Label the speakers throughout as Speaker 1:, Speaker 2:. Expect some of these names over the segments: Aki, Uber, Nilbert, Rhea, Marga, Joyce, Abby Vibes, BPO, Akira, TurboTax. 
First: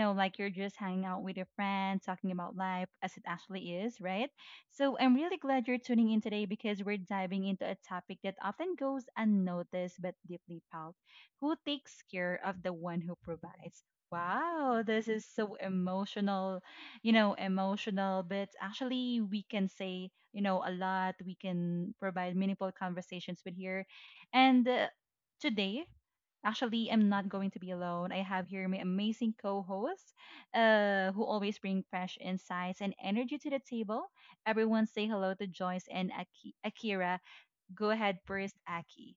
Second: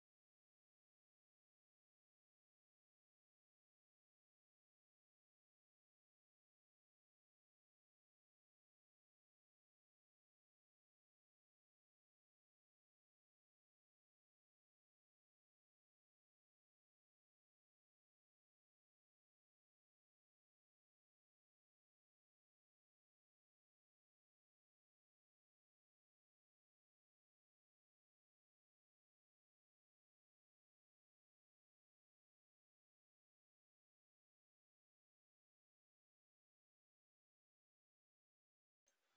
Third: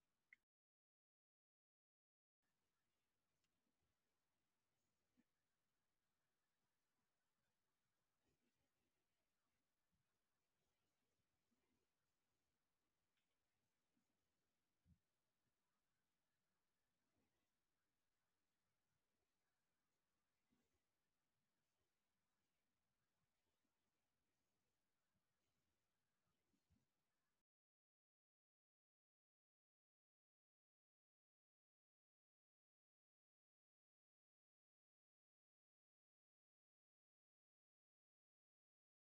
Speaker 1: know, like you're just hanging out with your friends, talking about life as it actually is, right? So I'm really glad you're tuning in today because we're diving into a topic that often goes unnoticed but deeply felt. Who takes care of the one who provides? Wow, this is so emotional, you know, emotional, but actually we can say, you know, a lot. We can provide meaningful conversations with here. And Today, actually, I'm not going to be alone. I have here my amazing co-host, who always bring fresh insights and energy to the table. Everyone, say hello to Joyce and Akira. Go ahead first, Aki.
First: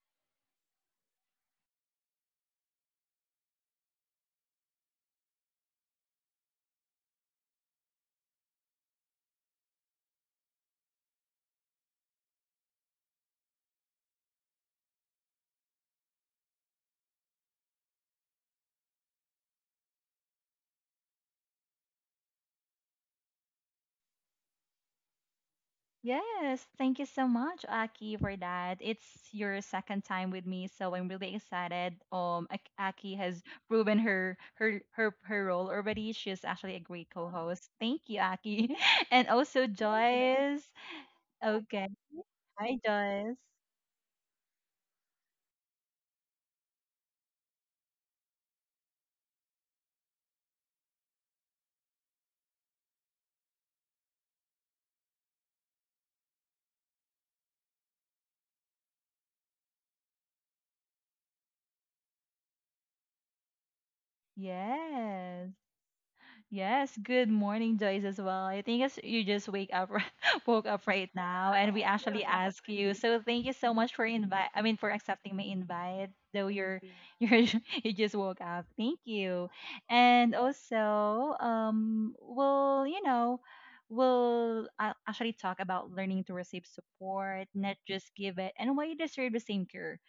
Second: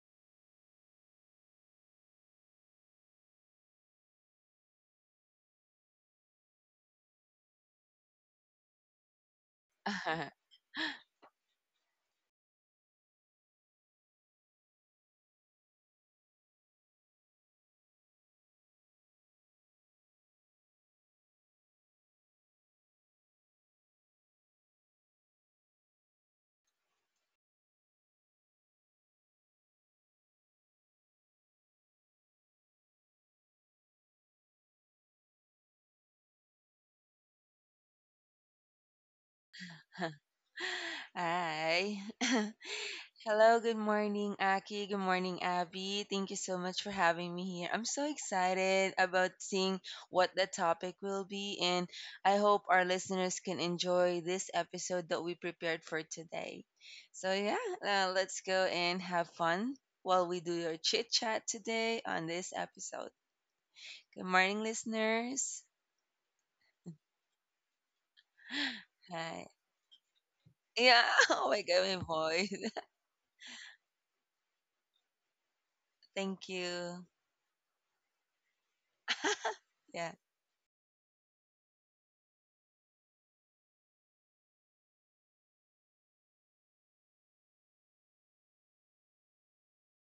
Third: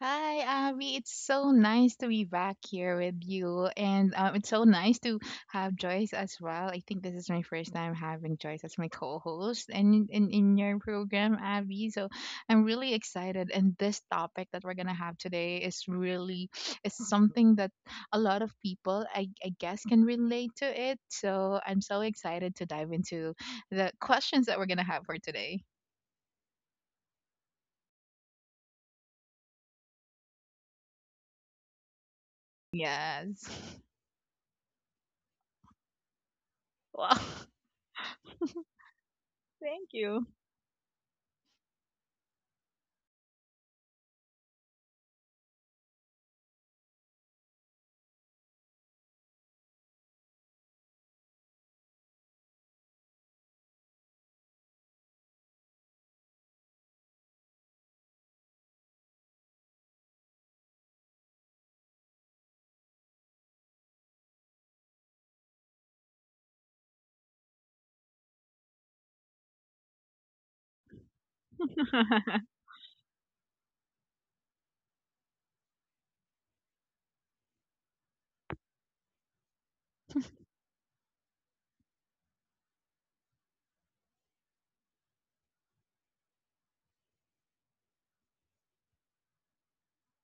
Speaker 2: Hi, Abby. It's so nice to be back here with you. And it's so nice to have Joyce as well. I think this is my first time having Joyce as my co host and in your program, Abby. So I'm really excited. And this topic that we're going to have today is something that a lot of people, I guess, can relate to it. So I'm so excited to dive into the questions that we're going to have for today.
Speaker 1: Yes, thank you so much, Aki, for that. It's your second time with me, so I'm really excited. Aki
Speaker 2: Yes.
Speaker 1: has proven her role already. She's actually a
Speaker 2: Wow.
Speaker 1: great co-host. Thank you, Aki, and also
Speaker 2: Thank you.
Speaker 1: Joyce. Okay.
Speaker 3: Hi.
Speaker 1: Hi, Joyce.
Speaker 3: Hello, good morning, Aki. Good morning, Abby. Thank you so much for having me here. I'm so excited about seeing what the topic will be, and I hope our listeners can enjoy this episode that we prepared for today. So, yeah, let's go and have fun while we do your chit chat today on this episode. Good morning,
Speaker 1: Yes.
Speaker 3: listeners.
Speaker 1: Yes. Good morning, Joyce, as well. I think it's, you just
Speaker 3: Hi.
Speaker 1: wake up, woke up
Speaker 3: Yeah,
Speaker 1: right
Speaker 3: oh
Speaker 1: now,
Speaker 3: my
Speaker 1: and we
Speaker 3: god, my
Speaker 1: actually ask
Speaker 3: voice.
Speaker 1: you. So thank you so much for invite. I mean, for accepting my invite, though
Speaker 3: Thank
Speaker 1: you're
Speaker 3: you.
Speaker 1: you just woke up. Thank you.
Speaker 3: Yeah.
Speaker 1: And also, we'll you know, we'll actually talk about learning to receive support, not just give it, and why you deserve the same care.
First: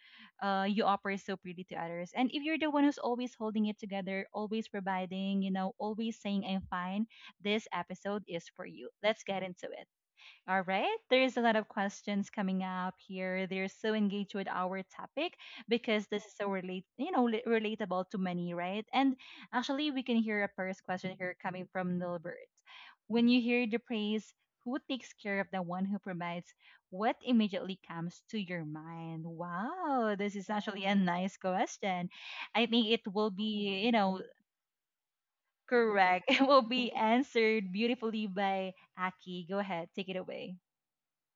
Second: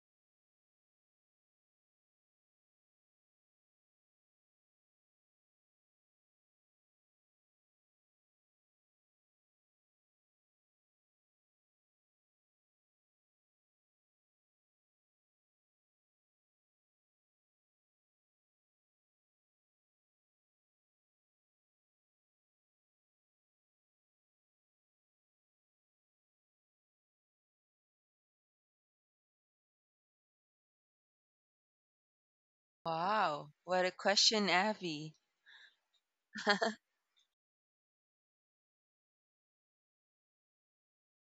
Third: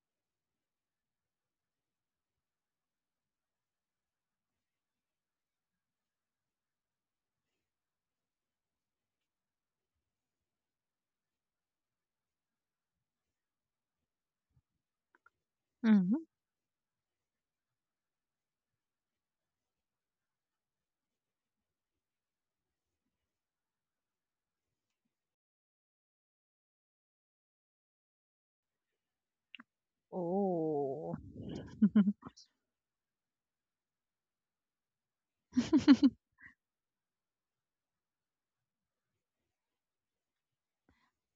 Speaker 1: Uh, you offer so pretty to others. And if you're the one who's always holding it together, always providing, you know, always saying I'm fine, this episode is for you. Let's get into it. All right, there's a lot of questions coming up here. They're so engaged with our topic because
Speaker 2: Mhm.
Speaker 1: this is so relate, relatable to many, right? And actually, we can hear a first question here coming from Nilbert. When you hear the praise, who takes care of the one who provides? What immediately comes to your mind? Wow, this is actually a
Speaker 2: Oh.
Speaker 1: nice question. I think it will
Speaker 3: Wow.
Speaker 1: be,
Speaker 3: What
Speaker 1: you
Speaker 3: a
Speaker 1: know,
Speaker 3: question, Abby.
Speaker 1: correct. It will be answered beautifully by Aki. Go ahead, take it away.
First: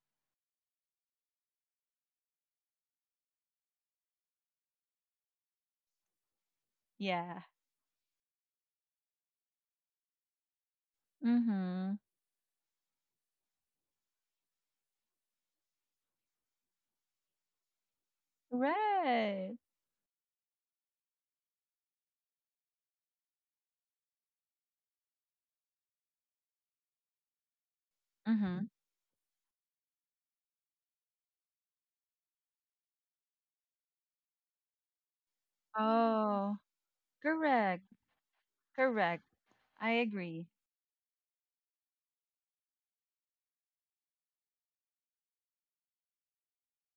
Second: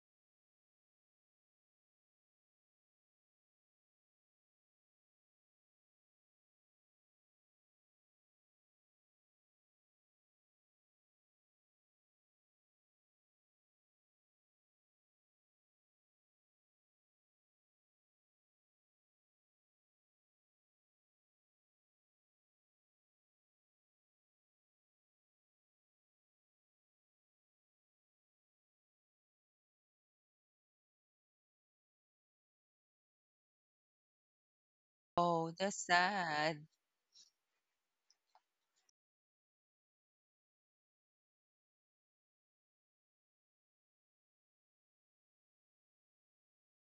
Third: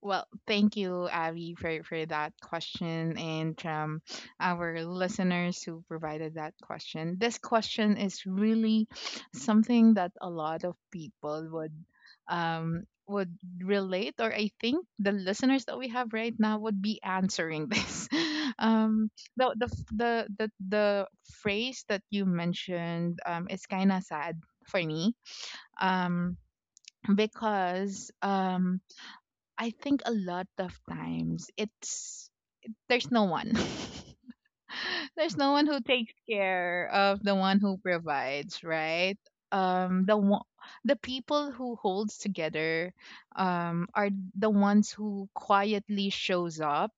Speaker 2: Well, thank you, Abby, for, that question and our listeners who provided that question. This
Speaker 1: Yeah.
Speaker 2: question is really something that a lot of people would,
Speaker 1: Mhm.
Speaker 2: um, would relate, or I think the listeners that we have right now would be answering this. Um, the,
Speaker 1: Right.
Speaker 2: the the the phrase that you mentioned is kind of sad for me. Um, because
Speaker 1: Mhm.
Speaker 2: um I think a lot of times it's there's no one. There's
Speaker 3: Oh,
Speaker 2: no one who
Speaker 3: that's
Speaker 2: takes
Speaker 1: Oh,
Speaker 3: sad.
Speaker 2: care of the one who
Speaker 1: correct.
Speaker 2: provides, right?
Speaker 1: Correct. I
Speaker 2: Um the one
Speaker 1: agree.
Speaker 2: the people who holds together are the ones who quietly shows up,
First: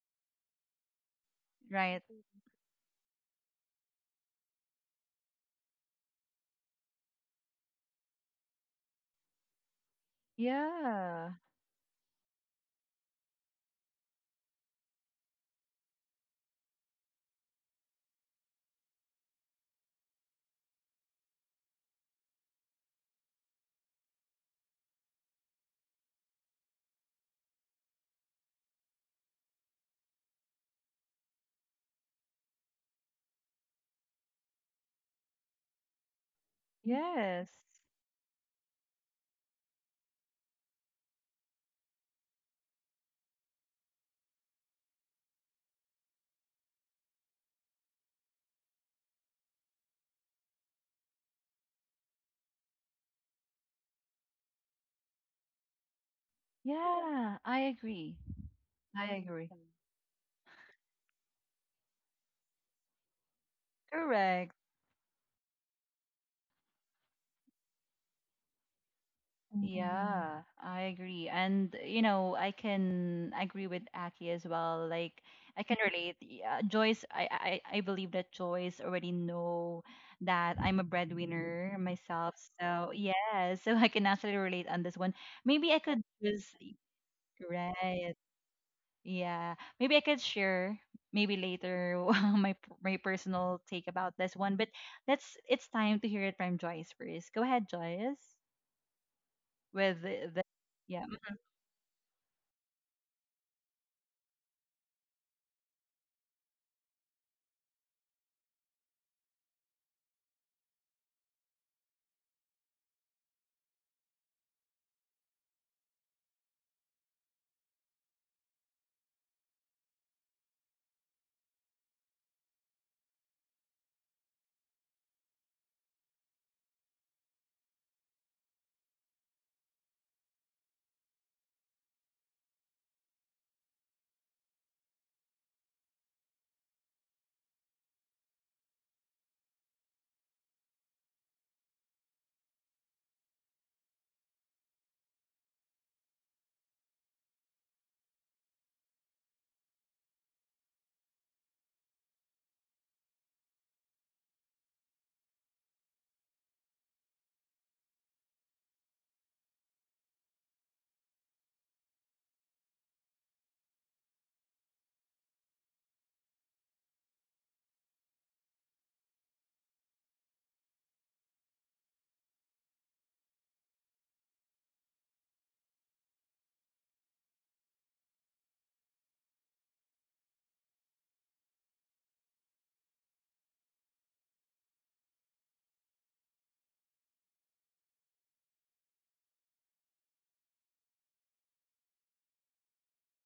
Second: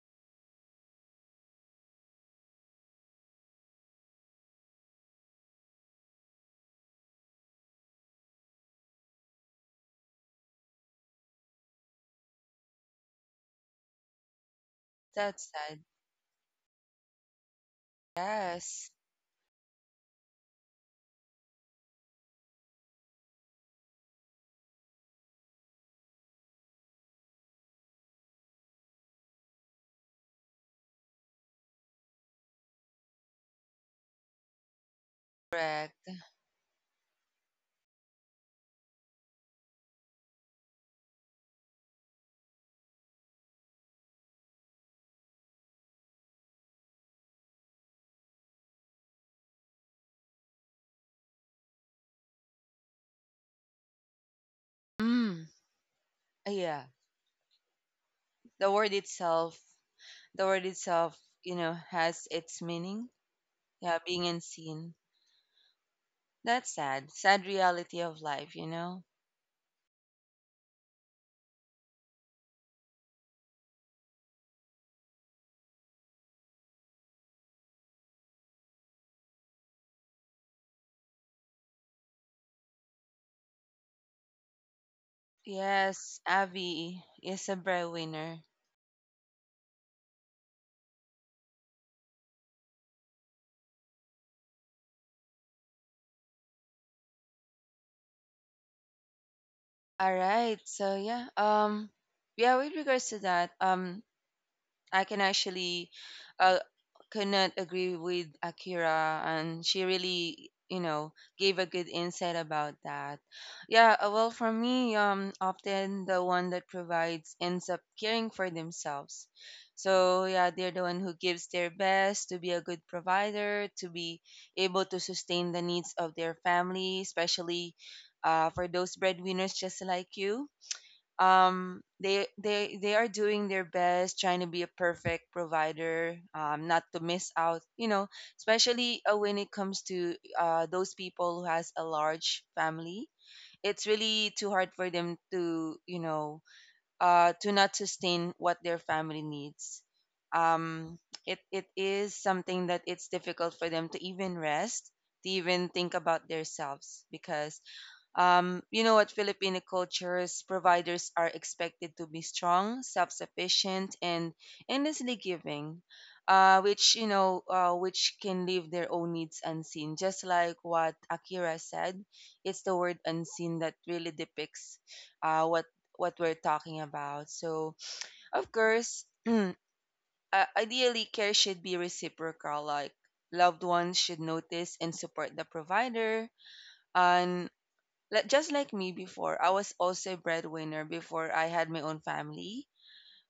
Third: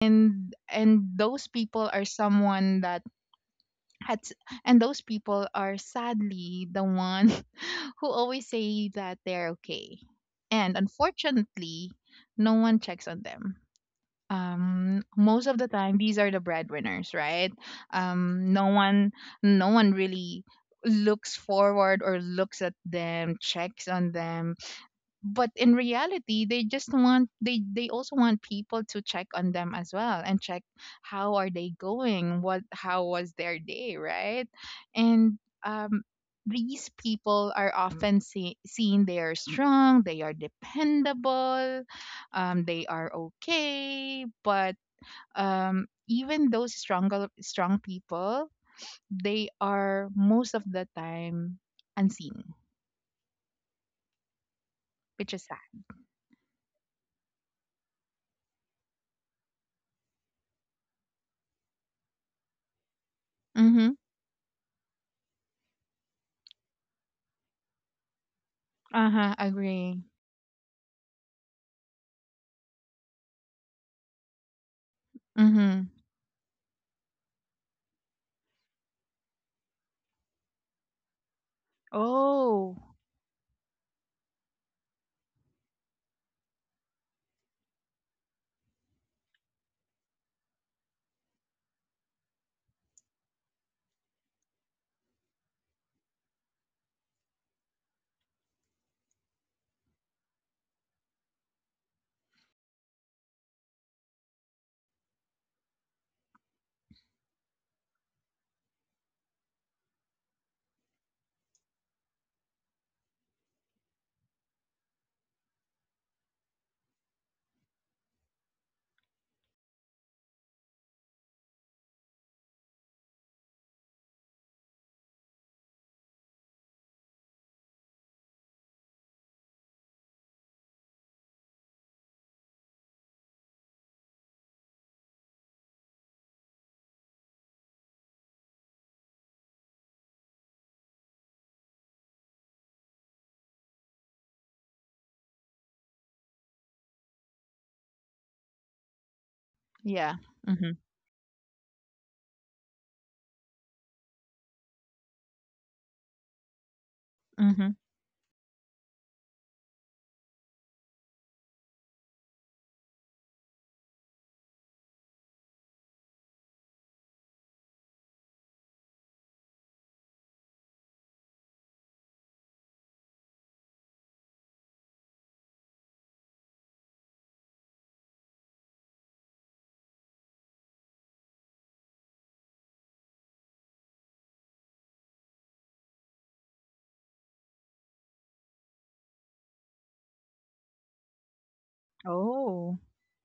Speaker 2: and those people
Speaker 1: Right.
Speaker 2: are someone that had and those people are sadly the one who always say that they're okay. And
Speaker 1: Yeah.
Speaker 2: unfortunately, no one checks on them. Most
Speaker 3: That's
Speaker 2: of the
Speaker 3: sad.
Speaker 2: time, these are the breadwinners, right? Um, no
Speaker 3: Yes.
Speaker 2: one, no one really looks forward or looks at them, checks on them, but in reality they just want, they also want people to check on them as well, and check how are they going, what, how was their day, right? And um
Speaker 3: Correct.
Speaker 2: these
Speaker 1: Yes.
Speaker 2: people are often seen, they are strong, they are dependable, they are okay. But even those strong people, they are most of the time unseen, which is
Speaker 3: Mm.
Speaker 2: sad.
Speaker 3: Yeah.
Speaker 1: Yeah, I agree.
Speaker 3: The word
Speaker 1: I agree.
Speaker 3: itself, the word itself, you know, has its meaning.
Speaker 2: Mm-hmm.
Speaker 3: Yeah, being
Speaker 1: Correct.
Speaker 3: unseen. That's sad. Sad reality of life, you know?
Speaker 2: Uh-huh, agree.
Speaker 1: Yeah, I agree. And, you know, I can agree with Aki as well. Like, I can
Speaker 2: Mhm.
Speaker 1: relate. Yeah, Joyce, I believe that Joyce already know that I'm a breadwinner myself.
Speaker 2: Oh,
Speaker 1: So, yeah, so I can actually relate on this one. Maybe I could
Speaker 3: Yes,
Speaker 1: just,
Speaker 3: Abby is a
Speaker 1: right.
Speaker 3: breadwinner.
Speaker 1: Yeah, maybe I could share maybe later my my personal take about this one. But let's, it's time to hear it from Joyce first. Go ahead, Joyce, with
Speaker 3: All
Speaker 1: the
Speaker 3: right. So yeah, yeah, with regards to that, I can actually uh, cannot agree with Akira, and she really, you know, gave a good insight about that. Yeah, well, for me, often the one that provides ends up caring for themselves. So yeah, they're the one who gives their best to be a good provider, to be able to sustain the needs of their family, especially for those breadwinners just like you. They are doing their best trying to be a perfect provider, not to miss out, you know, especially when it comes to those people who has a large family. It's really too hard for them to, you know, to not sustain what their family needs.
Speaker 2: yeah. Mhm.
Speaker 3: um it is something that it's difficult for them to even rest, to even think about themselves because,
Speaker 2: Mhm.
Speaker 3: you know what, Filipino cultures, providers are expected to be strong, self-sufficient, and endlessly giving, which, you know, which can leave their own needs unseen. Just like what Akira said, it's the word unseen that really depicts uh, what what we're talking about. So, of course, uh, ideally, care should be reciprocal. Like loved ones should notice and support the provider, and like just like me before, I was also a breadwinner before I had my own family.
Speaker 2: Oh.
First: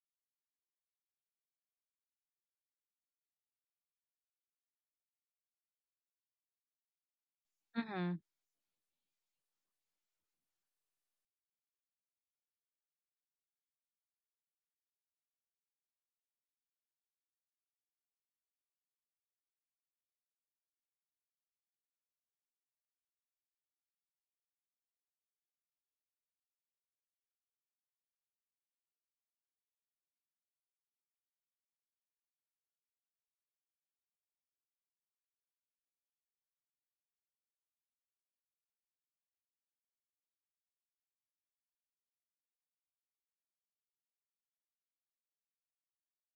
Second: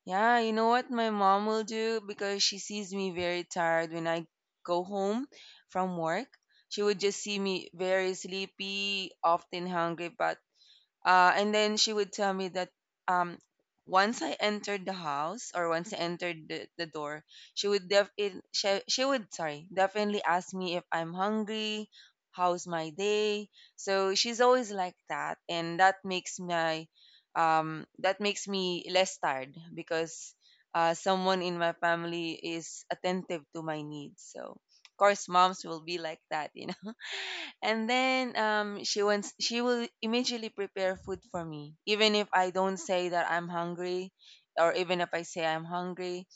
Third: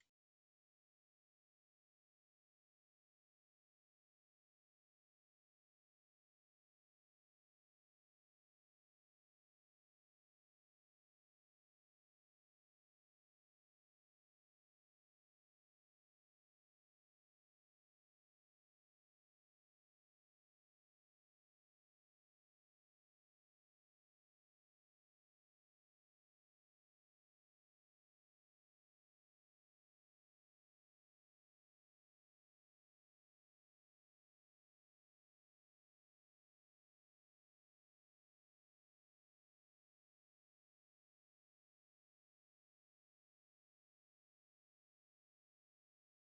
Speaker 3: Yeah, you know what my mom will do, because she sees me very tired when I go home from work. She would just see me very
Speaker 1: yeah.
Speaker 3: sleepy, often hungry, but and then she would tell me that, um, once I entered the house or once I entered the door, she would she would, sorry, definitely ask me if I'm hungry, how's my day. So she's always like that, and that makes my, that makes me less tired because someone in my family is attentive to my needs. So of course moms will be like that, you, and then, she will immediately prepare food for me, even if I don't say that I'm hungry or even if I say I'm hungry.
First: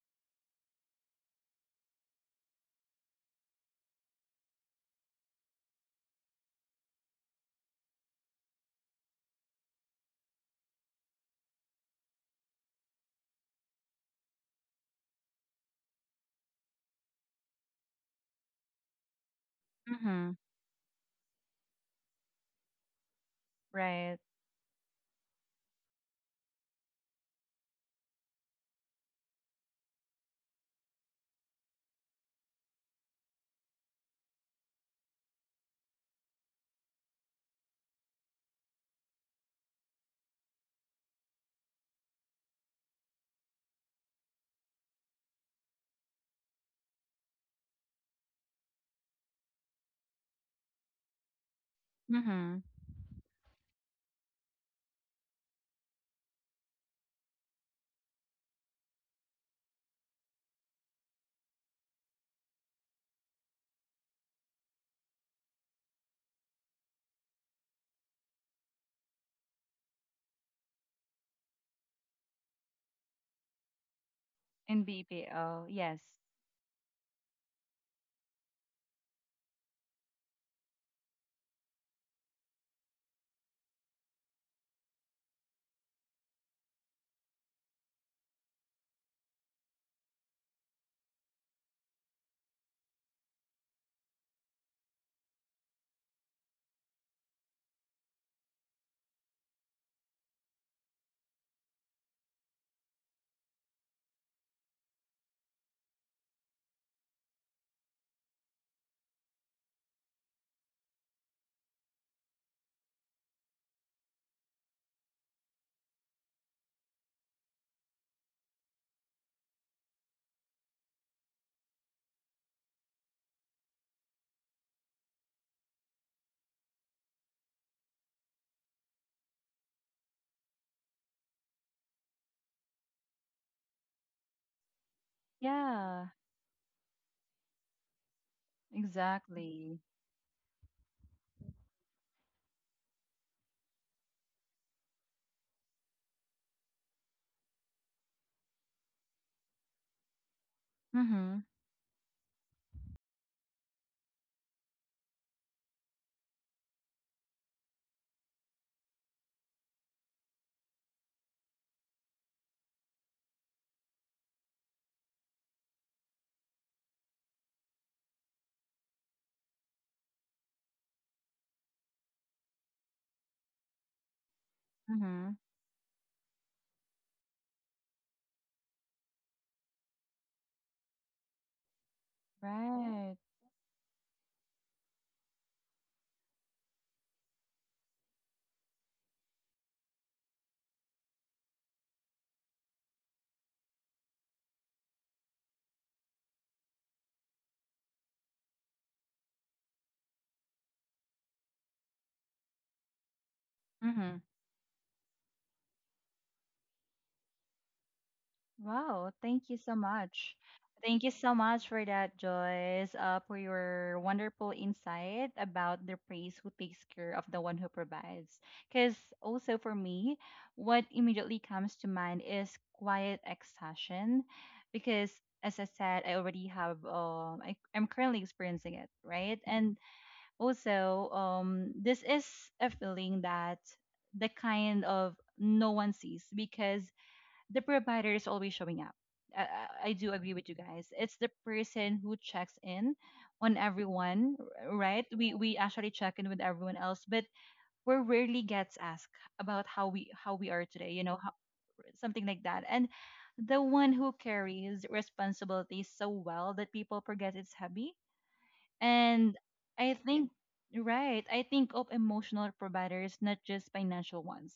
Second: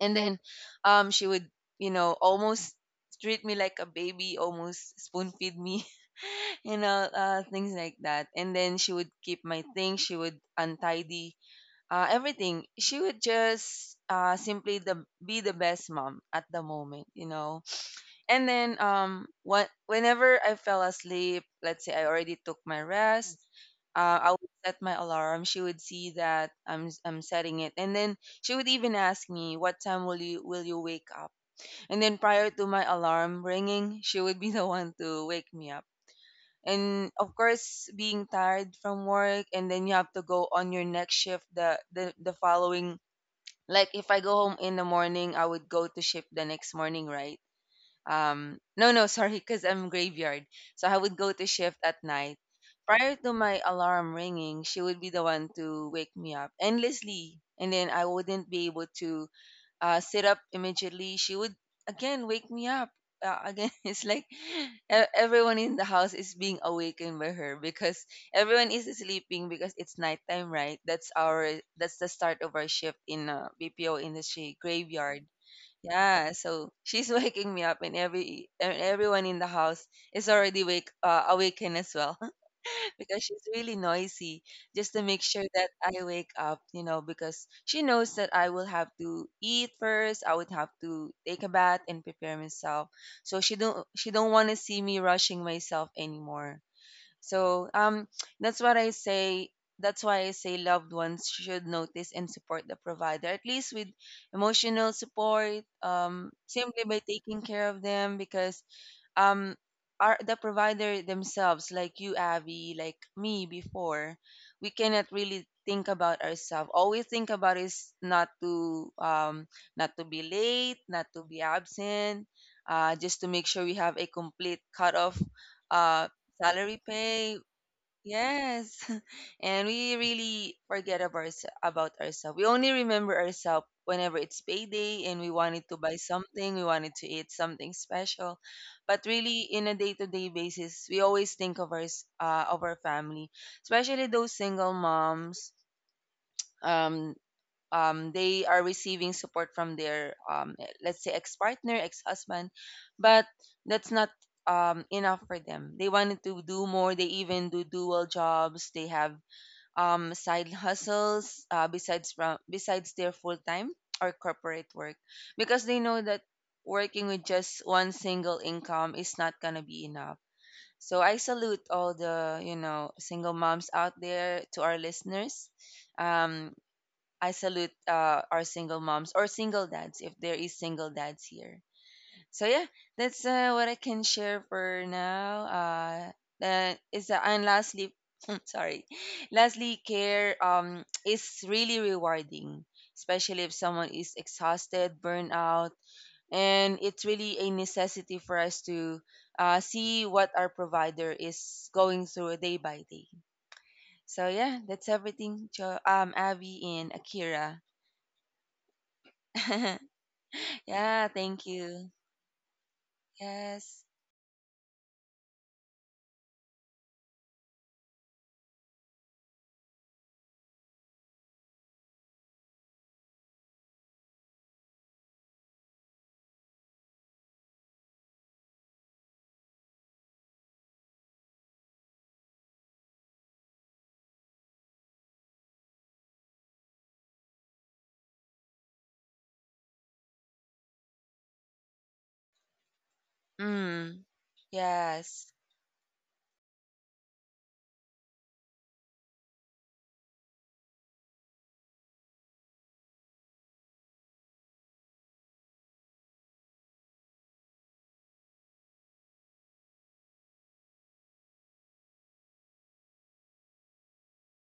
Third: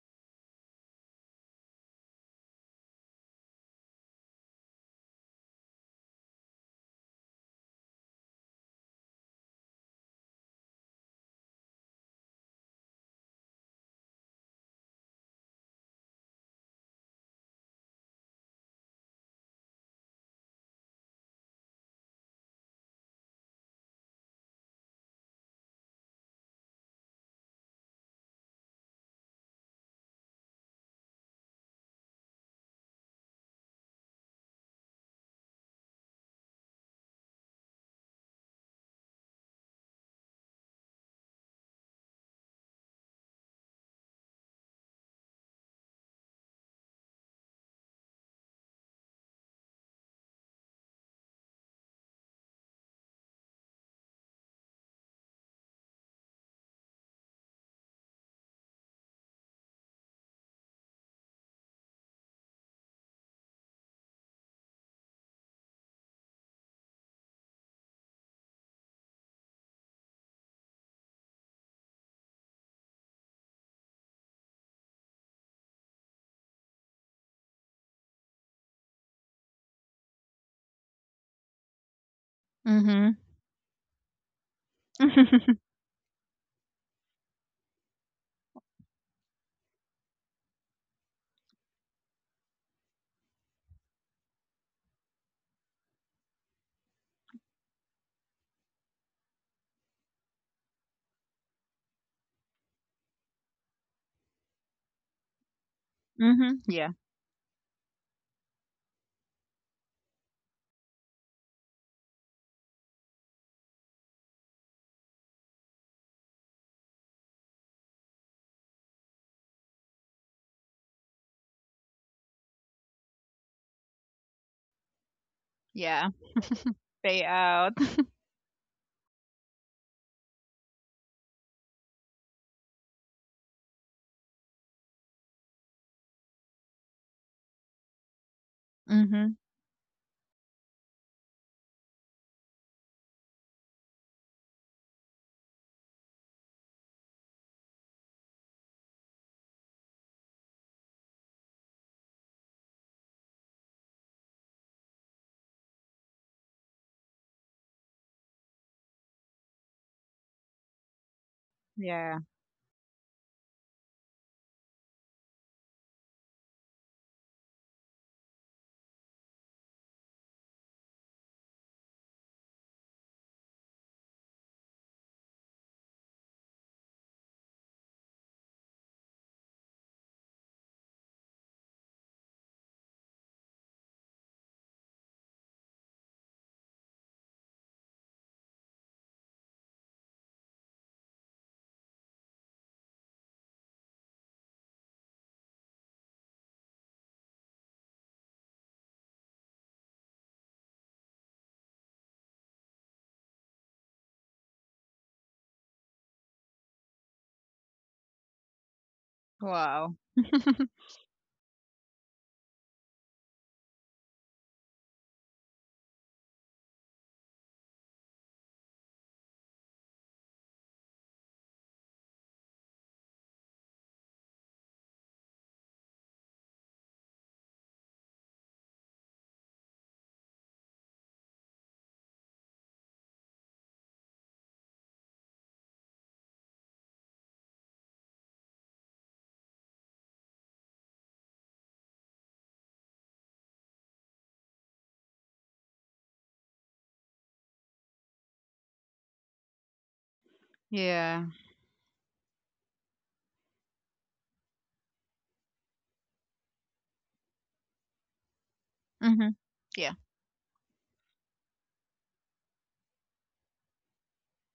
Speaker 3: And then, she would, you know, almost treat me like a baby, almost spoon feed me, you know, things like that. And then she would keep my things, she would untidy everything. She would just simply the be the best mom at the moment, you know. And then what
Speaker 1: Mm-hmm.
Speaker 3: whenever I fell asleep, let's say I already took my rest,
Speaker 1: Right.
Speaker 3: I would set my alarm. She would see that I'm setting it, and then she would even ask me, "What time will you wake up?" And then prior to my alarm ringing, she would be the one to wake me up. And of course, being tired from work, and then you have to go on your next shift the following. Like if I go home in the morning, I would go to shift the next morning, right? No, no, sorry, because I'm graveyard. So I would go to shift at night.
Speaker 1: Mm-hmm.
Speaker 3: Prior to my alarm ringing, she would be the one to wake me up endlessly. And then I wouldn't be able to sit up immediately. She would again wake me up. Again, it's like everyone in the house is being awakened by her because everyone is sleeping because it's nighttime, right? That's the start of our shift in BPO industry
Speaker 1: In
Speaker 3: graveyard.
Speaker 1: BPO. Yes.
Speaker 3: Yeah, so she's waking me up, and everyone in the house is already wake awakened as well,
Speaker 2: Mhm.
Speaker 3: because she's really noisy. Just to make sure
Speaker 2: Mhm.
Speaker 3: that I wake up, you know, because she knows that I will have to eat first. I would have to take a bath and prepare myself. So she don't want to see me rushing myself anymore. So, that's what I say. That's why I say loved ones should notice and support the provider, at least with emotional support, simply
Speaker 2: Yeah,
Speaker 3: by taking care of them, because, um, our, the provider themselves, like you, Abby, like me before, we cannot really think about ourselves. All we think about is not to be late, not to be absent, just to make sure we have a complete cut off uh,
Speaker 2: yeah.
Speaker 3: salary
Speaker 2: Pay
Speaker 3: pay.
Speaker 2: out.
Speaker 3: Yes. And we really forget of ours about ourselves. We only remember ourselves whenever it's payday and we wanted to buy
Speaker 1: Yeah.
Speaker 3: something, we wanted to eat something special. But
Speaker 2: Mhm.
Speaker 3: really in a
Speaker 1: Exactly.
Speaker 3: day-to-day basis, we always think of our family, especially those single moms. Um they are receiving support from their, let's say,
Speaker 1: Mm-hmm.
Speaker 3: ex-partner ex-husband, but that's not, enough for them. They wanted to do more. They even do dual jobs. They have side hustles,
Speaker 2: Yeah.
Speaker 3: besides their full-time or corporate work, because they know that working with just one single income is not gonna be enough. So I salute all the, you know, single moms out there, to our
Speaker 1: Mm-hmm.
Speaker 3: listeners. um, I salute our single moms or single dads, if there is single dads here. So yeah,
Speaker 1: Right.
Speaker 3: that's what I can share for now. Is and lastly, sorry, lastly, care is really rewarding, especially if someone is exhausted, burned out, and it's really a necessity for us to see what our provider is going through day by day.
Speaker 1: Mm-hmm.
Speaker 3: So yeah, that's everything. Abby and Akira.
Speaker 1: Wow, thank you so
Speaker 2: Wow.
Speaker 1: much. Thank
Speaker 3: Yeah,
Speaker 1: you so
Speaker 3: thank
Speaker 1: much for
Speaker 3: you.
Speaker 1: that, Joyce, for
Speaker 3: Yes.
Speaker 1: your wonderful insight about the praise who takes care of the one who provides. Because also for me, what immediately comes to mind is quiet exhaustion. Because as I said, I already have, I'm currently experiencing it, right? And also, this is a feeling that the kind of no one sees because the provider is always showing up. I, I do agree with you guys. It's the person who checks in on
Speaker 3: Mm.
Speaker 1: everyone, right?
Speaker 3: Yes.
Speaker 1: We actually check in with everyone else, but we rarely gets asked about how we are today. You know,
Speaker 2: Yeah.
Speaker 1: how, something like that. And the one who carries responsibilities so well that people forget it's heavy and
Speaker 2: Mhm.
Speaker 1: I
Speaker 2: Yeah.
Speaker 1: think, right, I think of emotional providers, not just financial ones.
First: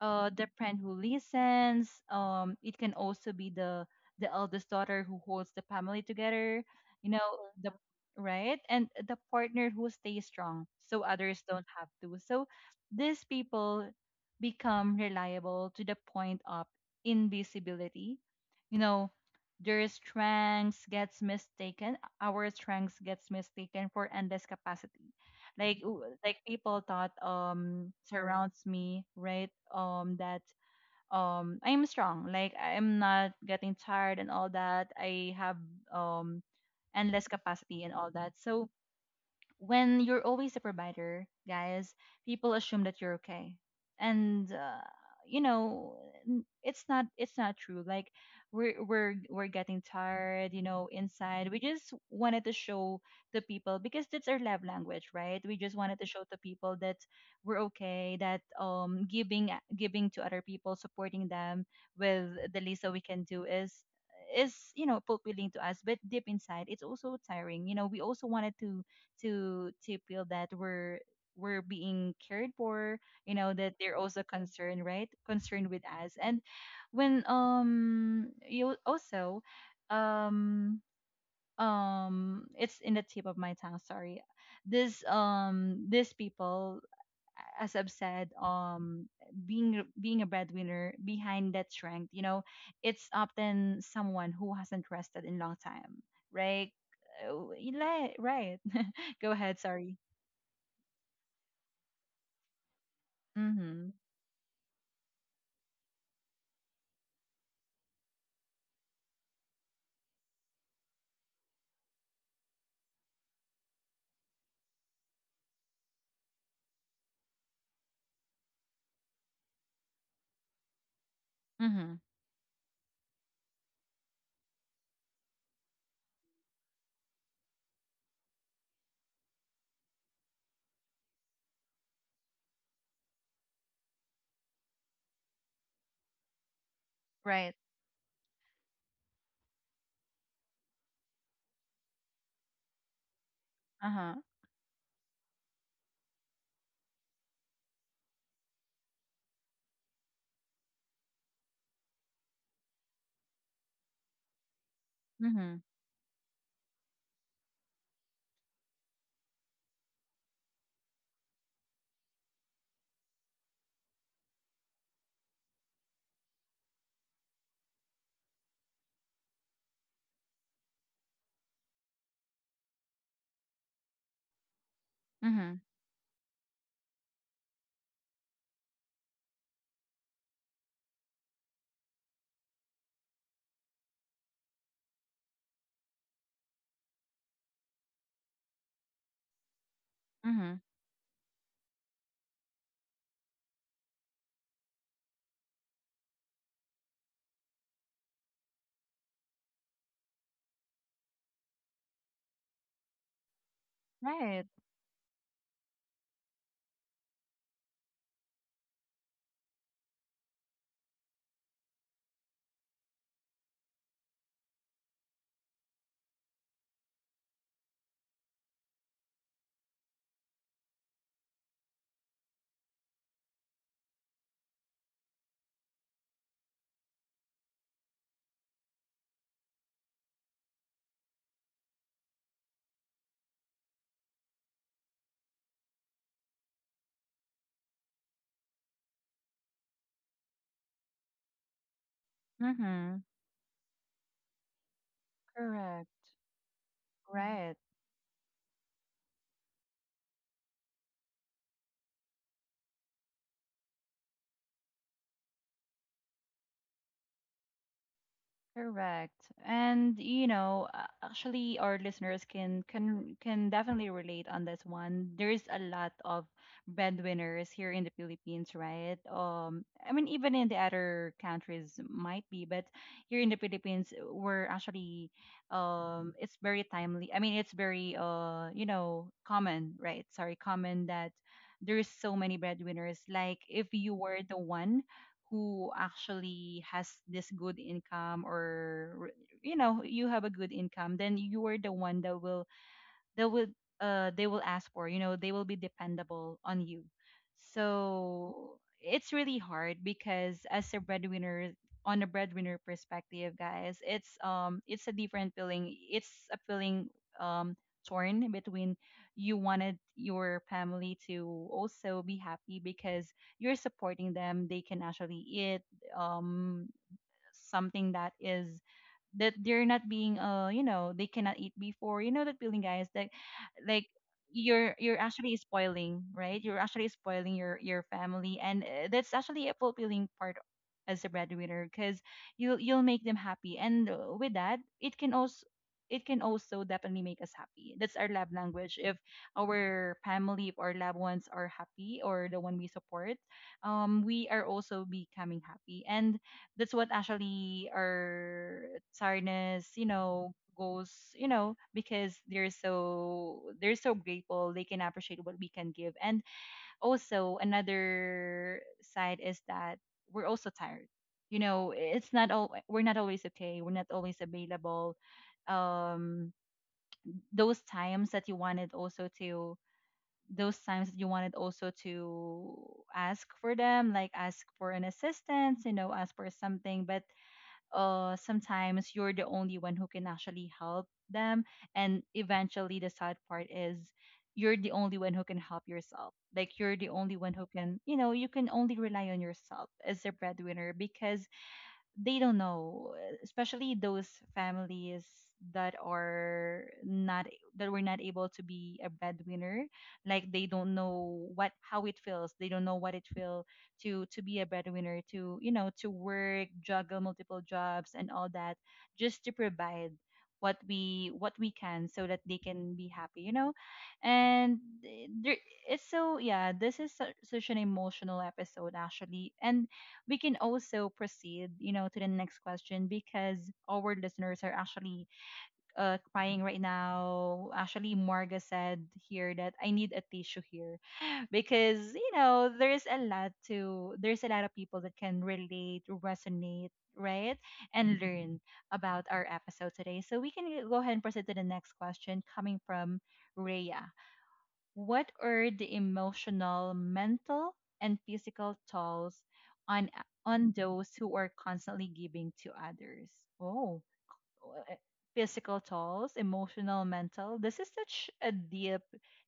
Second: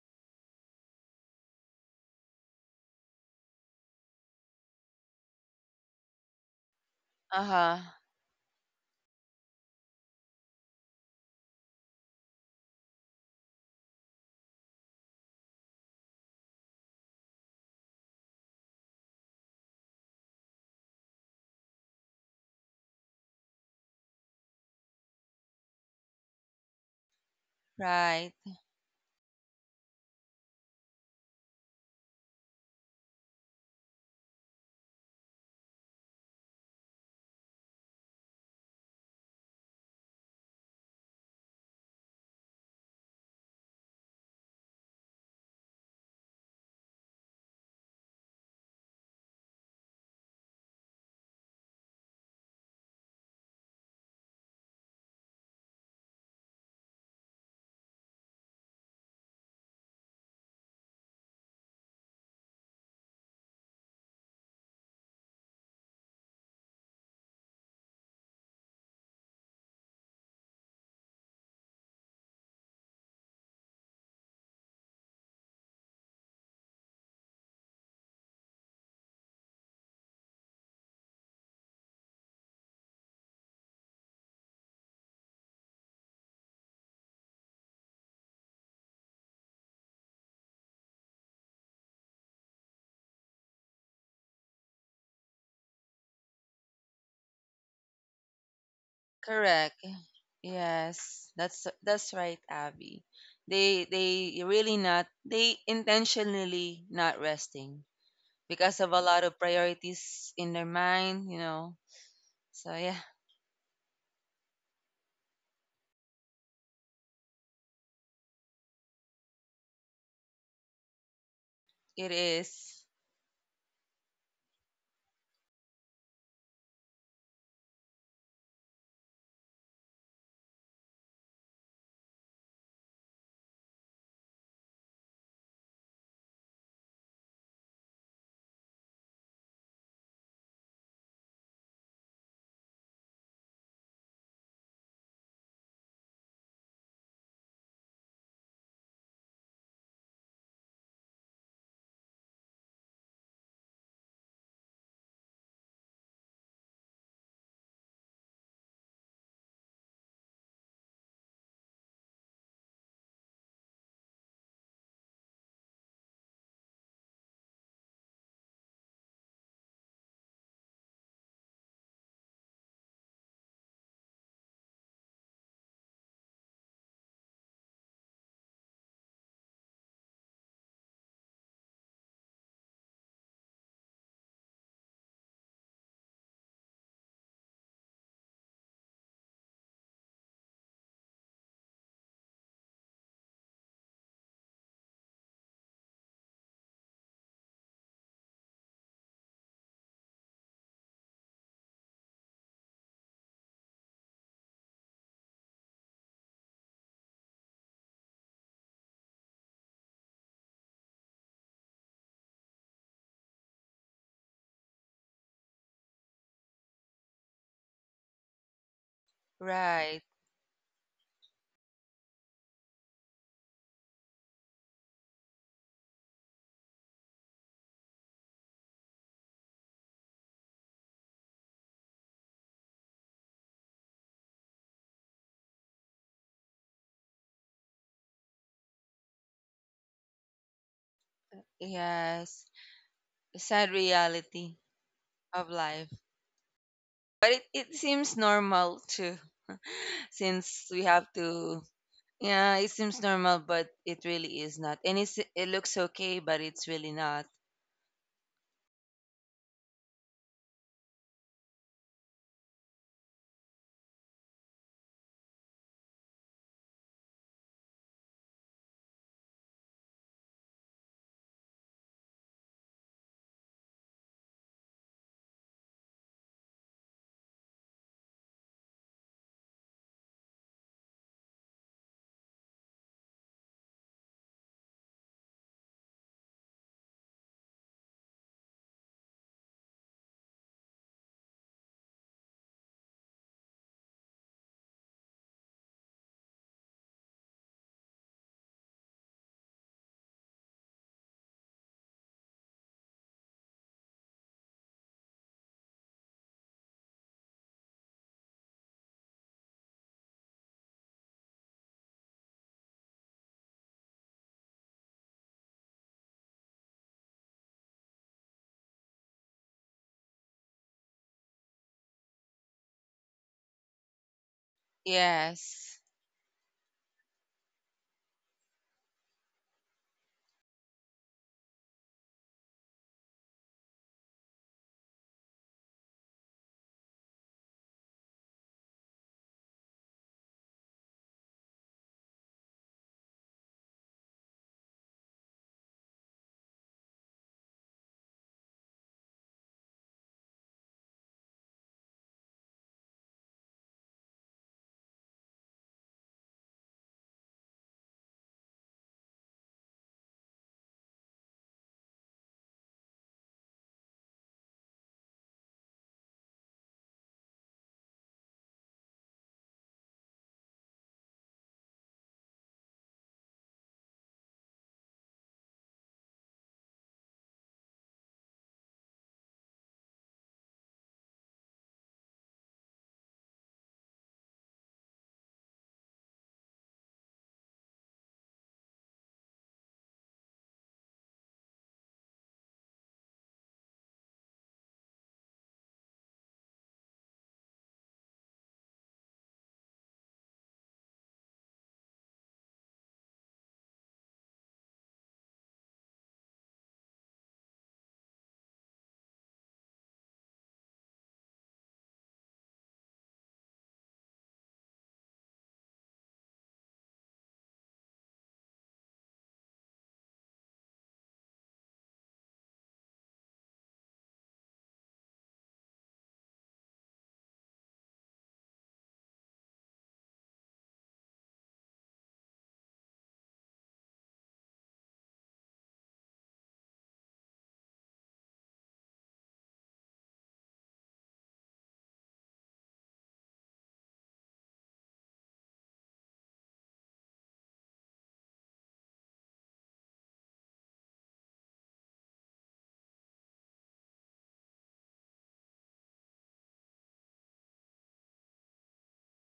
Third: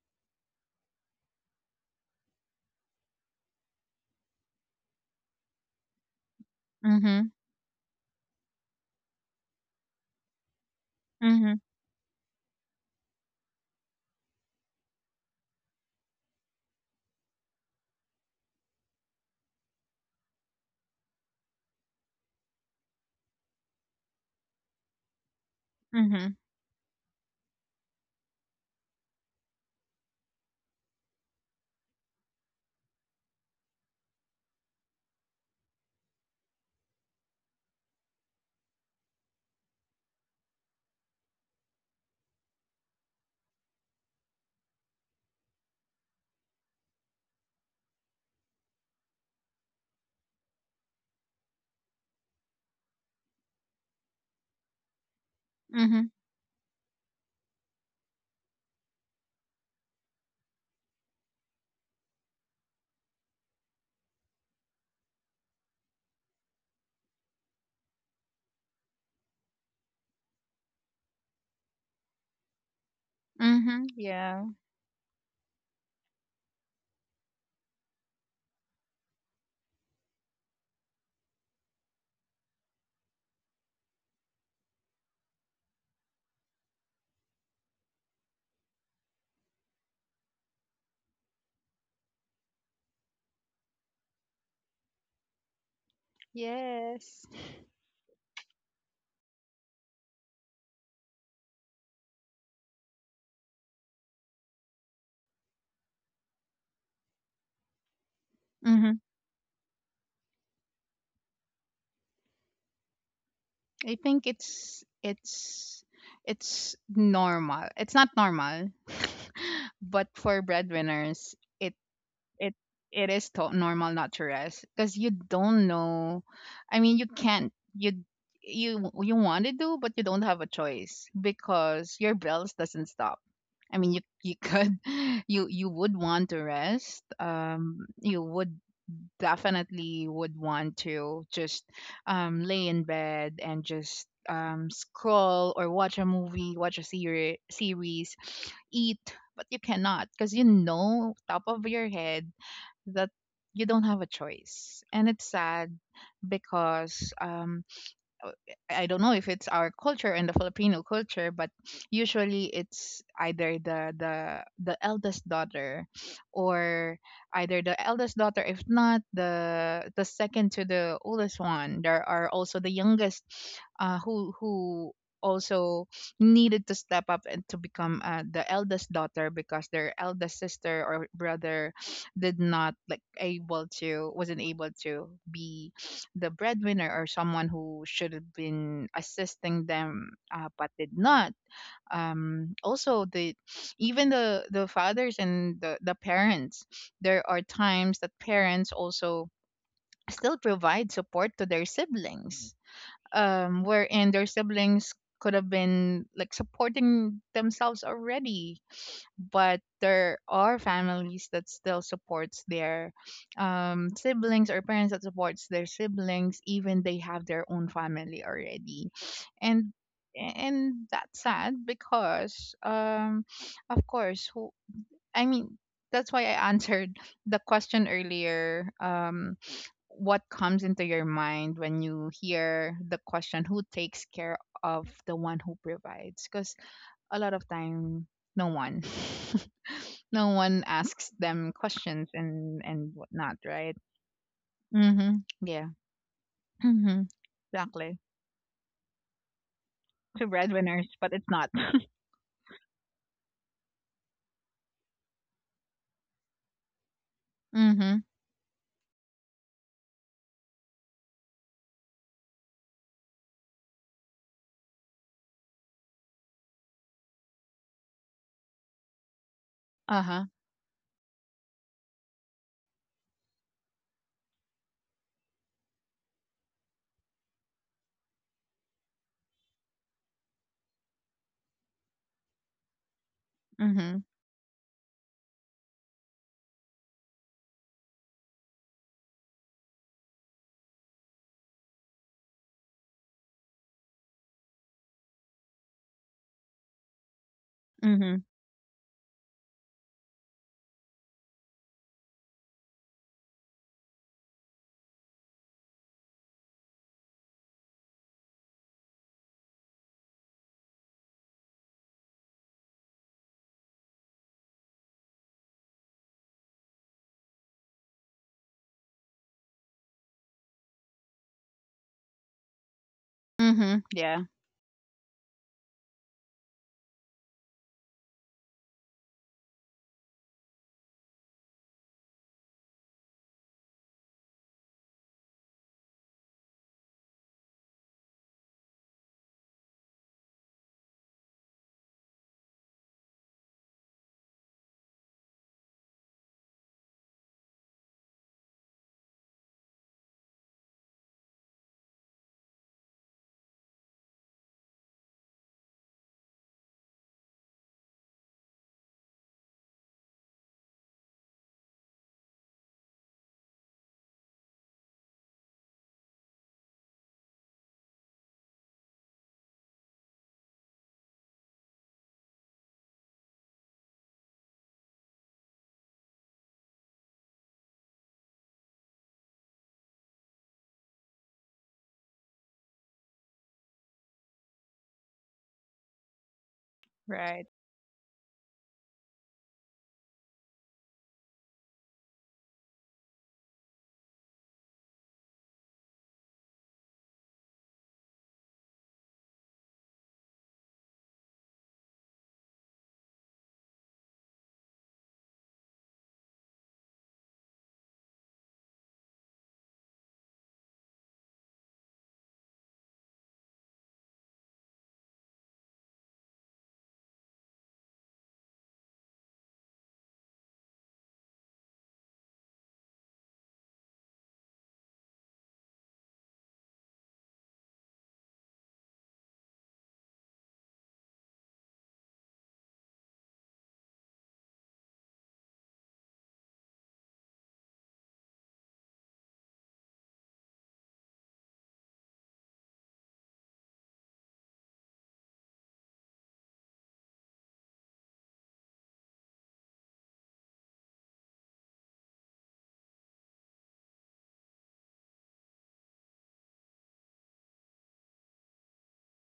Speaker 1: The friend who listens. It can also be the eldest daughter who holds the family together. You
Speaker 2: Mhm.
Speaker 1: know the
Speaker 3: Uh-huh.
Speaker 1: right and the partner who stays strong so others
Speaker 2: Mhm.
Speaker 1: don't have to. So these people become reliable to the point of invisibility. You know, their strengths gets mistaken our strengths gets mistaken for endless capacity
Speaker 2: Mhm.
Speaker 1: like people thought
Speaker 3: Right.
Speaker 1: surrounds me right that I'm strong like I'm not getting tired and all that I have um endless capacity and all that. So when you're always a provider, guys, people assume that you're okay, and you know, it's not, it's not true. Like we're getting tired, you know, inside. We just wanted to show the people because that's our love language, right? We just wanted to
Speaker 2: Mhm.
Speaker 1: show the people that we're okay, that giving, giving to other people, supporting them with the least that we can do is, you know, fulfilling to us, but deep inside it's also tiring, you know. We also wanted to feel that we're being cared for, you know, that
Speaker 2: Mhm.
Speaker 1: they're also
Speaker 2: Yeah.
Speaker 1: concerned, right, concerned with us. And when you also um it's in the tip of my tongue, sorry, this these people, as I've said, being a breadwinner, behind that strength, you know, it's often someone who hasn't rested in long time, right?
Speaker 2: Yes.
Speaker 1: Uh, Right. Go ahead.
Speaker 3: Correct.
Speaker 1: Sorry.
Speaker 3: Yes. That's right, Abby. They
Speaker 1: Mhm.
Speaker 3: they really not they intentionally not resting, because of
Speaker 2: Mhm.
Speaker 3: a lot of priorities in their mind, you know. So yeah,
Speaker 2: I think it's normal. It's not normal, but for breadwinners,
Speaker 1: Mhm.
Speaker 3: it
Speaker 2: it
Speaker 3: is.
Speaker 2: it is to- normal not to rest because you don't know, I mean you can't, you you want to do, but you don't have a choice because your bills doesn't stop. I mean you could, you would want to rest.
Speaker 1: Right.
Speaker 2: You would definitely would want to just lay in bed and
Speaker 1: Uh
Speaker 2: just
Speaker 1: huh.
Speaker 2: scroll or watch a movie, watch a seri- series, eat, but you cannot because you know top of your head that you don't have a choice. And it's
Speaker 1: Mhm.
Speaker 2: sad because uh, I don't know if it's our culture and the Filipino culture, but usually it's either the the eldest daughter, or either the eldest daughter, if not the the second to the oldest one. There are also the youngest, who
Speaker 1: Mhm.
Speaker 2: also needed to step up and to become the eldest daughter because their eldest sister or brother did not like able to wasn't able to be the breadwinner, or someone who should have been assisting them,
Speaker 1: Mhm.
Speaker 2: but did not. Also the Even the fathers and the parents, there are times that parents also still provide support to their siblings, wherein their
Speaker 1: Right.
Speaker 2: siblings could have been like supporting themselves already, but there are families that still supports their siblings, or parents that supports their siblings even they have their own family already. and
Speaker 3: Right.
Speaker 2: and that's sad because of course, who, I mean, that's why I answered the question earlier, what comes into your mind when you hear the question, who takes care of the one who provides? Because a lot of time, no one, no one asks them questions
Speaker 3: Yes.
Speaker 2: and
Speaker 1: Mhm.
Speaker 2: whatnot,
Speaker 3: Sad
Speaker 2: right?
Speaker 3: reality
Speaker 2: mm-hmm
Speaker 3: of
Speaker 2: yeah.
Speaker 3: life.
Speaker 1: Correct.
Speaker 2: mm-hmm
Speaker 3: But it,
Speaker 1: Right.
Speaker 3: it
Speaker 2: exactly.
Speaker 3: seems normal too,
Speaker 2: Two
Speaker 3: since we
Speaker 2: breadwinners,
Speaker 3: have
Speaker 2: but it's not.
Speaker 3: to. Yeah, it seems normal, but it really is not. And it looks okay, but it's really not.
Speaker 2: mm-hmm
Speaker 1: Correct. And you know, actually our listeners can, can definitely relate on this one. There's a lot of breadwinners here in the Philippines, right? Um, I mean
Speaker 2: uh-huh.
Speaker 1: even in the other countries might be, but here in the Philippines we're actually it's very timely. I mean it's very you know, common, right? Sorry, common that there's so many breadwinners, like if you
Speaker 2: mm-hmm
Speaker 1: were the one who actually has this good income, or you know you have a good income, then you are the one that will, they will, they will ask for, you know, they will be dependable on you.
Speaker 2: mm-hmm
Speaker 1: So it's really hard because as a breadwinner, on a breadwinner perspective, guys, it's a different feeling. It's a feeling um torn between, you wanted your family to also be happy because you're supporting them, they can actually eat um something that is that they're not being, you know, they cannot eat before, you know that feeling, guys, that
Speaker 2: mm-hmm
Speaker 1: like,
Speaker 2: yeah.
Speaker 1: you're actually
Speaker 3: Yes.
Speaker 1: spoiling, right, you're actually spoiling your family. And that's actually a fulfilling part as a breadwinner, because you'll make them happy. And with that it can also, it can also definitely make us happy. That's our love language. If our family, if our loved ones are happy, or the one we support, we are also becoming happy. And that's what actually our tiredness, you know, goes, you know, because they're so, they're so grateful. They can appreciate what we can give. And also another side is that we're also tired. You know, it's not all, we're not always okay. We're not always available. Um those times that you wanted also to, those times that you wanted also to ask for them, like ask for an assistance, you know, ask for something, but sometimes you're the only one who can actually help them. And eventually, the sad part is you're the only one who can help yourself. Like, you're the only one who
Speaker 2: Right.
Speaker 1: can, you know, you can only rely on yourself as a breadwinner, because they don't know, especially those families that are not, that were not able to be a breadwinner. Like they don't know what, how it feels. They don't know what it feels to be a breadwinner, to, you know, to work, juggle multiple jobs and all that, just to provide what we, what we can, so that they can be happy, you know. And eh, there it's so, yeah, this is such an emotional episode actually. And we can also proceed, you know, to the next question, because our listeners are actually crying right now. Actually, Marga said here that I need a tissue here, because you know there's a lot to, there's a lot of people that can relate, resonate, right, and learn about our episode today. So we can go ahead and proceed to the next question coming from Rhea. What are the emotional, mental, and physical tolls on, those who are constantly giving to others? Oh, uh, physical tolls, emotional, mental. This is such a deep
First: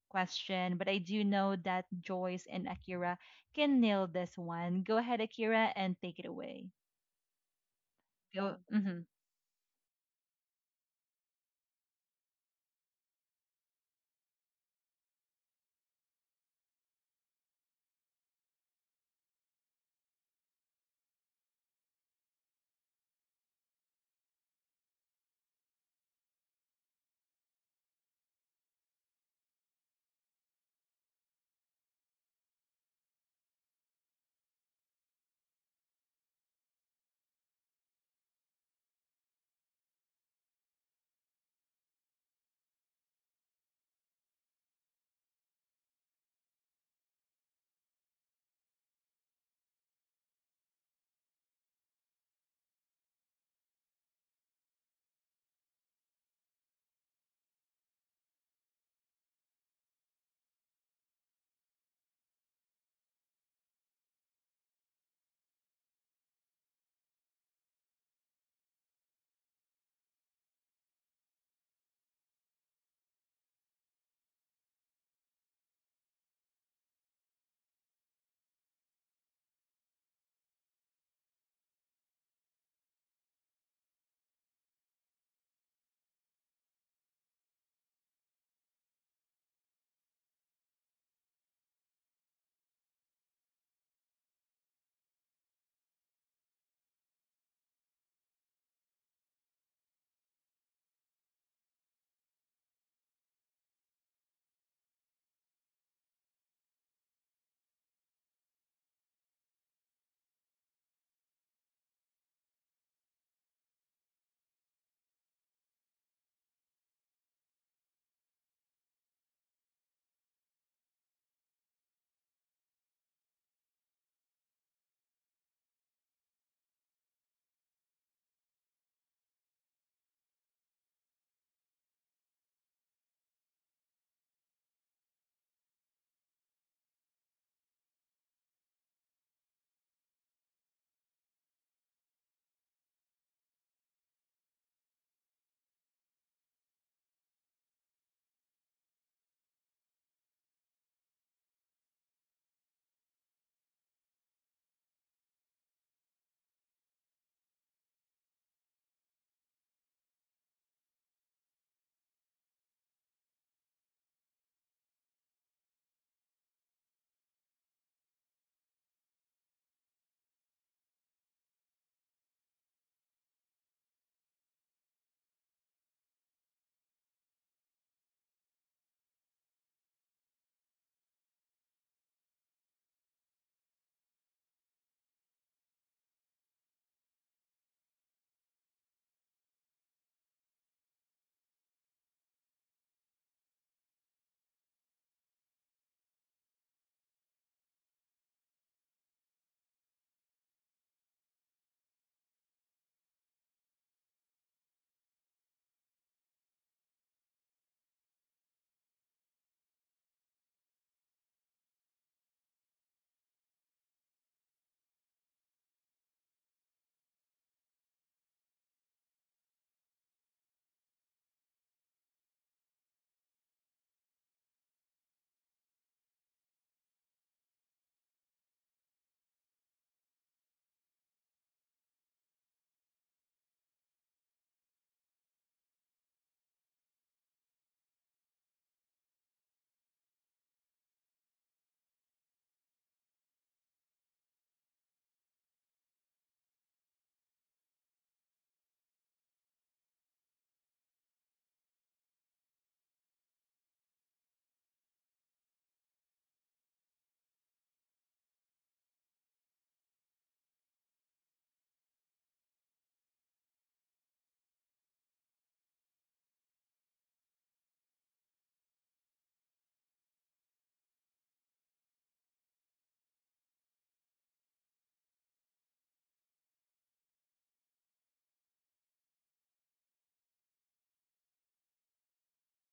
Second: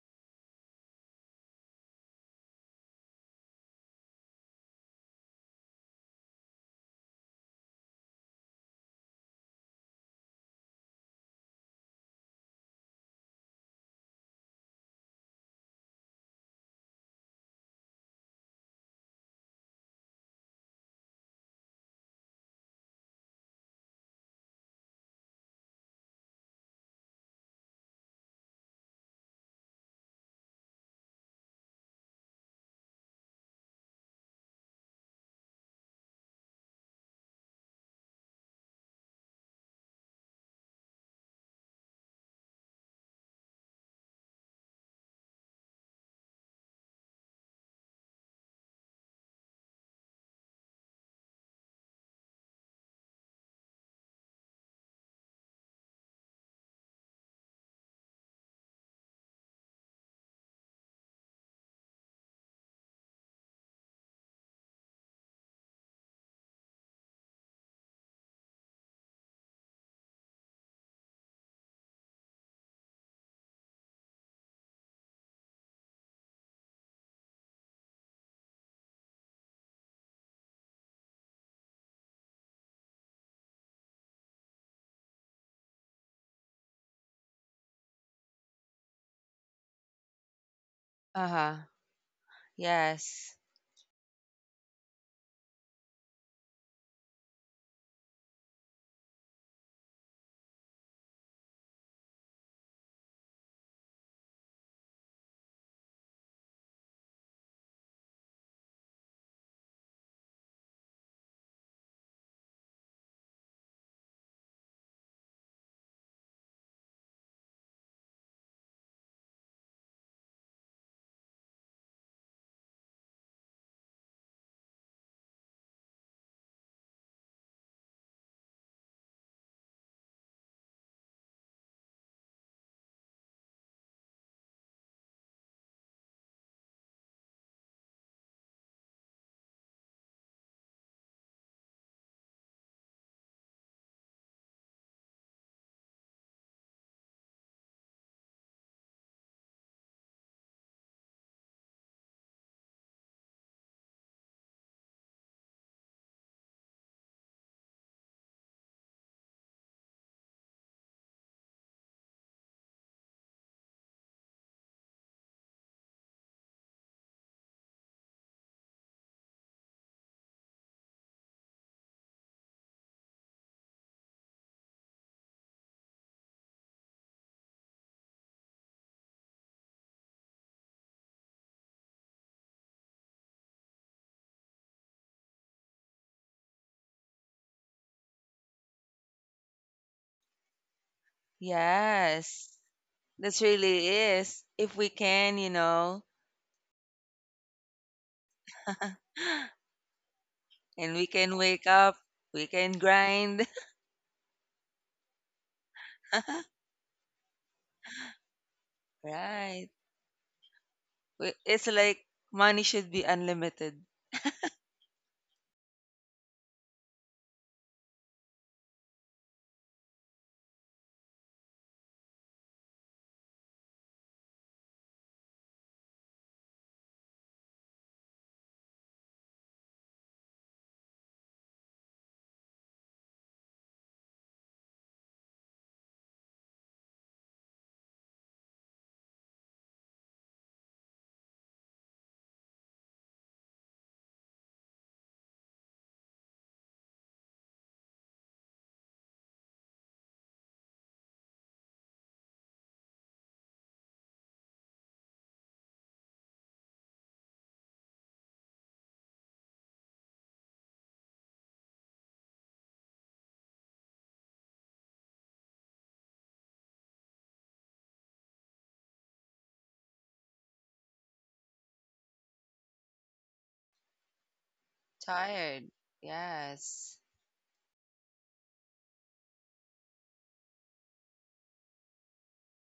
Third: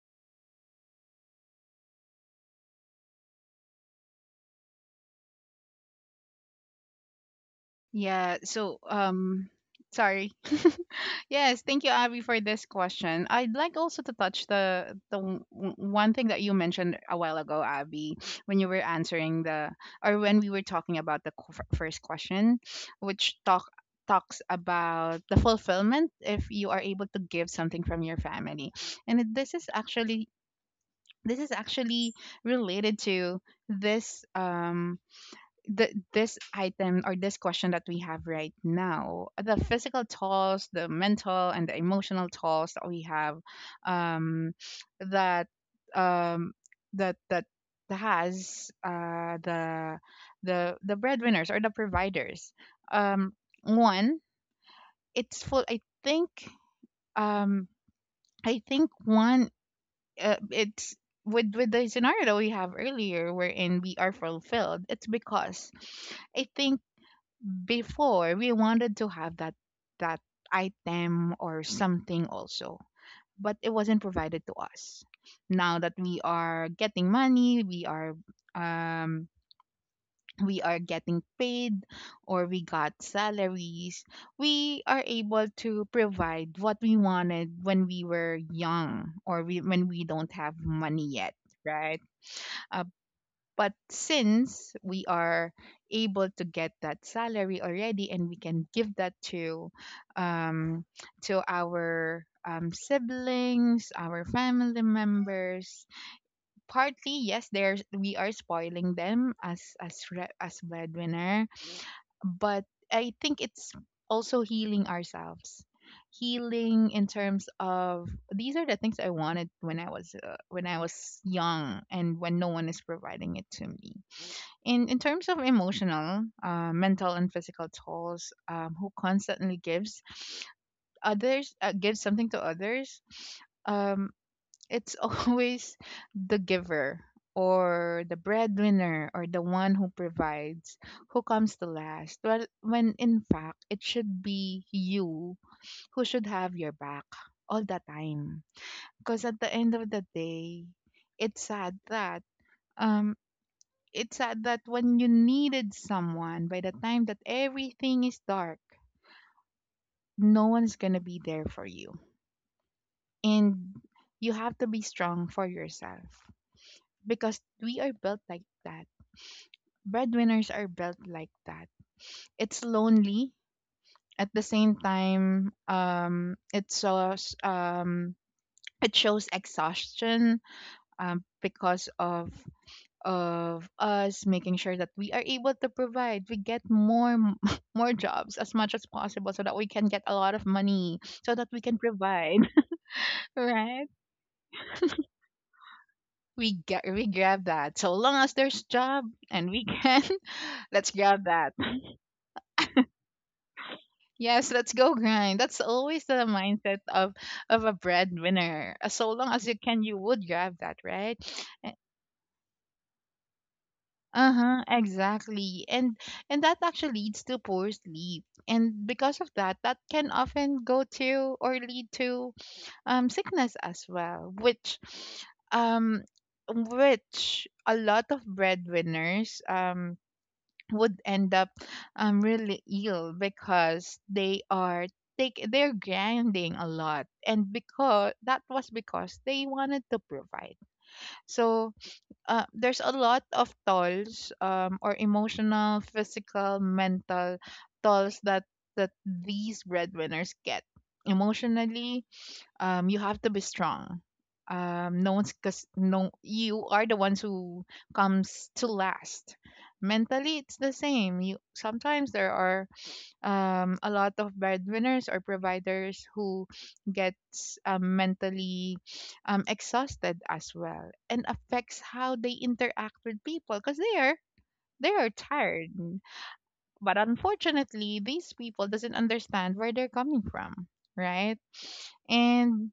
Speaker 1: question, but I do know that Joyce and Akira can nail this one. Go ahead, Akira, and take it away.
Speaker 2: Yeah.
Speaker 1: Go.
Speaker 2: So,
Speaker 1: Hmm.
Speaker 2: sorry. Yes. Thank you, Abby, for this question. I'd like also to touch one thing that you mentioned a while ago, Abby, when you were answering the, or when we were talking about the qu- f- first question, which talks about the fulfillment if you are able to give something from your family, and it- this is actually related to this um this item, or this question that we have right now, the physical tolls, the mental, and the emotional tolls that we have um that um that that has the breadwinners or the providers. Um one it's full um I think one it's With the scenario that we have earlier wherein we are fulfilled, it's because I think before we wanted to have that item or something also, but it wasn't provided to us. Now that we are getting money, we are, um we are getting paid, or we got salaries, we are able to provide what we wanted when we were young, or we, when we don't have money
Speaker 3: Uh
Speaker 2: yet,
Speaker 3: huh.
Speaker 2: right?
Speaker 3: Yes.
Speaker 2: But since we are able to get that salary already, and we can give that um, to our siblings, our family members, partly yes, there's we are spoiling them as as breadwinner, but I think it's also healing ourselves, healing in terms of these are the things I wanted when I was young and when no one is providing it to me. In terms of emotional, mental, and physical tolls, who constantly gives others, gives something to others, um, it's always the giver, or the breadwinner, or the one who provides who comes to last. Well, when in fact it should be you who should have your back all the time. Because at the end of the day, it's sad that um when you needed someone, by the time that everything is dark, no one's gonna be there for you. And you have to be strong for yourself because we are built like that. Breadwinners are built like that. It's lonely at the same time. It shows exhaustion, because of us making sure that we are able to provide. We get more m- more jobs as much as possible so that we can get a lot of money, so that we can provide.
Speaker 3: Yes. This really
Speaker 2: Right,
Speaker 3: is. If we can, you know,
Speaker 2: we get, we grab that so long as there's job, and we can. Let's
Speaker 3: and we
Speaker 2: grab
Speaker 3: can
Speaker 2: that.
Speaker 3: wake up, we can grind.
Speaker 2: Yes, let's go grind. That's always the mindset of a breadwinner. So long as you
Speaker 3: right.
Speaker 2: can, you would grab that, right?
Speaker 3: It's like money should be unlimited.
Speaker 2: Uh-huh, exactly. And that actually leads to poor sleep. And because of that, that can often go to, or lead to, sickness as well, which um which a lot of breadwinners would end up really ill because they are take they're grinding a lot, and because that was because they wanted to provide. So there's a lot of tolls, or emotional, physical, mental tolls that that these breadwinners get. Emotionally, you have to be strong. No one's, because no, you are the ones who comes to last. Mentally, it's the same. You sometimes there are a lot of breadwinners or providers who gets mentally exhausted as well, and affects how they interact with people because they are tired,
Speaker 3: Tired.
Speaker 2: but
Speaker 3: Yes.
Speaker 2: unfortunately these people doesn't understand where they're coming from, right? and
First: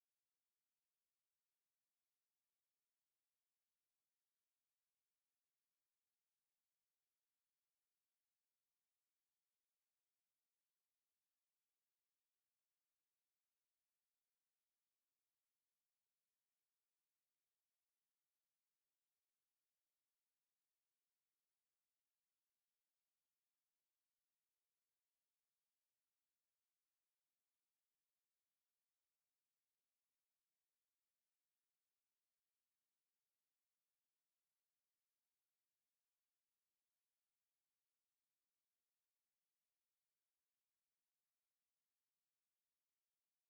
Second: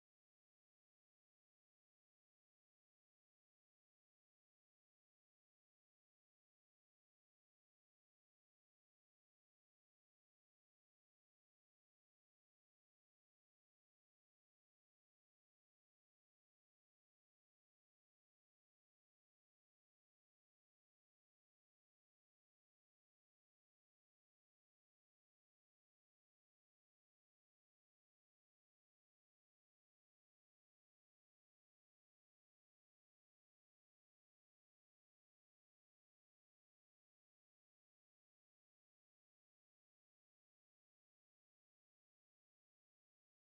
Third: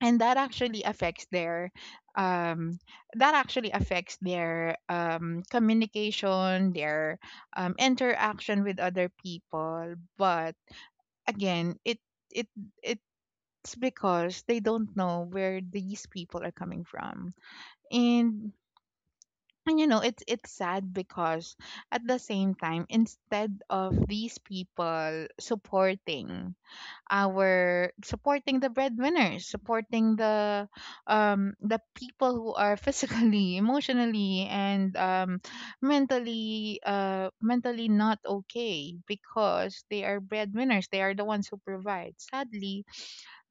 Speaker 2: and that actually affects their um communication, their interaction with other people. But again, it it's because they don't know where these people are coming from. And and you know, it's sad because at the same time, instead of these people supporting our supporting the breadwinners, supporting the people who are physically, emotionally, and mentally not okay because they are breadwinners, they are the ones who provide, sadly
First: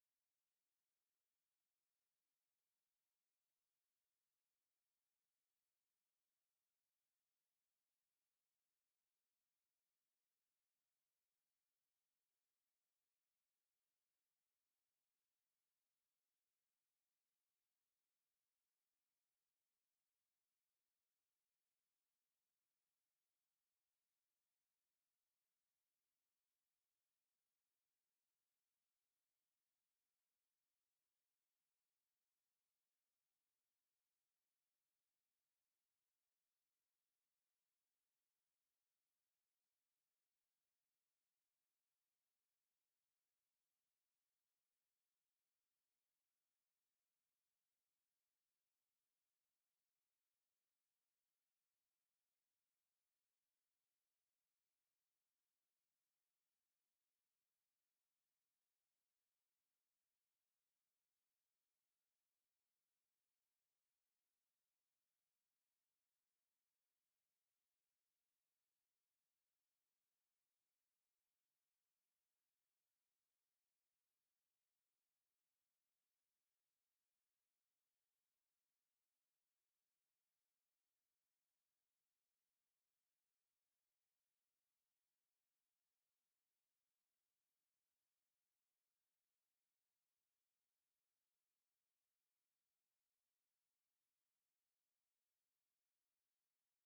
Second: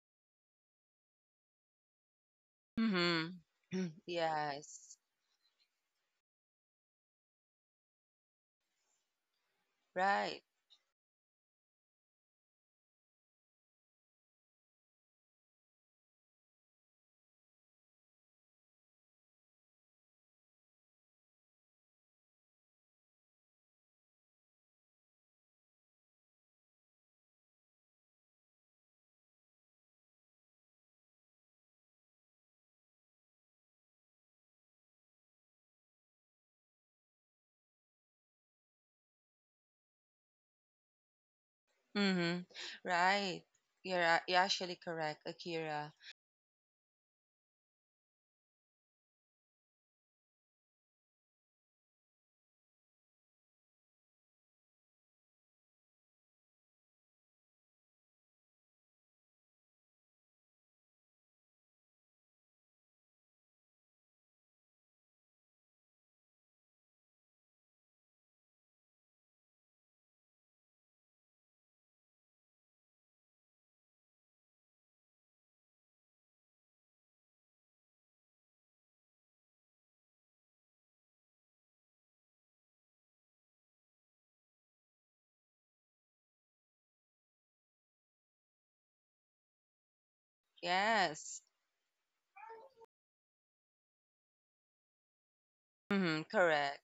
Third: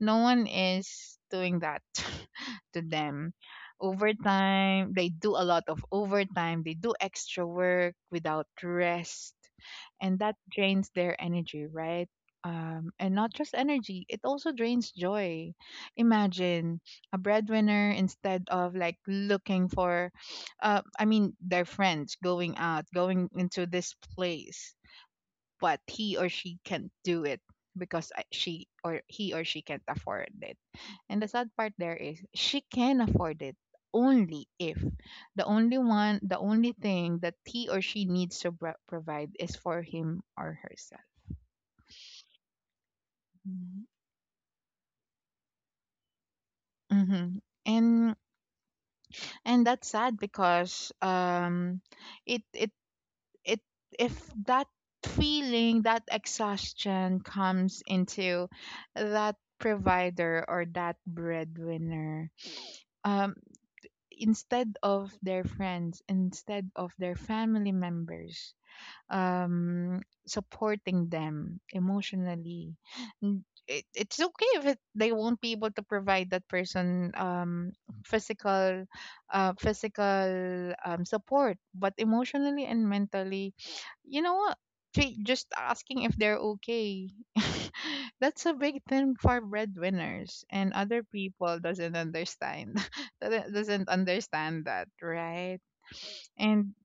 Speaker 2: no one is doing that to them.
Speaker 3: Mm-hmm.
Speaker 2: Overtime,
Speaker 3: yes.
Speaker 2: they do a lot of overtime, they do extra work without rest, and that
Speaker 3: Right.
Speaker 2: drains their energy, right? And not just energy, it also drains joy. Imagine a breadwinner instead of like looking for, I mean, their friends going out, going into this place, but he or she can't do it because I- she or he or she can't afford it. And the sad part there is she can afford it only if the only thing that he or she needs to bro- provide is for him or herself.
Speaker 3: Mm-hmm. Right. You're actually correct, Akira.
Speaker 2: Mm-hmm. And and that's sad because it it it if that feeling, that exhaustion, comes into that provider or that breadwinner, um instead of their friends, instead of their family members, supporting them emotionally. It's okay if it, they won't be able to provide that person physical, physical support, but emotionally and mentally, you know what just asking if they're okay. That's a big thing for breadwinners, and other
Speaker 3: Yes.
Speaker 2: people doesn't understand, doesn't understand that, right?
Speaker 3: Mm-hmm.
Speaker 2: and
Speaker 3: Correct.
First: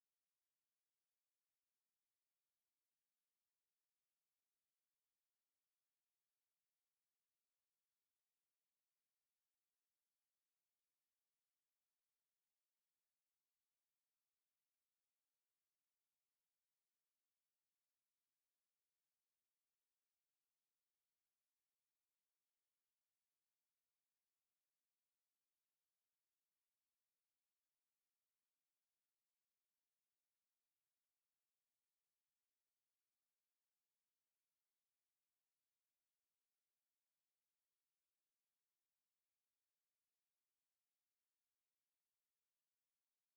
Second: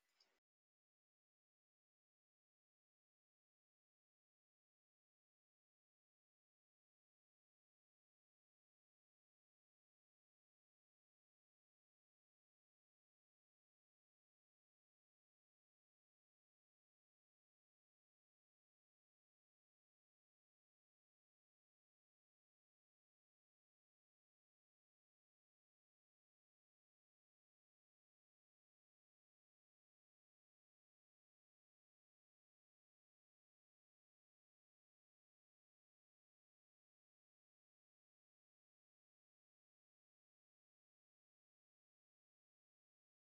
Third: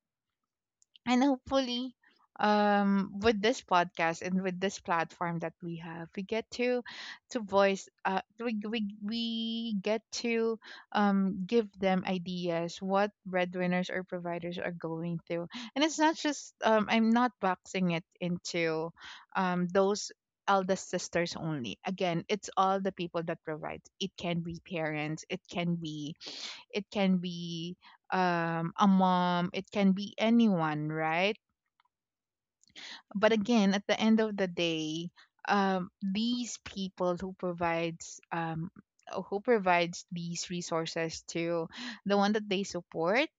Speaker 2: and hopefully, with this podcast and with this platform that we have, we get to voice, we get to give them ideas what breadwinners or providers are going through. And it's not just, I'm not boxing it into those eldest sisters only. Again, it's all the people that provides. It can be parents, it can be, it can be a mom, it can be anyone, right? But again, at the end of the day, these people who provides, who provides these resources to the one that they support,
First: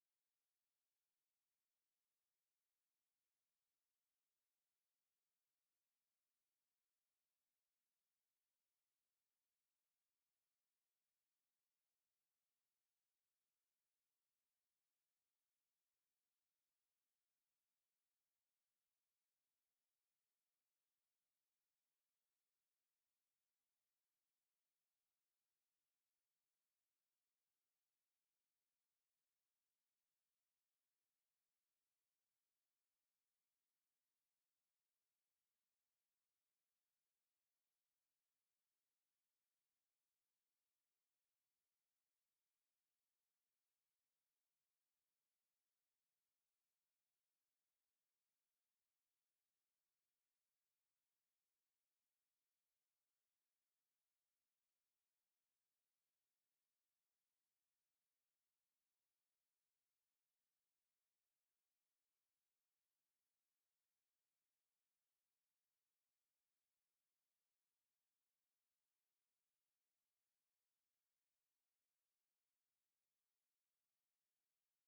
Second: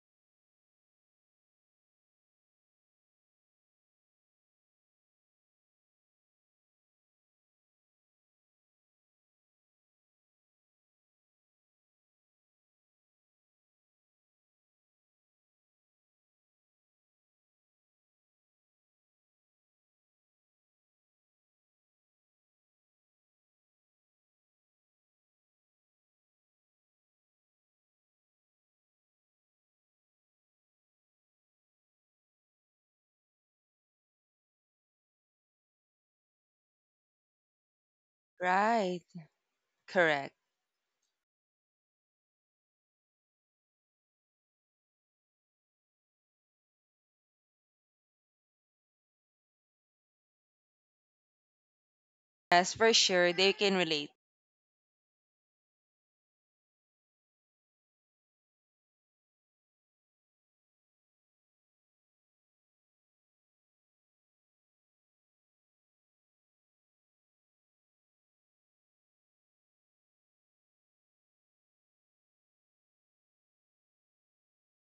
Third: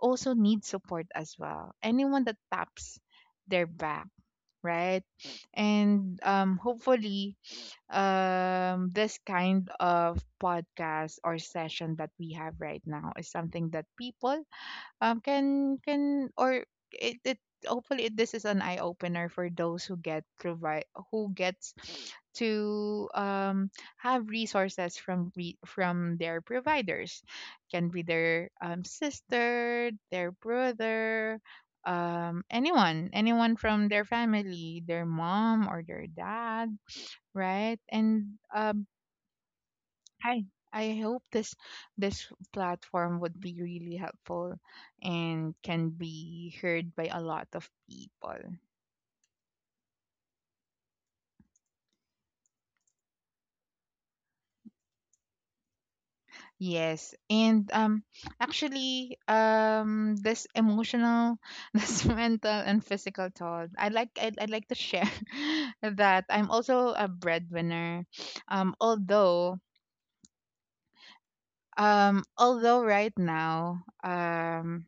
Speaker 2: also need support as well. Anyone that taps their back, right? And hopefully, this kind of podcast or session that we have right now is something that people can or it hopefully, this is an eye opener for those who get provide who gets to have resources from from their providers. Can be their sister, their brother, anyone from their family, their mom or their dad, right? and
Speaker 3: Right. Correct.
Speaker 2: Hi. I hope this this platform would be really helpful and can be heard by a lot of people.
Speaker 3: Yes, for sure. They can relate.
Speaker 2: Yes. And actually, this emotional, this mental and physical toll, I like I'd like to share that I'm also a breadwinner. Although right now,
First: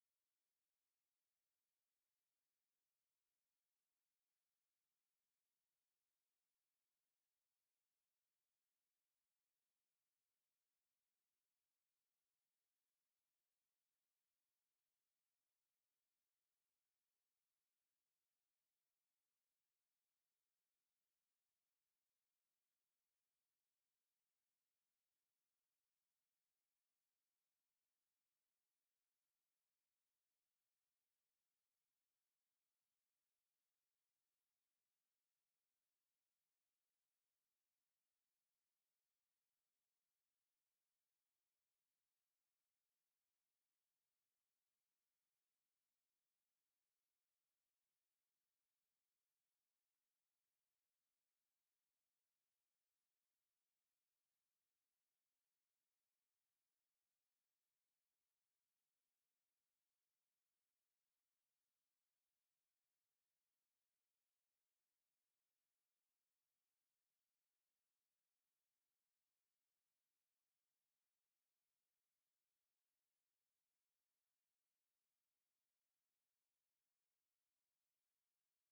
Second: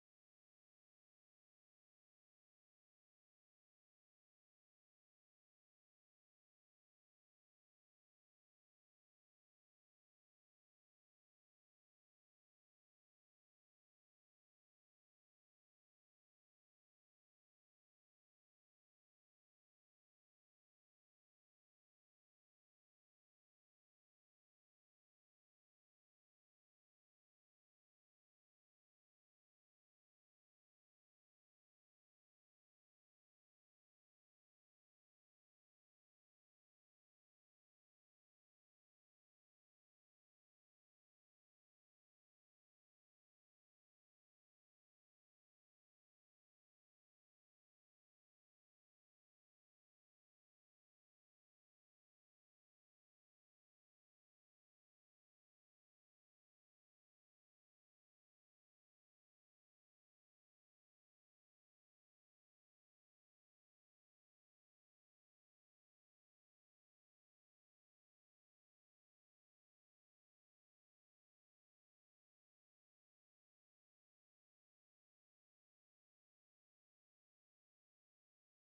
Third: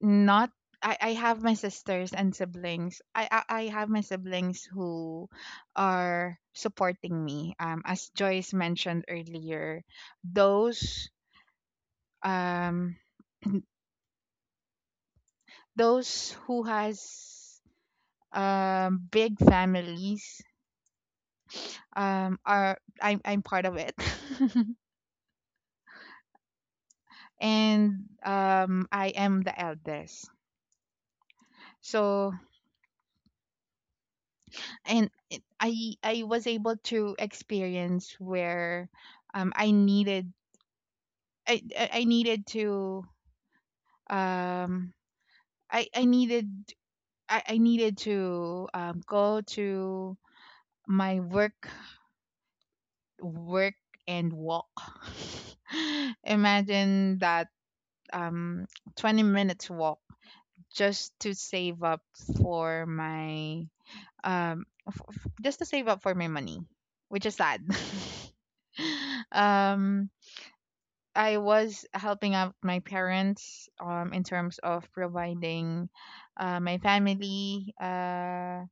Speaker 2: not I have my sisters and siblings. I have my siblings who are supporting me. As Joyce mentioned earlier, those um those who has big families, are I'm part of it, and I am the eldest. So, I was able to experience where, um, I needed I needed to um I needed I needed to go to my work, work and walk. Imagine that, um 20 minutes walk just to save up for my money, which is sad. um I was helping out my parents in terms of providing, my family,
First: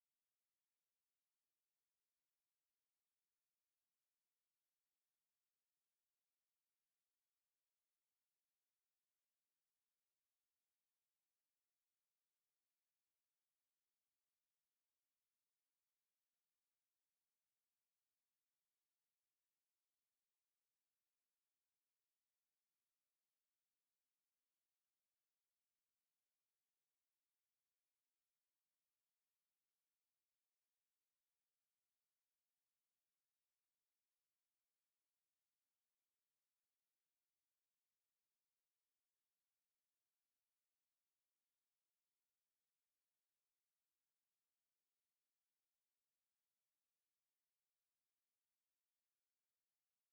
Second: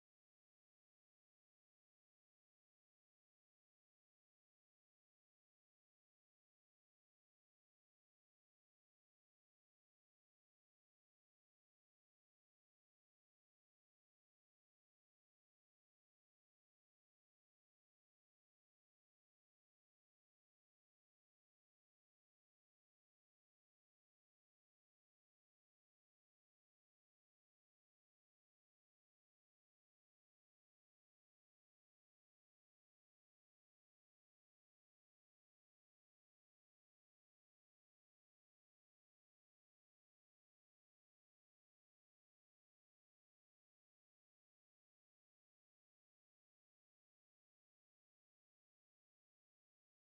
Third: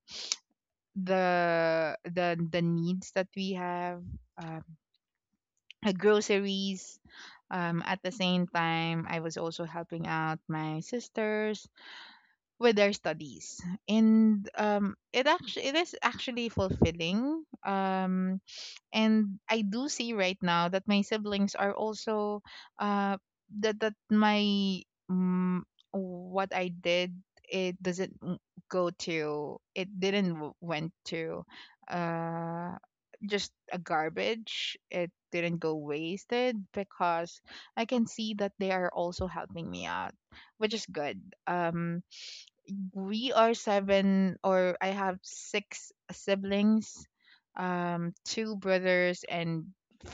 Speaker 2: the needs that we have, uh, groceries. At the same time, I was also helping out my sisters with their studies. And it is actually fulfilling. And I do see right now that my siblings are also, uh that that my mm, what I did, it doesn't w- go to it didn't w- went to uh just a garbage. It didn't go wasted because I can see that they are also helping me out, which is good. um we are seven, or I have six siblings. Two brothers and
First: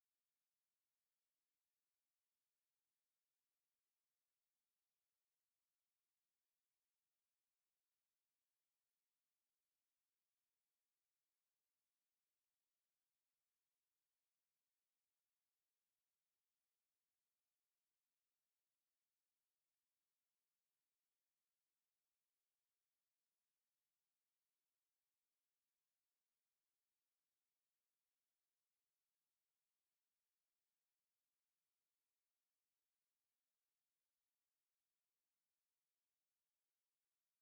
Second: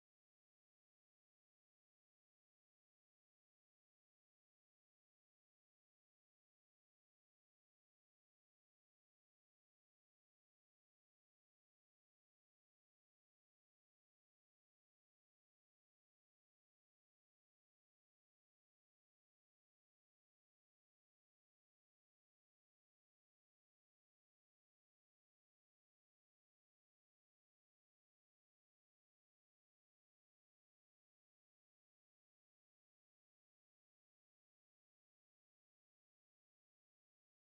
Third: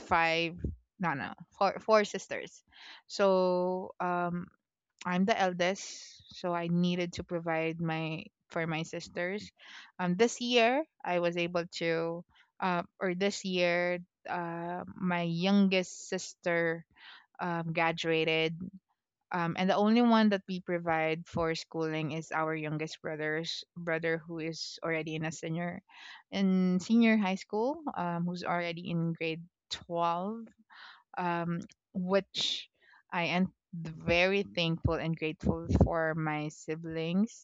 Speaker 2: five no no four, sisters. So, I'm the eldest, so I needed to provide my for my sisters. This year I was able to, or this year my youngest sister, graduated. And the only one that we provide for schooling is our youngest brother's brother, who is already in a senior, in senior high school, who's already in grade 12, um, which I am very thankful and grateful for. My siblings,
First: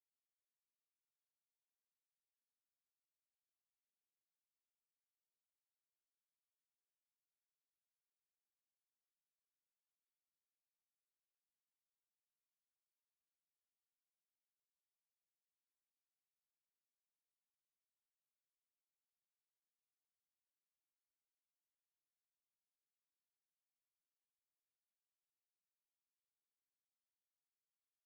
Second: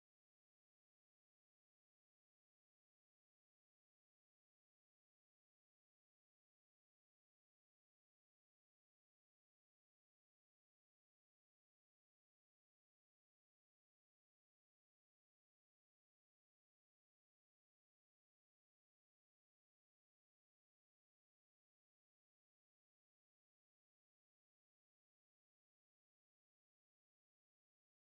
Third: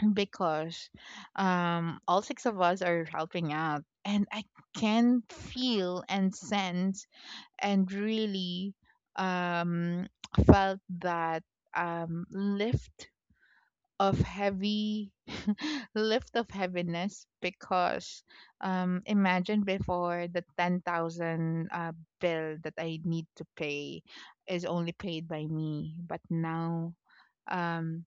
Speaker 2: because, all six of us are helping out. And I can feel and sense, and really, um, felt that lift of heavy lift of heaviness, because imagine, before the 10,000 bill that I need to pay is only paid by me, but now, um,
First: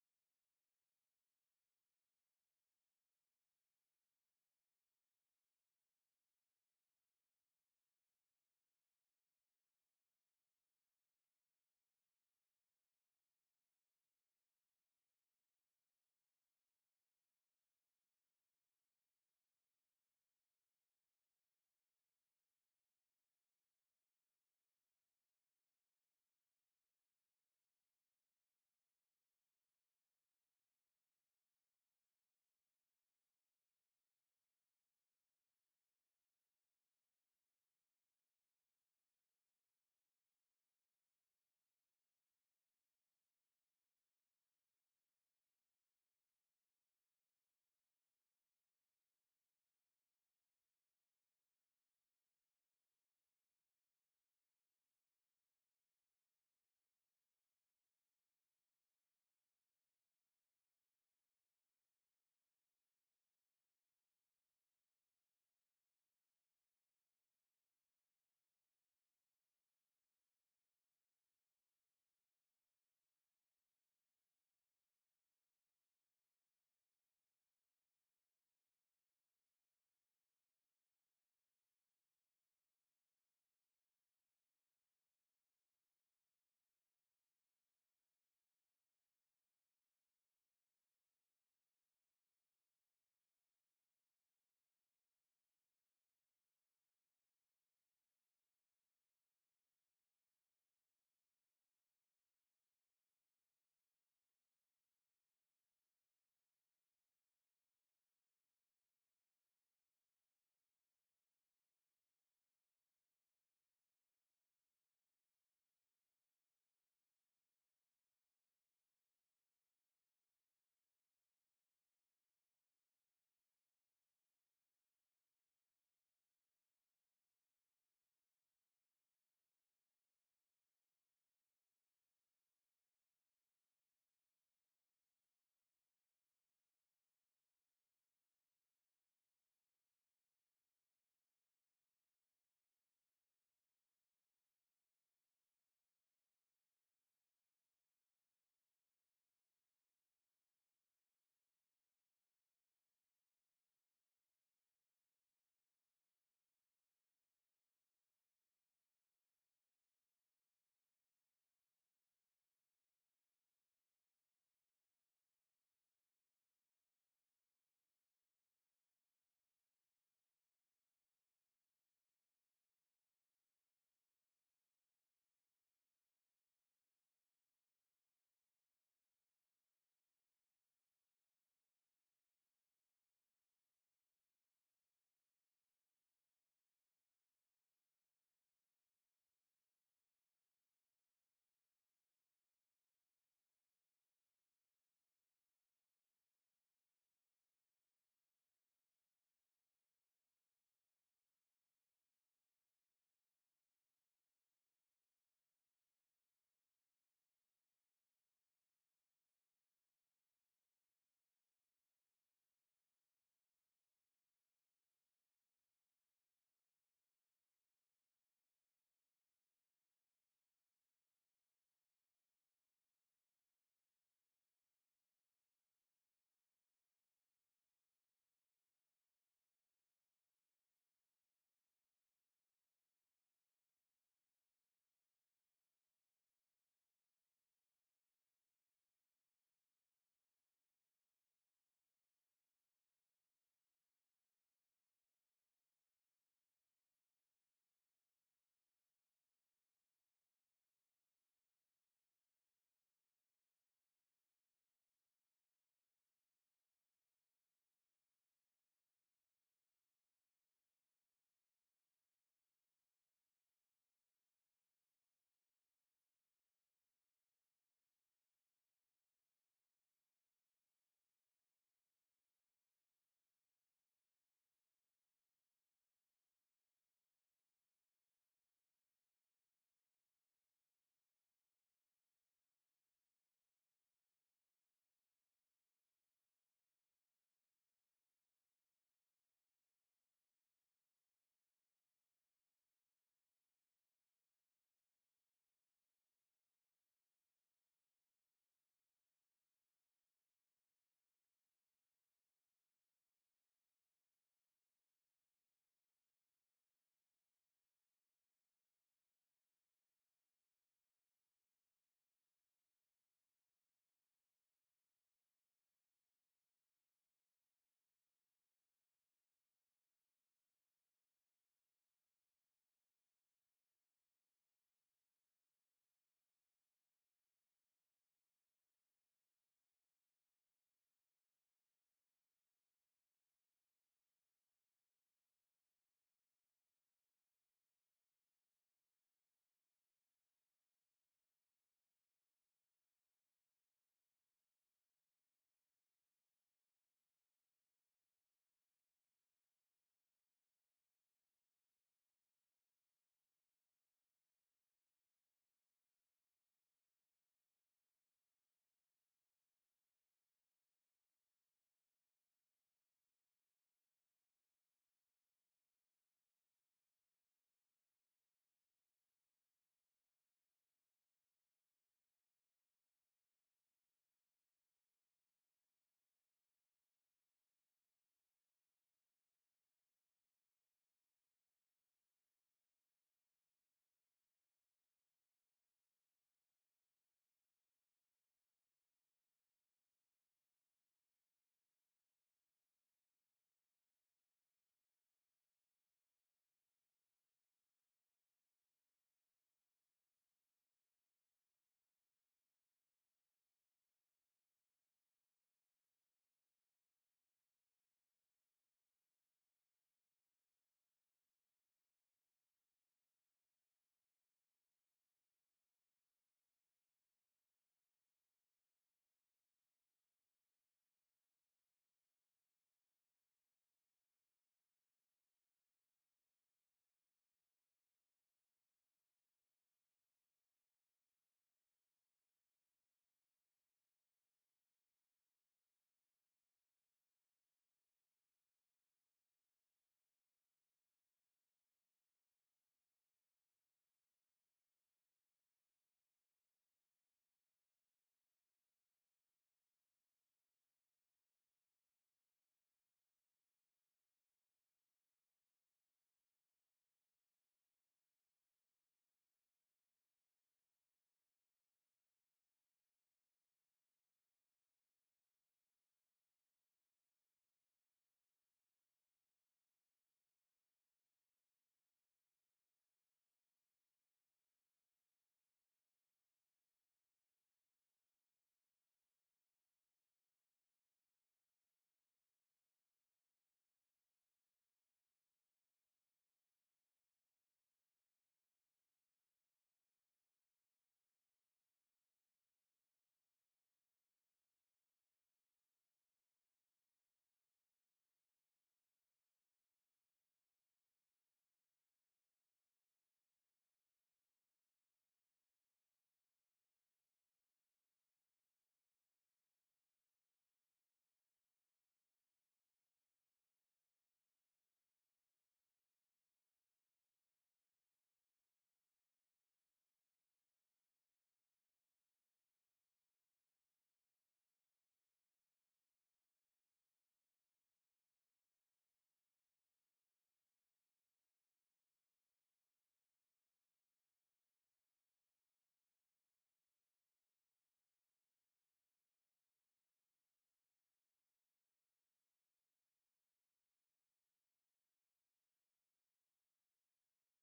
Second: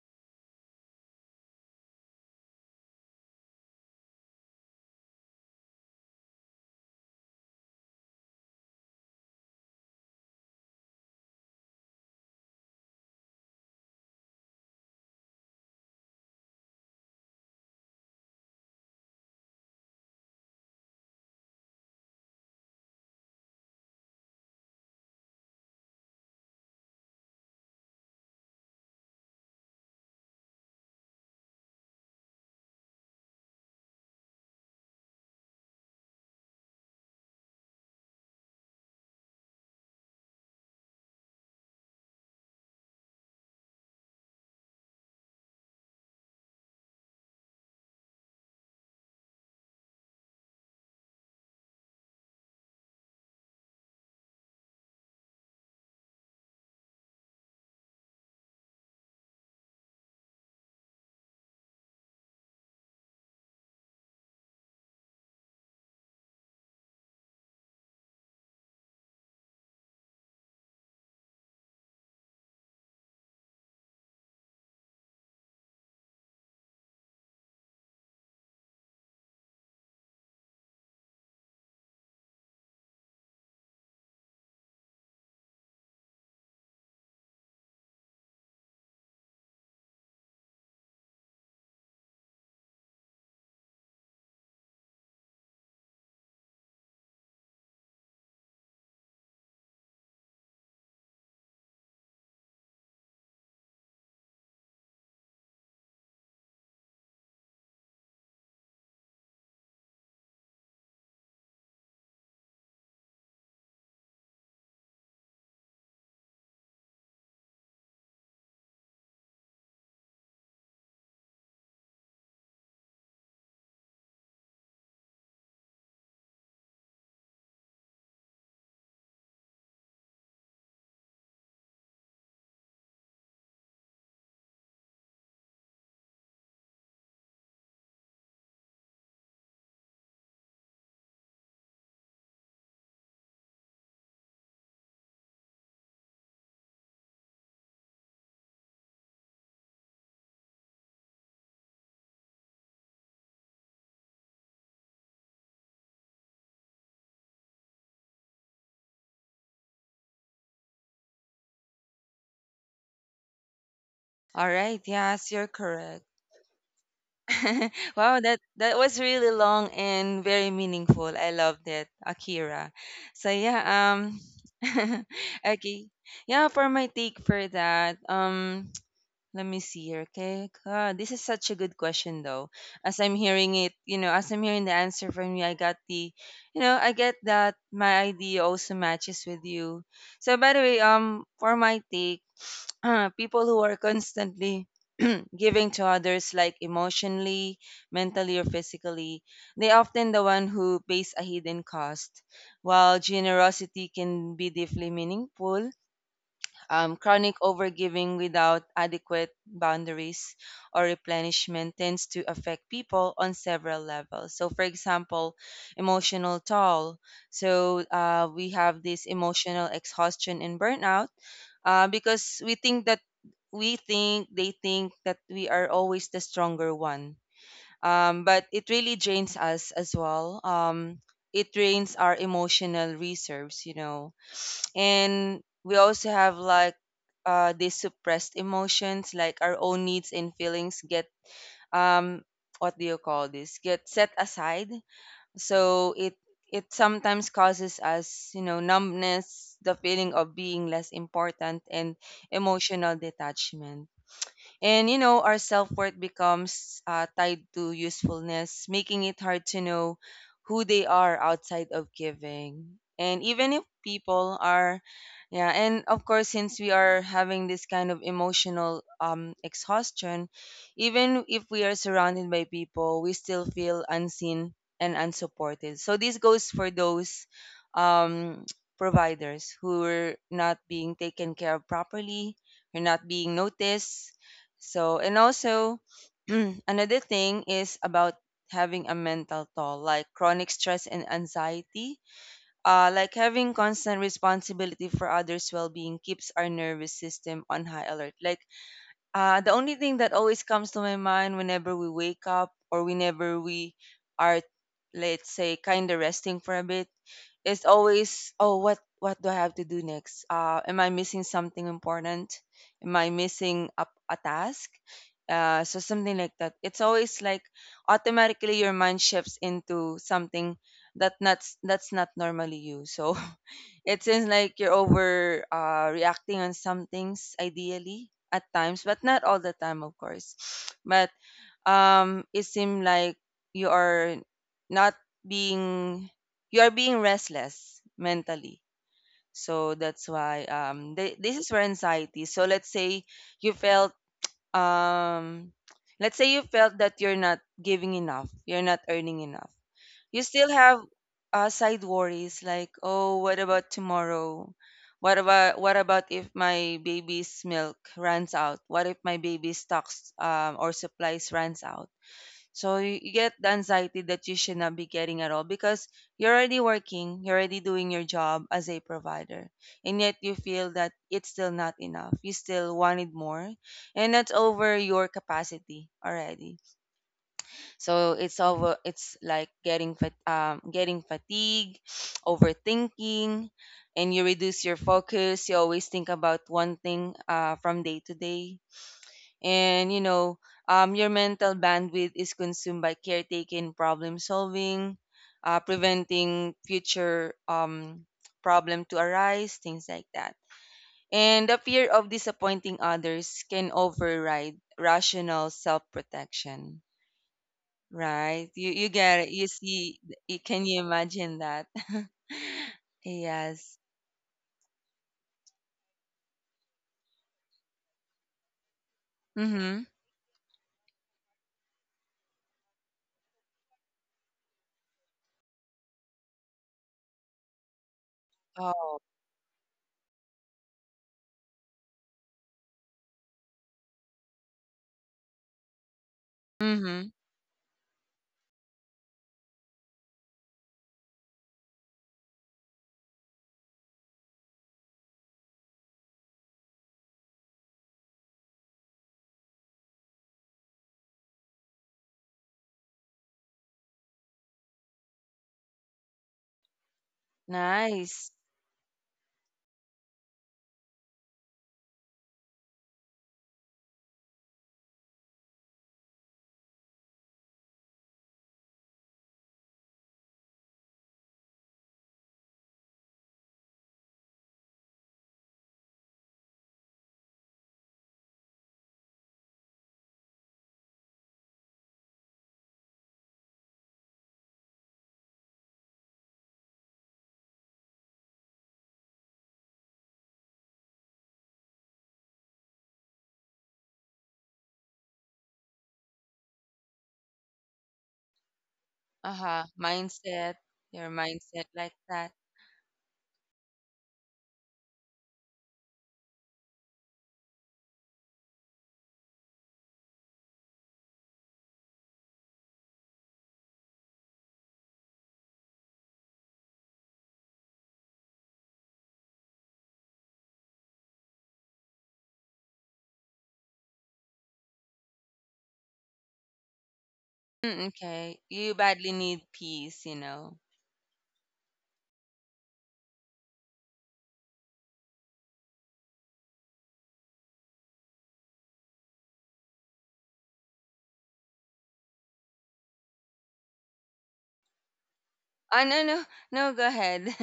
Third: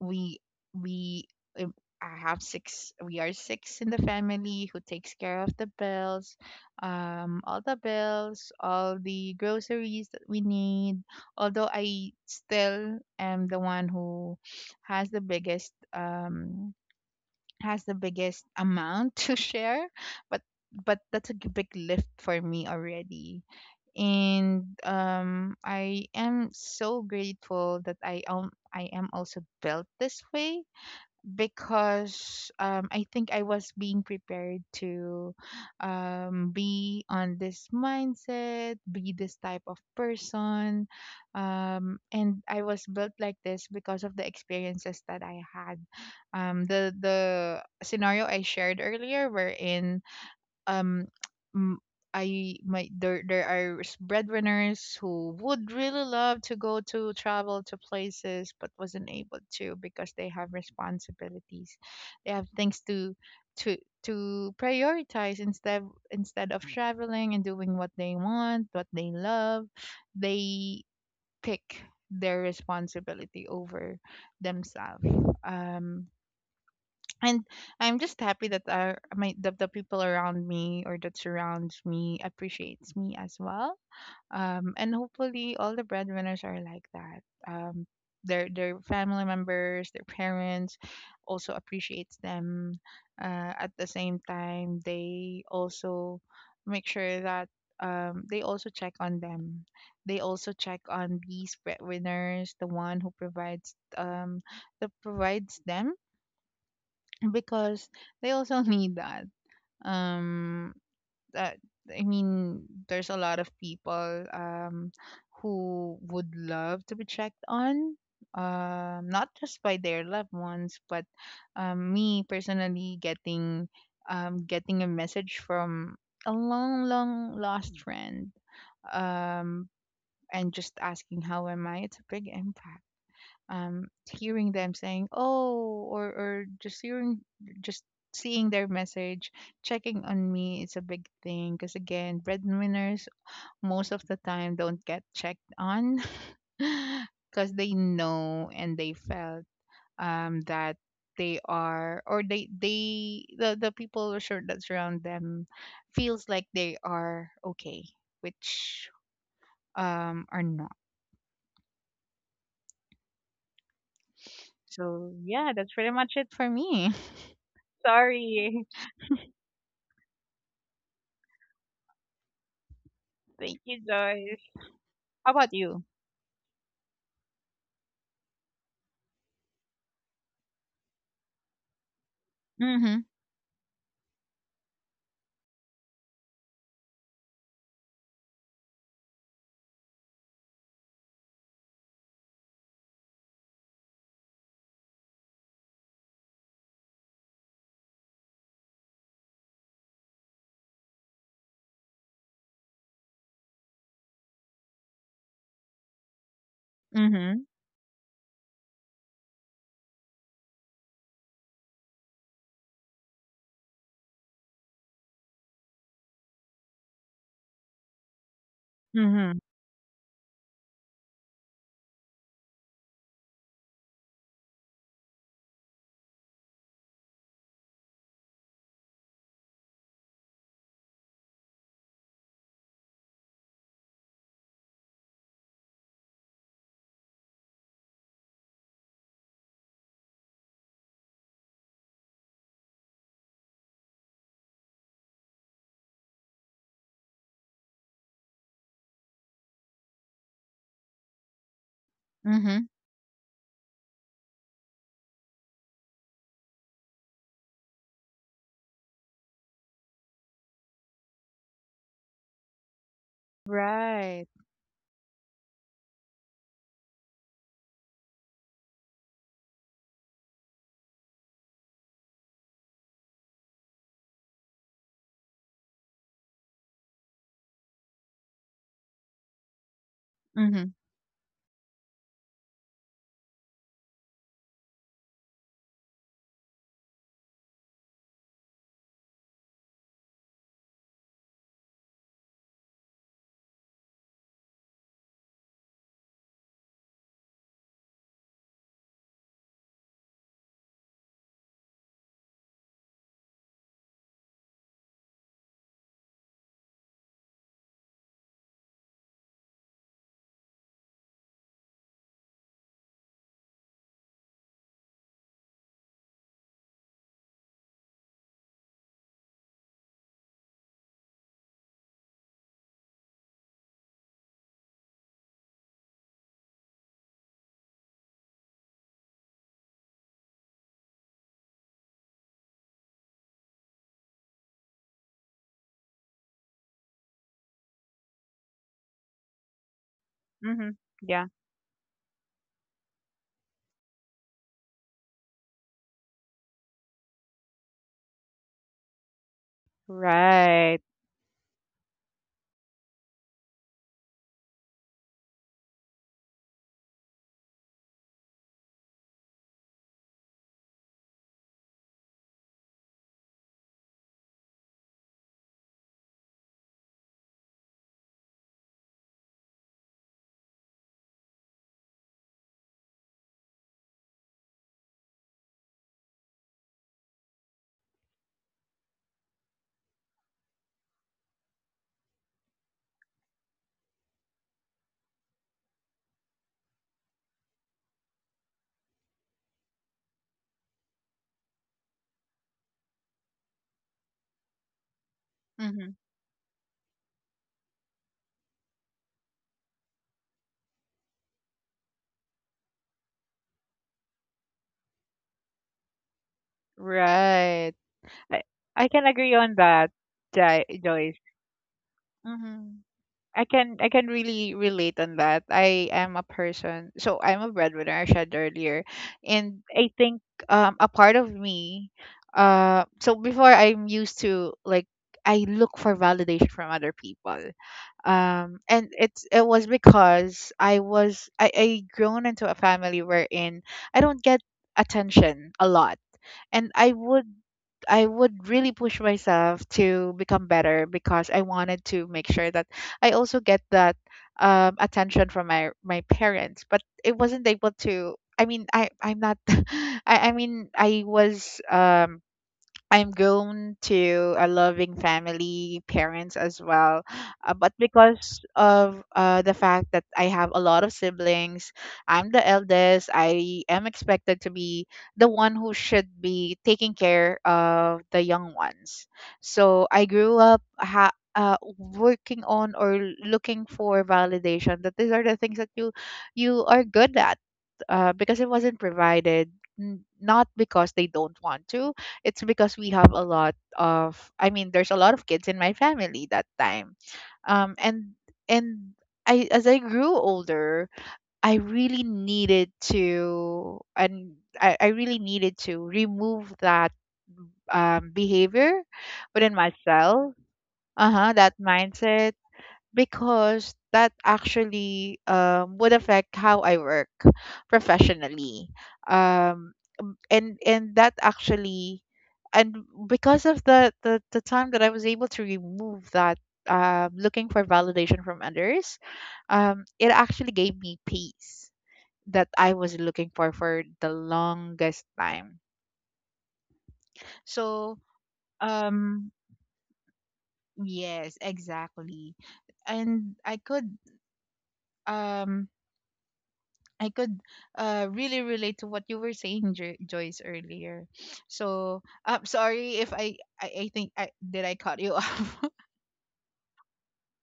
Speaker 2: we we um, I have six we are six in the family who takes care of the bills, all the bills, all the groceries that we need. Although I still am the one who has the biggest um has the biggest amount to share. but but that's a big lift for me already. And I am so grateful that I am also built this way, because I think I was being prepared to, be on this mindset, be this type of person. And I was built like this because of the experiences that I had. The scenario I shared earlier, wherein um m- I my there breadwinners who would really love to go to travel to places, but wasn't able to because they have responsibilities. They have things to to prioritize. Instead of traveling and doing what they want, what they love, they pick their responsibility over themselves. Um and I'm just happy that, my the people around me, or that surrounds me, appreciates me as well. And hopefully all the breadwinners are like that. Their family members, their parents, also appreciates them. At the same time, they also make sure that, they also check on them. They also check on these breadwinners, the one who provides, that provides them, because they also need that, um that I mean, there's a lot of people, who would love to be checked on, not just by their loved ones. But me personally, getting getting a message from a long, long lost friend, um and just asking how am I, it's a big impact. Hearing them saying oh, or just hearing just seeing their message checking on me is a big thing, because again, breadwinners most of the time don't get checked on, because they know and they felt, that they are or they the people sure that surround them feels like they are okay, which are not.
Speaker 3: All right.
Speaker 2: So
Speaker 3: Yes, you're
Speaker 2: yeah, that's pretty
Speaker 3: correct.
Speaker 2: much it for me.
Speaker 3: wow, that
Speaker 2: Sorry.
Speaker 3: that was really long and very meaningful. I loved it, Akira. So
Speaker 2: Thank
Speaker 3: yeah,
Speaker 2: you,
Speaker 3: um
Speaker 2: Joyce. How about you?
Speaker 3: okay. Yeah, for my take for that, let me see here. Okay, God, this is such a good question, though. As
Speaker 2: Mhm.
Speaker 3: I'm hearing it, you know, as I'm hearing the answer from you, I got the, you know, I get that my idea also matches with you. So, by the way, for my take, people who are constantly giving to others, like emotionally, mentally, or physically, they often the one who pays a hidden cost. While generosity can be deeply meaningful, chronic
Speaker 2: Mhm.
Speaker 3: overgiving without adequate boundaries or replenishment tends to affect people on several levels. So, for example, emotional toll. So, we have this
Speaker 2: Mhm.
Speaker 3: emotional exhaustion and burnout, because we think they think that we are always the stronger one. But it really drains us as well. It drains our emotional reserves, you know, and we also have like, these suppressed emotions, like our own needs and feelings get um what do you call this get set aside. So it sometimes causes us, you know, numbness, the feeling of being less important, and
Speaker 2: Mhm.
Speaker 3: emotional detachment. And, you know, our self worth becomes tied to usefulness, making it hard to know who they are outside of giving. And even if
Speaker 2: Right.
Speaker 3: people are, yeah, and of course, since we are having this kind of emotional, exhaustion, even if we are surrounded by people, we still feel unseen and unsupported. So this goes for those, um, providers who are not
Speaker 2: Mhm.
Speaker 3: being taken care of properly, who are not being noticed. So, and also, another thing is about having a mental toll, like chronic stress and anxiety. Like having constant responsibility for others' well being keeps our nervous system on high alert. Like, the only thing that always comes to my mind whenever we wake up or whenever we are, let's say, kind of resting for a bit, it's always, oh, what do I have to do next? Am I missing something important? Am I missing a task? So something like that. It's always like automatically your mind shifts into something that's not normally you. So it seems like you're over reacting on some things ideally at times, but not all the time, of course. But it seems like you are not being you are being restless mentally. So that's why
Speaker 2: Mhm. Yeah.
Speaker 3: this is for anxiety. So let's say you felt um let's say you felt that you're not giving enough, you're not earning enough. You still
Speaker 2: Right.
Speaker 3: have side worries like, oh, what about tomorrow, what about if my baby's milk runs out, what if my baby's stocks, or supplies, runs out. So you get the anxiety that you should not be getting at all because you're already working, you're already doing your job as a provider, and yet you feel that it's still not enough. You still wanted more, and that's over your capacity already. So it's over. It's like getting fat, getting fatigue, overthinking, and you reduce your focus. You always think about one thing, from day to day. And your mental bandwidth is consumed by caretaking, problem solving,
Speaker 2: Mhm.
Speaker 3: preventing future problem to arise, things like that. And the fear of disappointing others can override rational self-protection.
Speaker 2: Right. I
Speaker 3: Right, you
Speaker 2: I
Speaker 3: you
Speaker 2: can
Speaker 3: get it,
Speaker 2: agree
Speaker 3: you
Speaker 2: on that,
Speaker 3: see?
Speaker 2: Jai
Speaker 3: Can you
Speaker 2: Joyce.
Speaker 3: imagine that?
Speaker 2: Mhm.
Speaker 3: Yes.
Speaker 2: I can really relate on that. I am a person, so I'm a breadwinner, I said earlier. And
Speaker 3: Mm-hmm.
Speaker 2: I think, a part of me, so before, I'm used to like, I look for validation from other people. And
Speaker 3: Oh.
Speaker 2: it was because I was I grown into a family wherein I don't get attention a lot, and I
Speaker 3: Mm-hmm.
Speaker 2: would, really push myself to become better, because I wanted to make sure that I also get that attention from my parents. But it wasn't able to. I'm not I was, i'm grown to a loving family, parents as well. But
Speaker 3: Nice.
Speaker 2: because of, the fact that I have a lot of siblings, I'm the eldest, I am expected to be the one who should be taking care of the young ones. So I grew up, working on, or looking for validation, that these are the things that you are good at, because it wasn't provided. Not because they don't want to. It's because we have a lot of, I mean, there's a lot of kids in my family that time. Um and and I, as I grew older, I really needed to, and I really needed to remove that behavior within
Speaker 3: Uh-huh,
Speaker 2: myself.
Speaker 3: mindset. Your
Speaker 2: Uh-huh, that
Speaker 3: mindset like
Speaker 2: mindset,
Speaker 3: that.
Speaker 2: because that actually, would affect how I work professionally. Um, and that actually, and because of the time that I was able to remove that, looking for validation from others, it actually gave me peace that I was looking for the longest time.
Speaker 3: Mm,
Speaker 2: So,
Speaker 3: okay. You badly
Speaker 2: um,
Speaker 3: need peace.
Speaker 2: yes, exactly. And I could, um I could really relate to what you were saying, Joyce, earlier. So I'm sorry if I think I cut you off.
Speaker 3: Oh, no, no, no, go ahead.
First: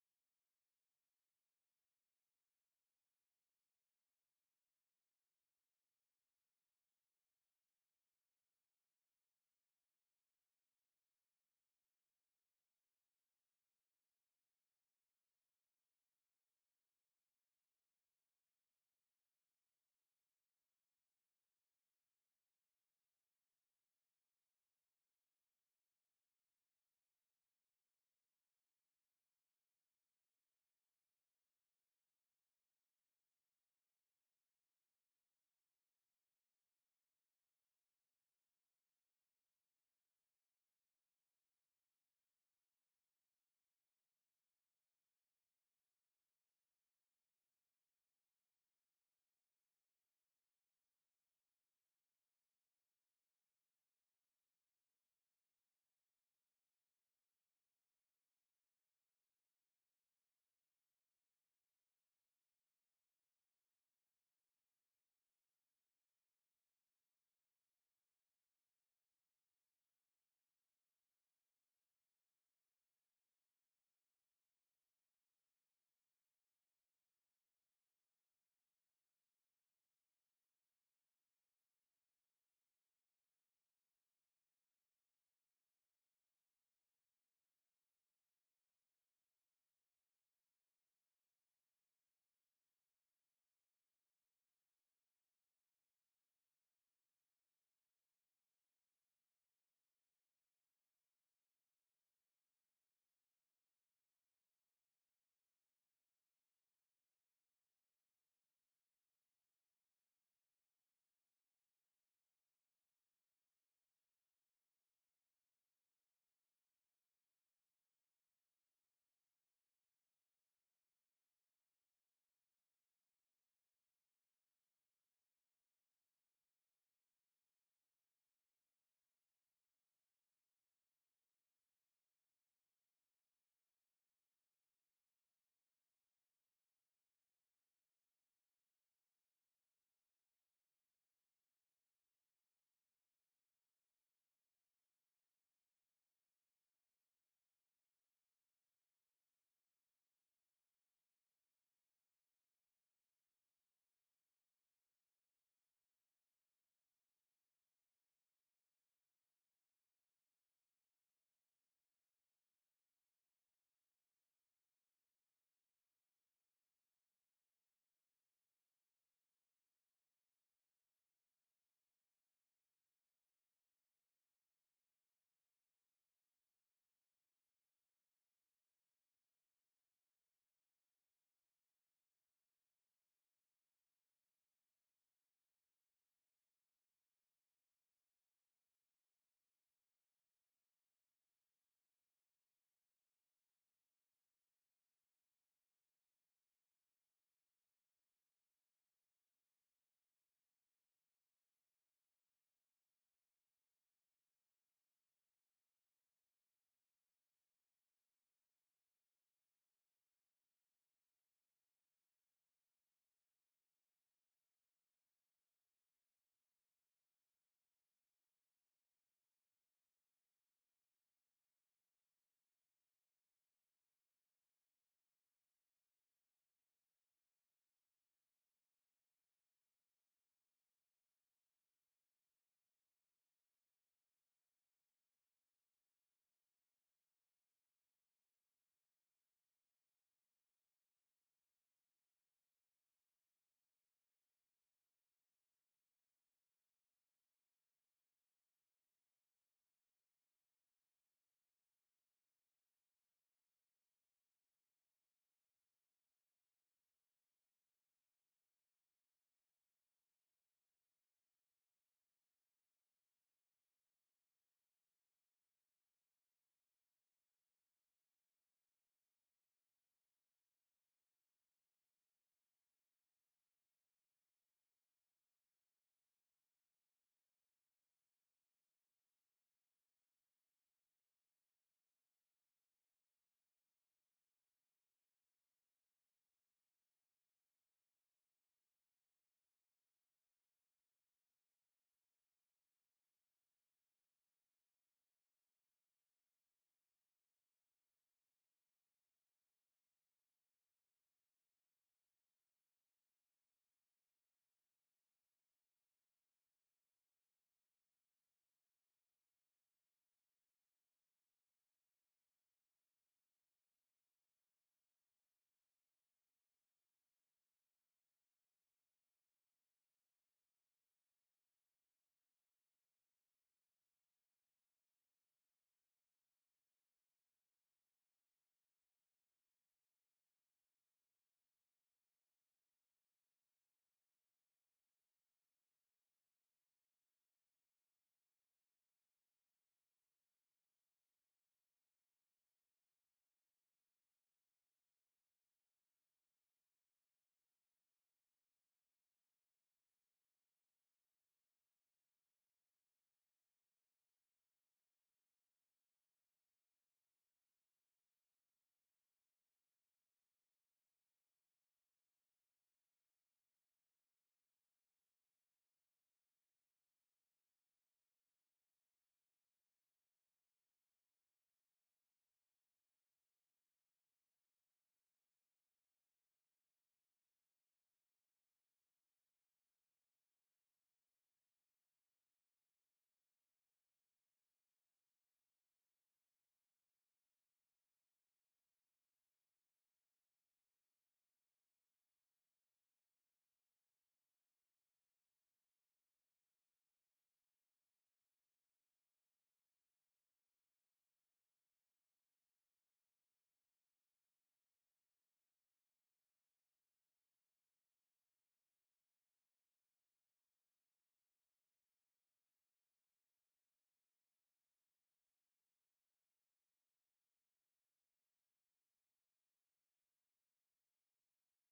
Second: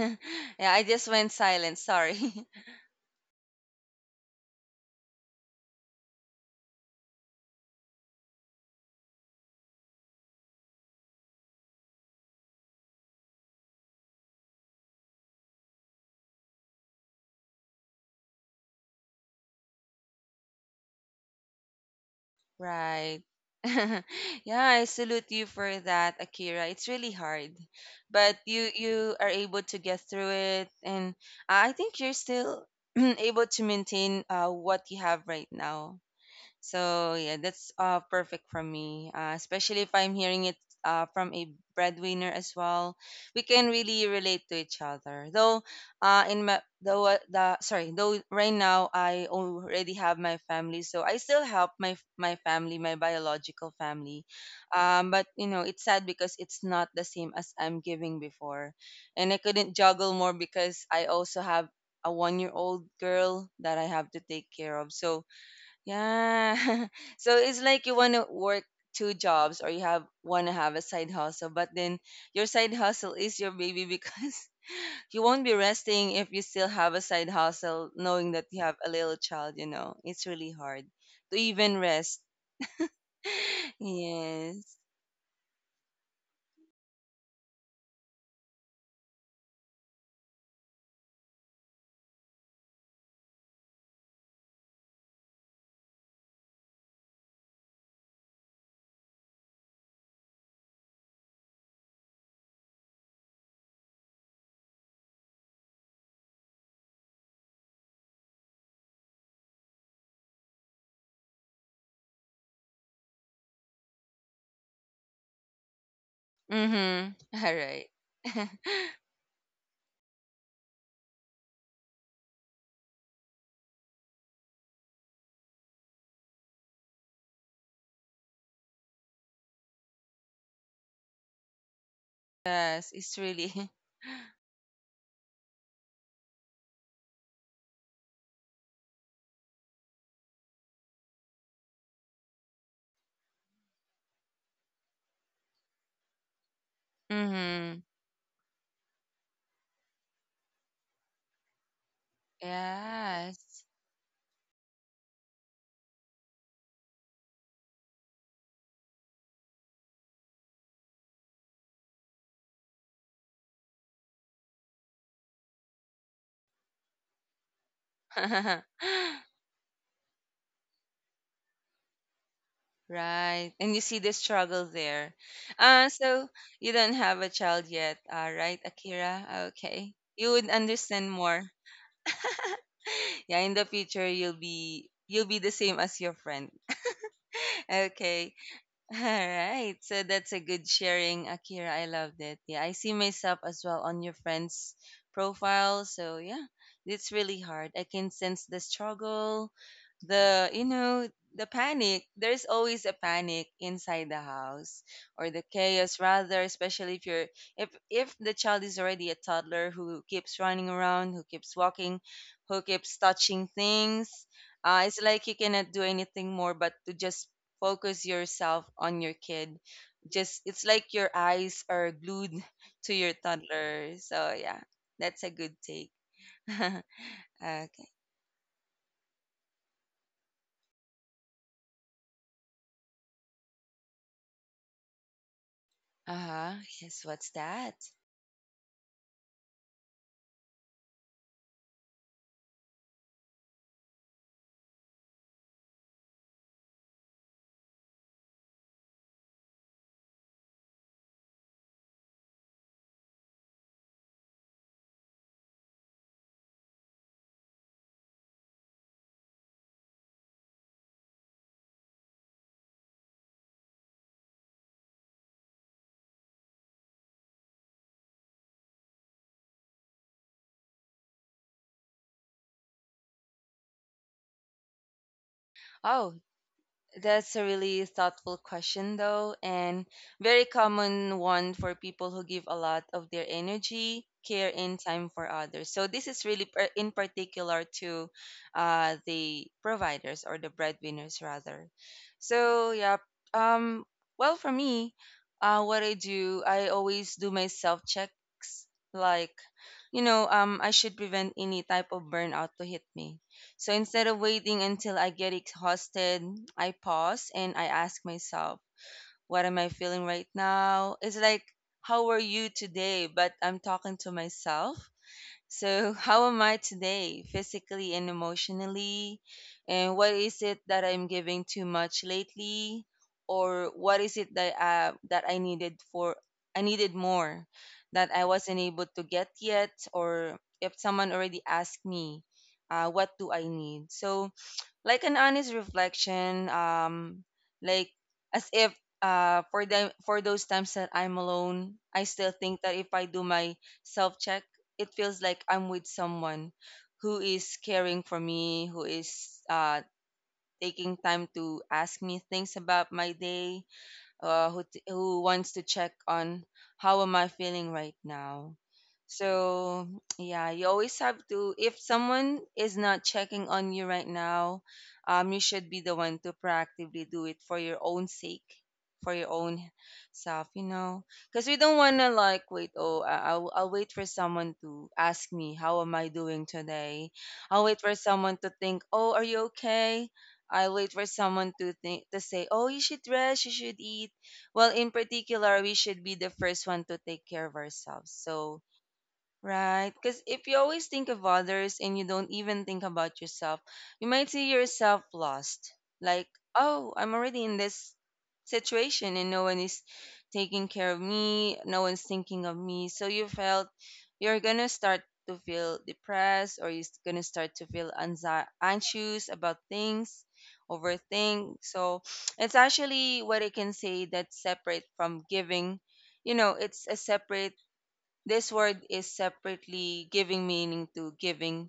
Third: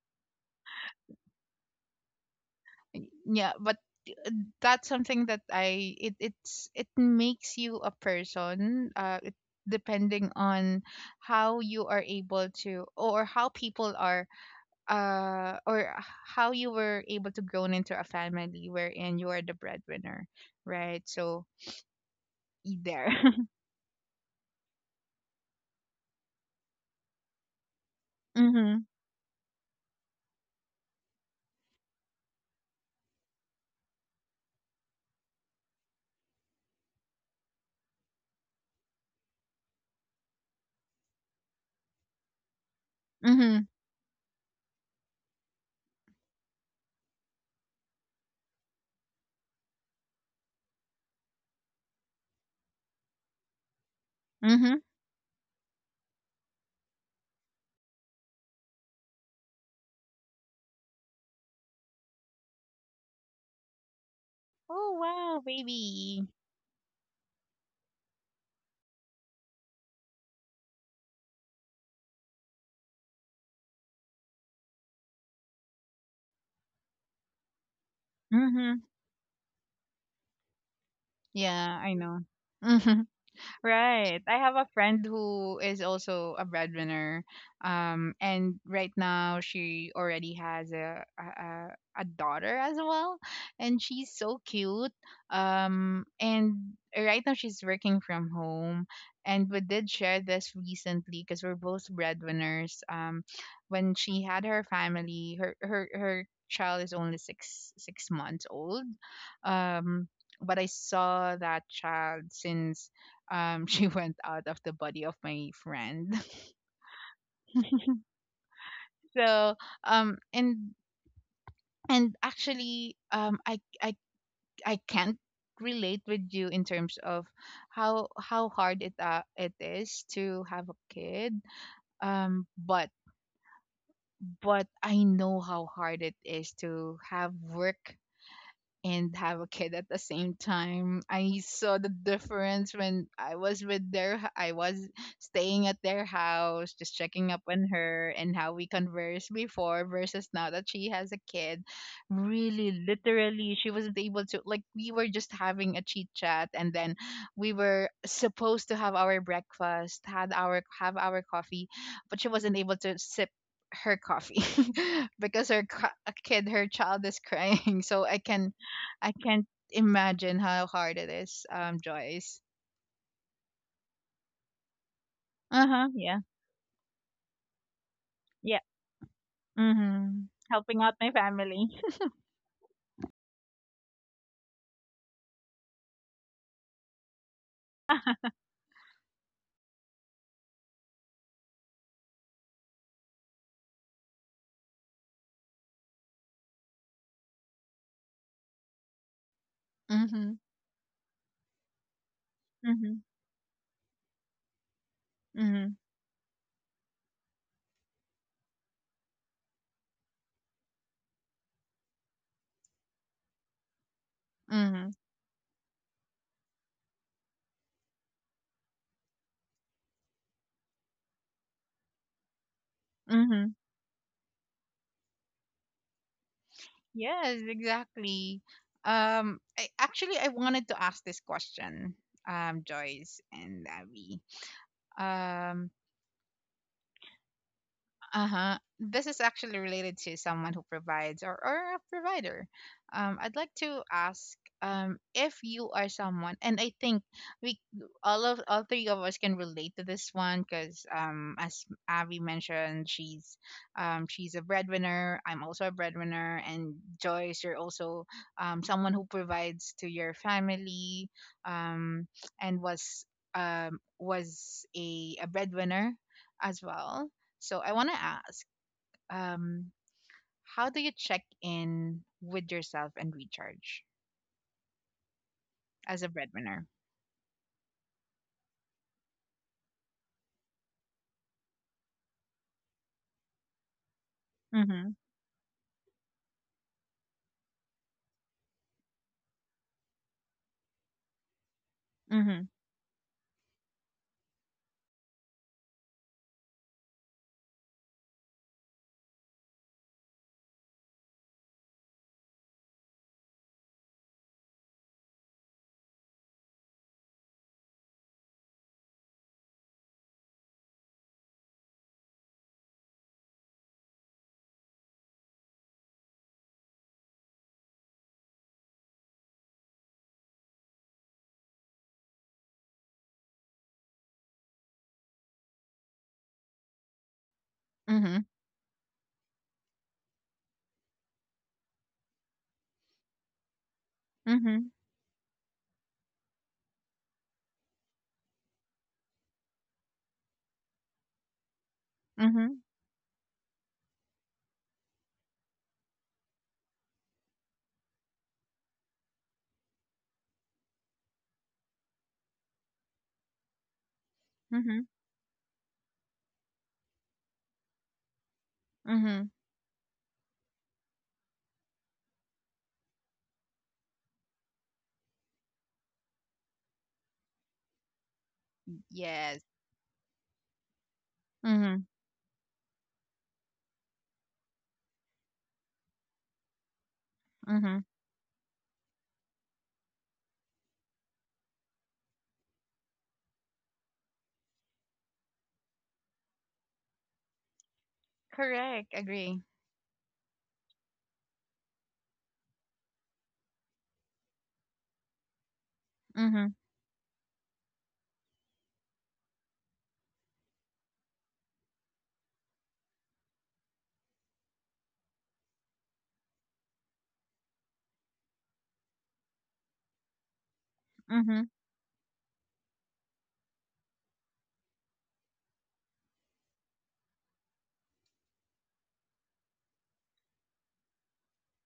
Speaker 3: Yeah, I just went silent. Sorry.
Speaker 2: Yeah, but, uh, that's something that I it it's it makes you a person. Depending on how you are able to, or how people are, or how you were able to grow into a family wherein you are the breadwinner, right? So there.
Speaker 3: Right. Yeah, I salute you for that, Akira. It's really hard, but you
Speaker 2: Mhm.
Speaker 3: you are able to get through it, and I think you're still able to maintain what you have right now. So yeah, that's perfect for me. Especially if I'm hearing it from a breadwinner as well, we
Speaker 2: Mhm.
Speaker 3: can really relate to each other. Though in my though the sorry though right now I already have my family, so I still help my family, my biological family.
Speaker 2: Mhm.
Speaker 3: But you know it's sad because it's not the same as I'm giving before, and I couldn't juggle more because I also have a one year old girl that I have to take care
Speaker 2: Oh
Speaker 3: of. So
Speaker 2: wow, baby.
Speaker 3: yeah. So it's like you want to work two jobs or you have want to have a side hustle, but then your side hustle is your baby because you won't be resting if you still have a side hustle knowing that you have
Speaker 2: Mhm.
Speaker 3: a little child. It's really hard to
Speaker 2: Yeah,
Speaker 3: even
Speaker 2: I know.
Speaker 3: rest.
Speaker 2: Mhm. Right. I have a
Speaker 3: Yes.
Speaker 2: friend who is also a breadwinner. And right now she already has a daughter as well, and she's so cute. And right now she's working from home, and we did share this recently because we're both breadwinners. When she had her family, her child is only six months old. Um, but I saw that child since she went out of the body of my friend
Speaker 3: Mhm. All right.
Speaker 2: so um and and actually I can't relate with you in terms of how hard it is to have a kid, um but
Speaker 3: Yes, it's really.
Speaker 2: but I know how hard it is to have work and have a kid at the same time. I saw the difference when I was with I was staying at their house, just checking up on
Speaker 3: Mhm.
Speaker 2: her and how we conversed before versus now that she has a kid. Really, literally,
Speaker 3: Yes.
Speaker 2: she wasn't able to, like, we were just having a chit chat, and then we were supposed to have our breakfast, had our have our coffee, but she wasn't able to sip her coffee because her co- a kid her child is crying I can't imagine how hard it is, Joyce.
Speaker 3: Right. And you see the struggle there.
Speaker 2: Uh
Speaker 3: Uh,
Speaker 2: huh.
Speaker 3: so
Speaker 2: Yeah.
Speaker 3: you don't have a child yet, right,
Speaker 2: Yeah,
Speaker 3: Akira? Okay. You
Speaker 2: mhm,
Speaker 3: would
Speaker 2: helping out
Speaker 3: understand
Speaker 2: my
Speaker 3: more.
Speaker 2: family.
Speaker 3: Yeah, in the future you'll be the same as your friend. Okay. All right. So that's a good sharing, Akira. I loved it. Yeah, I see myself as well on your friend's profile. So yeah, it's really hard. I can sense the struggle,
Speaker 2: Mhm.
Speaker 3: the you know, the panic. There's always a
Speaker 2: Mhm.
Speaker 3: panic inside the house, or the
Speaker 2: Mhm.
Speaker 3: chaos rather, especially if you're if the child is already a toddler, who keeps running around, who keeps walking, who keeps touching things.
Speaker 2: Mhm.
Speaker 3: It's like you cannot do anything more but to just focus yourself on your kid. Just it's like your eyes are glued to your
Speaker 2: Mhm.
Speaker 3: toddler. So yeah, that's a good take. Okay.
Speaker 2: Yes,
Speaker 3: Uh
Speaker 2: exactly. I wanted to ask this question, Joyce and Abby. Um.
Speaker 3: huh. Yes. What's that?
Speaker 2: Uh-huh. This is actually related to someone who provides, or a provider. I'd like to ask, if you are someone, and I think we all of all three of us can relate to this one because, as Abby mentioned, she's a breadwinner. I'm also a breadwinner, and Joyce, you're also, someone who provides to your family, um, and was a breadwinner as well, so I want to ask, um, how do you check in with yourself and recharge as
Speaker 3: Oh.
Speaker 2: a breadwinner?
Speaker 3: That's a really thoughtful question, though, and very common one for people who give a lot of their energy, care, and
Speaker 2: Mm-hmm.
Speaker 3: time for others. So this is really in particular to the providers or the breadwinners, rather.
Speaker 2: Mm-hmm.
Speaker 3: So yeah, um, well, for me, what I do, I always do my self checks, like, I should prevent any type of burnout to hit me, so instead of waiting until I get exhausted, I pause and I ask myself, what am I feeling right now? It's like, how are you today? But I'm talking to myself so, how am I today, physically and emotionally? And what is it that I'm giving too much lately? Or what is it that I needed more that I
Speaker 2: Mm-hmm.
Speaker 3: wasn't able to get yet? Or if someone already asked me, what do I need? So
Speaker 2: Mm-hmm.
Speaker 3: like an honest reflection, like, as if for them for those times that I'm alone, I still
Speaker 2: Mm-hmm.
Speaker 3: think that if I do my self check, it feels like I'm with someone who is caring for me, who is taking time to ask me things about my day,
Speaker 2: Mm-hmm.
Speaker 3: who wants to check on how am I feeling right now.
Speaker 2: Mm-hmm.
Speaker 3: So yeah, you always have to. If someone is not checking on you right now, you should be the one to proactively do it for your own sake, for your
Speaker 2: Yes.
Speaker 3: own self. You know, because we don't
Speaker 2: Mm-hmm.
Speaker 3: wanna like wait. Oh, I'll wait for someone to ask me how am I doing today. I'll wait
Speaker 2: Mm-hmm.
Speaker 3: for someone to think. Oh, are you okay? I wait for someone to think to say, "Oh, you should rest, you should eat." Well, in particular, we should be the first one to take care of ourselves. So,
Speaker 2: Correct. Agree.
Speaker 3: right. Because if you always think of others and you don't even think about yourself, you might see yourself lost. Like,
Speaker 2: Mm-hmm.
Speaker 3: oh, I'm already in this situation and no one is taking care of me, no one's thinking of me. So you felt you're going to start to feel depressed or you're going to start to feel anxious about things,
Speaker 2: Mm-hmm.
Speaker 3: overthink. So it's actually what I can say that's separate from giving. You know, it's a separate, this word is separately giving meaning to giving,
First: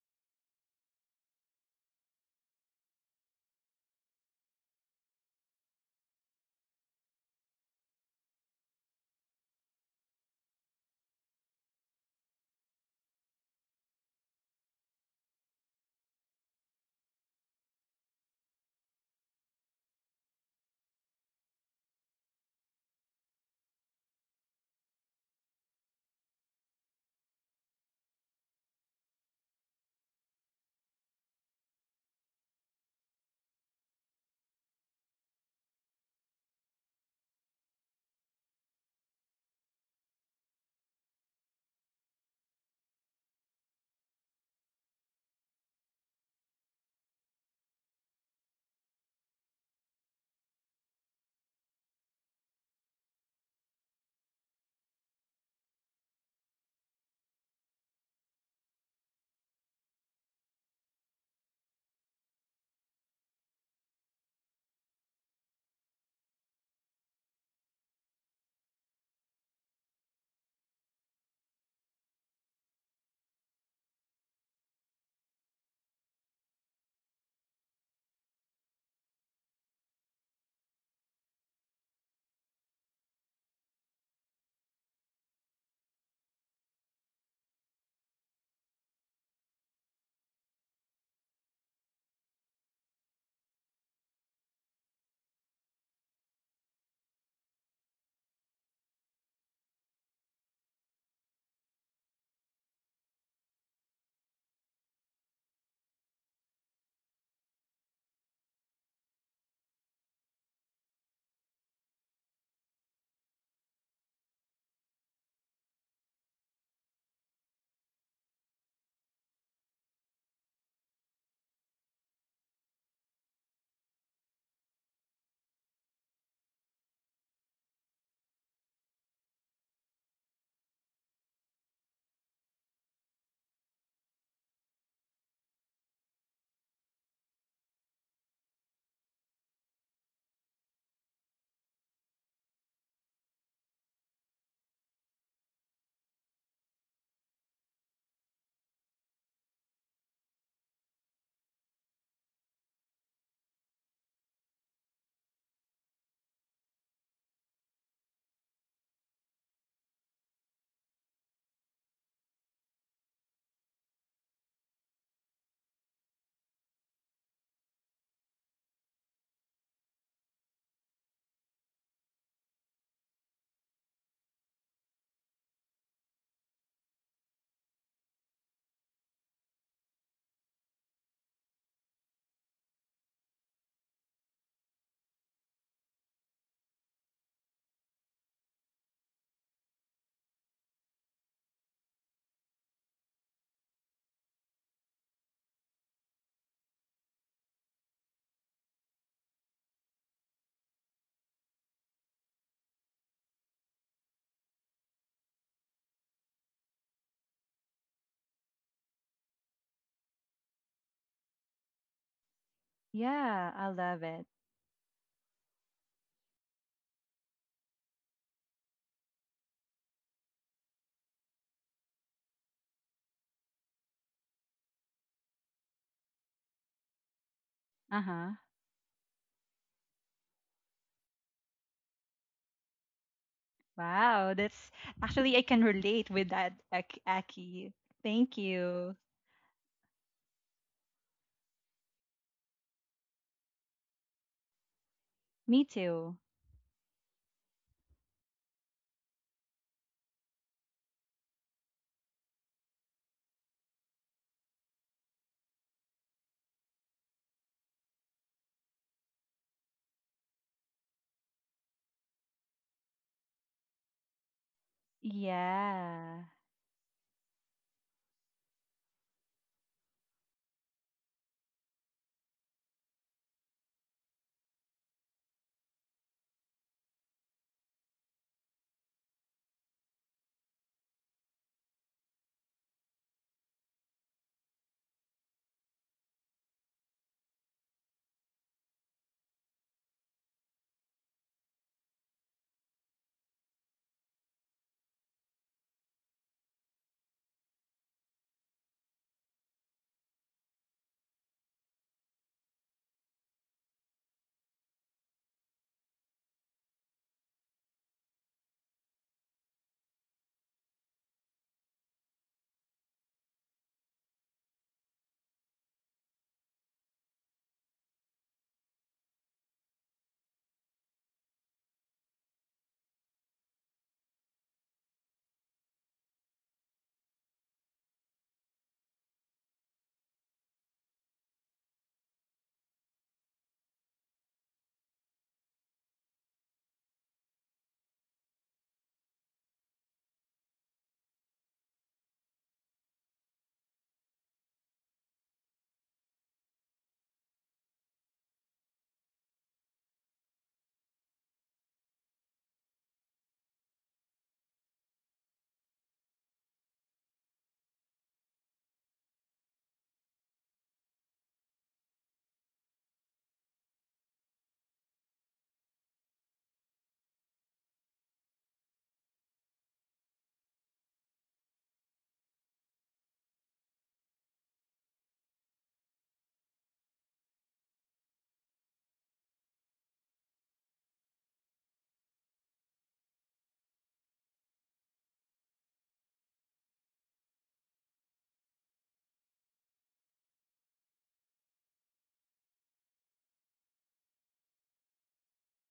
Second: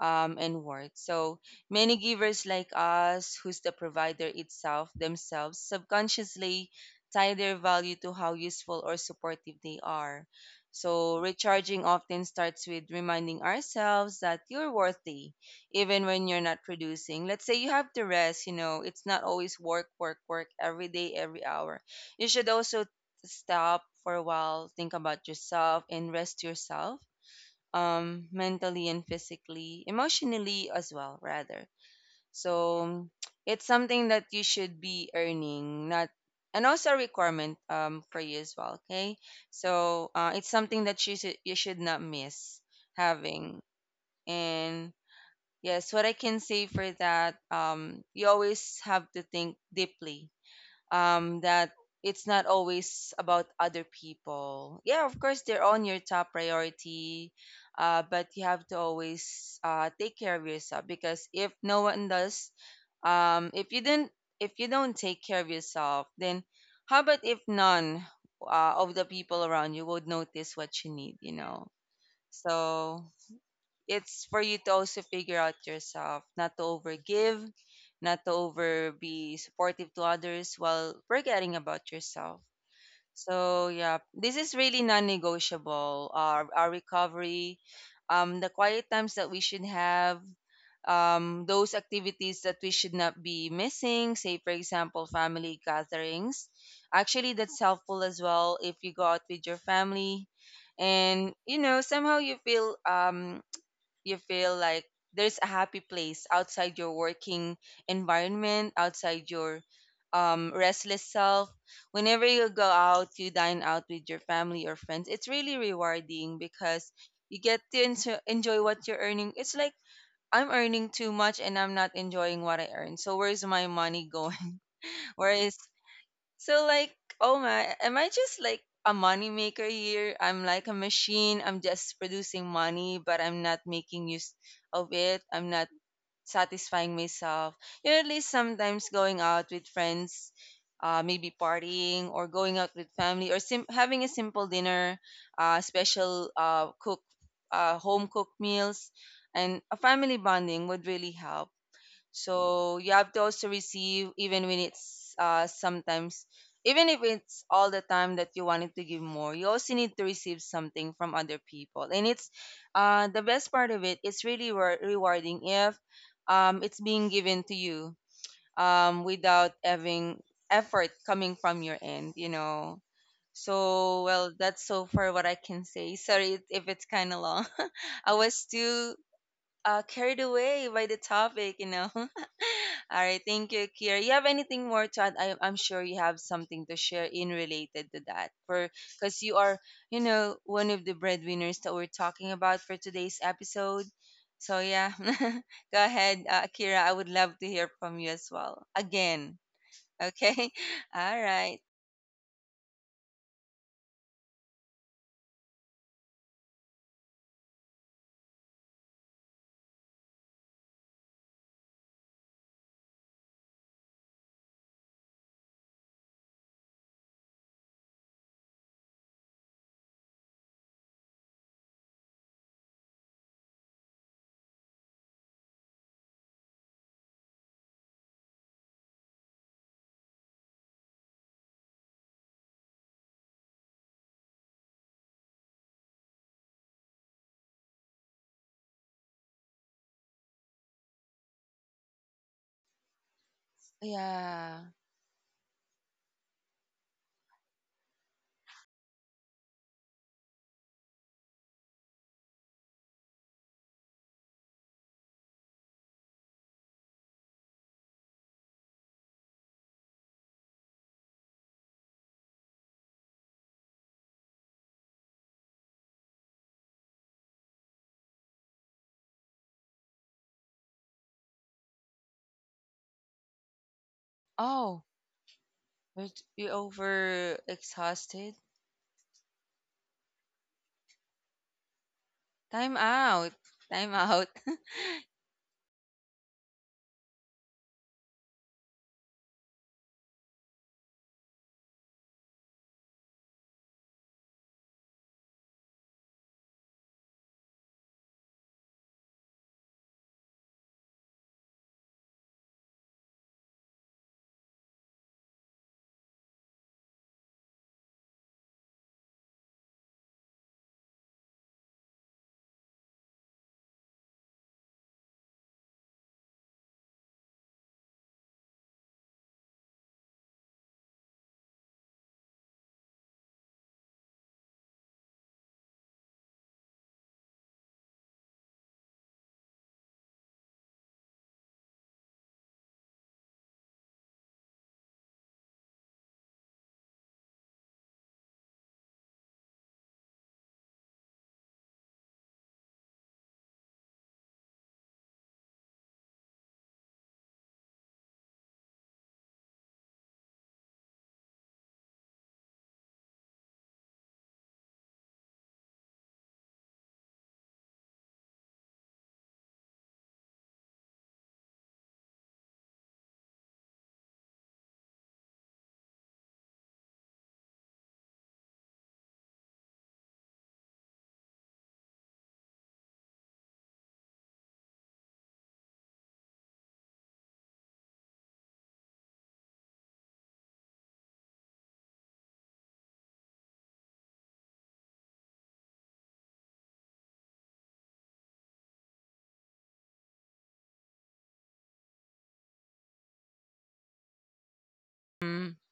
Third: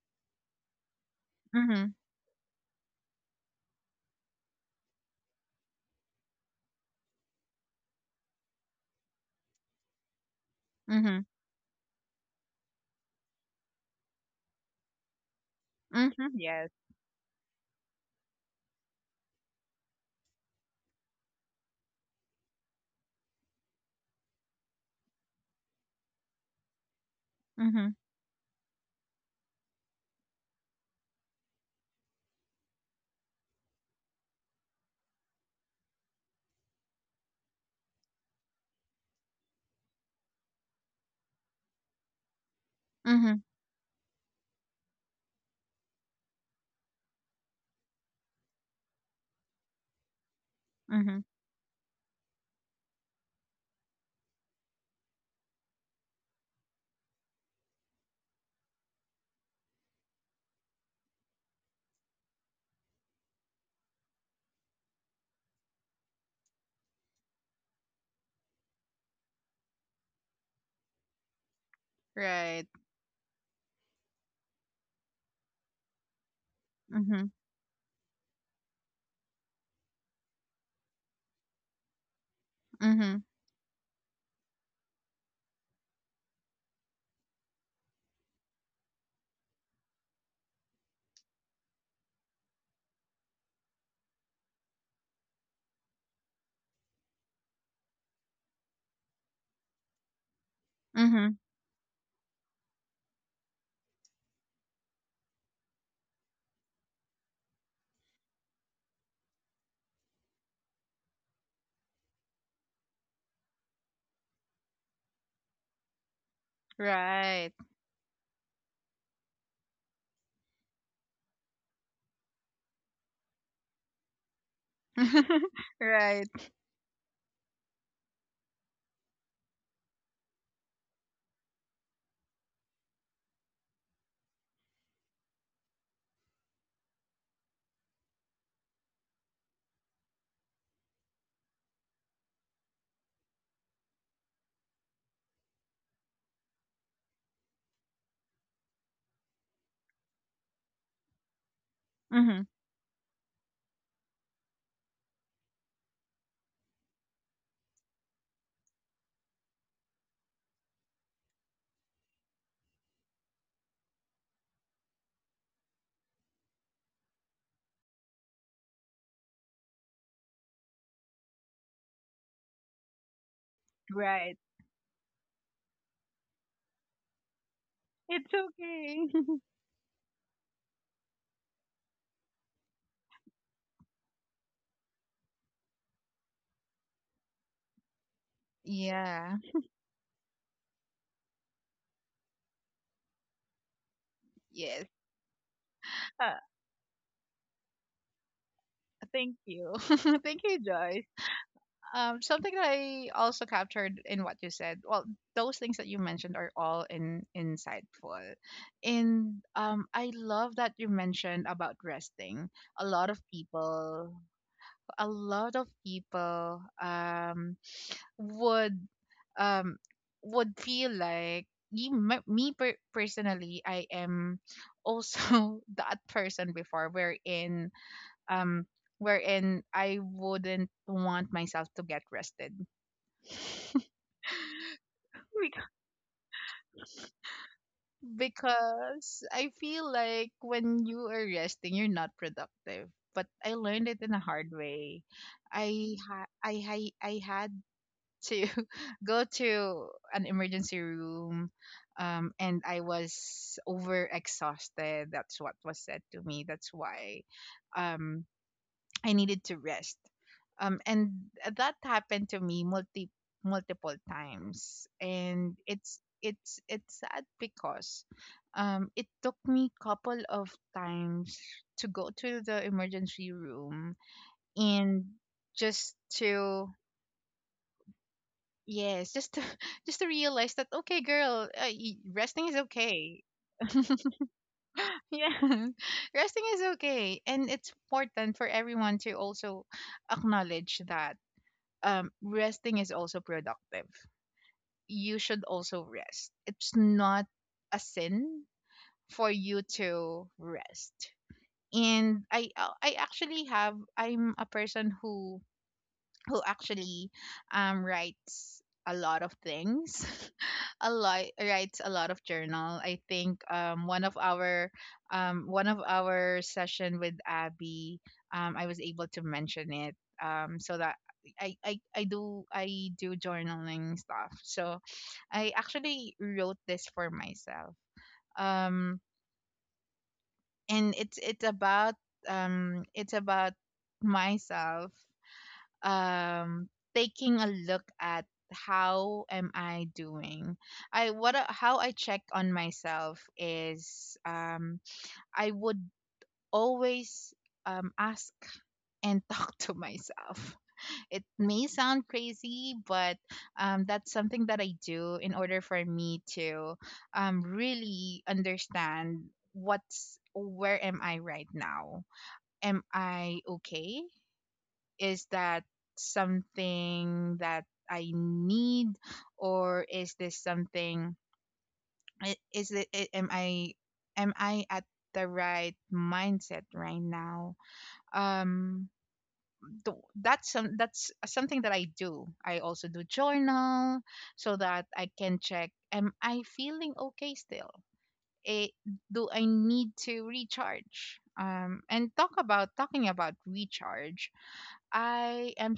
Speaker 3: and worth. So
Speaker 2: Mm-hmm.
Speaker 3: many givers like us, who's the provider itself, themselves subconsciously tie their value to how useful or supportive they are. So
Speaker 2: Mm-hmm.
Speaker 3: recharging often starts with reminding ourselves that you're worthy, even when
Speaker 2: Mm-hmm.
Speaker 3: you're not
Speaker 2: Yes.
Speaker 3: producing. Let's say you have to rest, you know, it's not always work, work, work every day, every hour. You should also stop for a while, think about yourself, and rest yourself,
Speaker 2: Mm-hmm.
Speaker 3: mentally and physically, emotionally as well, rather. So it's something that you should be earning, not, and also a requirement, for you as well. Okay, so it's something that you should not miss
Speaker 2: Mm-hmm.
Speaker 3: having. And yes, what I can say for that, you always have to think deeply,
Speaker 2: Mm-hmm.
Speaker 3: that it's not always about other people. Yeah, of course, they're on your top priority, but you have to always take care of yourself because if no one does, um, if you didn't, if you don't take care of yourself, then how about if none of the people around you would notice what you need, you know?
Speaker 2: Right.
Speaker 3: So it's for you to also figure out yourself, not to
Speaker 2: Mm-hmm.
Speaker 3: overgive, not to over be supportive to others while forgetting about yourself.
Speaker 2: Mm-hmm.
Speaker 3: So yeah, this is really non-negotiable. Our recovery, the quiet times that we should have, those activities that we should not be missing. Say for example, family gatherings. Actually, that's helpful as well if you go out with your family, and
Speaker 2: Mm-hmm.
Speaker 3: you know somehow you feel like there's a happy place outside your working environment, outside your restless self. Whenever you go out, you dine out with your family or friends. It's really rewarding because you
Speaker 2: Right.
Speaker 3: get to enjoy what you're earning. It's like I'm earning too much and I'm not enjoying what I earn. So where's my money going? Where is
Speaker 2: Right.
Speaker 3: So like, oh my, am I just like a money maker here? I'm like a machine. I'm just producing money, but I'm not making use of it. I'm not satisfying myself. You know, at least sometimes going out with friends, maybe partying or going out with family, or having a simple dinner, special, cook, home cooked meals, and a family bonding would really help.
Speaker 2: Mm-hmm.
Speaker 3: So you have to also receive even when it's, sometimes, even if it's all the time that you wanted to give more, you also need to receive something from other people. And it's the best part of it, it's really rewarding if it's being given to you, without having effort coming from your end. So, well,
Speaker 2: Right.
Speaker 3: that's so far what I can say. Sorry if it's kind of long. I
Speaker 2: It's
Speaker 3: was too
Speaker 2: okay.
Speaker 3: carried away by the topic. All right, thank you, Kira. You have anything more to add? I'm sure you have something to share in related to that, for because
Speaker 2: Yeah.
Speaker 3: you are, you know, one of the breadwinners that we're talking about for today's episode. So
Speaker 2: Yes.
Speaker 3: yeah, go ahead,
Speaker 2: Uh,
Speaker 3: Kira. I would love to hear from you as well
Speaker 2: thank
Speaker 3: again.
Speaker 2: you.
Speaker 3: Okay,
Speaker 2: Thank you, Joyce.
Speaker 3: all right.
Speaker 2: Something that I also captured in what you said. Well, those things that you mentioned are all in insightful. And, I love that you mentioned about resting. A lot of
Speaker 1: Yeah, I love
Speaker 2: people,
Speaker 1: it.
Speaker 2: a lot of people um, would um, would feel like personally, I am also that person before,
Speaker 1: Uh huh.
Speaker 2: um wherein I wouldn't want myself to get rested.
Speaker 1: Wow, that's actually I can
Speaker 2: Bec-
Speaker 1: relate with that, Ak- Aki. Thank you.
Speaker 2: Because I feel like when you are resting, you're not productive. But I learned it in a hard
Speaker 3: Yeah.
Speaker 2: way.
Speaker 1: Me
Speaker 2: I
Speaker 1: too.
Speaker 2: ha- I had to go to an emergency room, and I was over exhausted. That's what was said to me. That's why, um, I needed to rest. And that happened to me multiple times, and it's
Speaker 1: Yeah.
Speaker 2: it's it's sad because, it took me couple of times to go to the emergency room
Speaker 3: Oh,
Speaker 2: and just
Speaker 3: you're, you're
Speaker 2: to,
Speaker 3: over exhausted.
Speaker 2: yes, just to just to realize that, okay girl, resting is
Speaker 3: Time
Speaker 2: okay.
Speaker 3: out. Time out.
Speaker 2: Yeah, resting is okay, and it's important for everyone to also acknowledge that, resting is also productive. You should also rest. It's not a sin for you to rest. And I actually have I'm a person who actually, writes a lot of things, a lot writes a lot of journal. I think, one of our session with Abby, I was able to mention it, so that I do journaling stuff, so I actually wrote this for myself, um, and it's about, it's about myself, um, taking a look at how am I doing. How I check on myself is, um, I would always, um, ask and talk to myself. It may sound crazy, but, um, that's something that I do in order for me to, um, really understand what's where am I right now, am I okay, is that something that I need, or is this something? Is it? Am I? Am I at the right mindset right now? Um, That's something that I do. I also do journal so that I can check. Am I feeling okay still? It, do I need to recharge? And talking about recharge, I am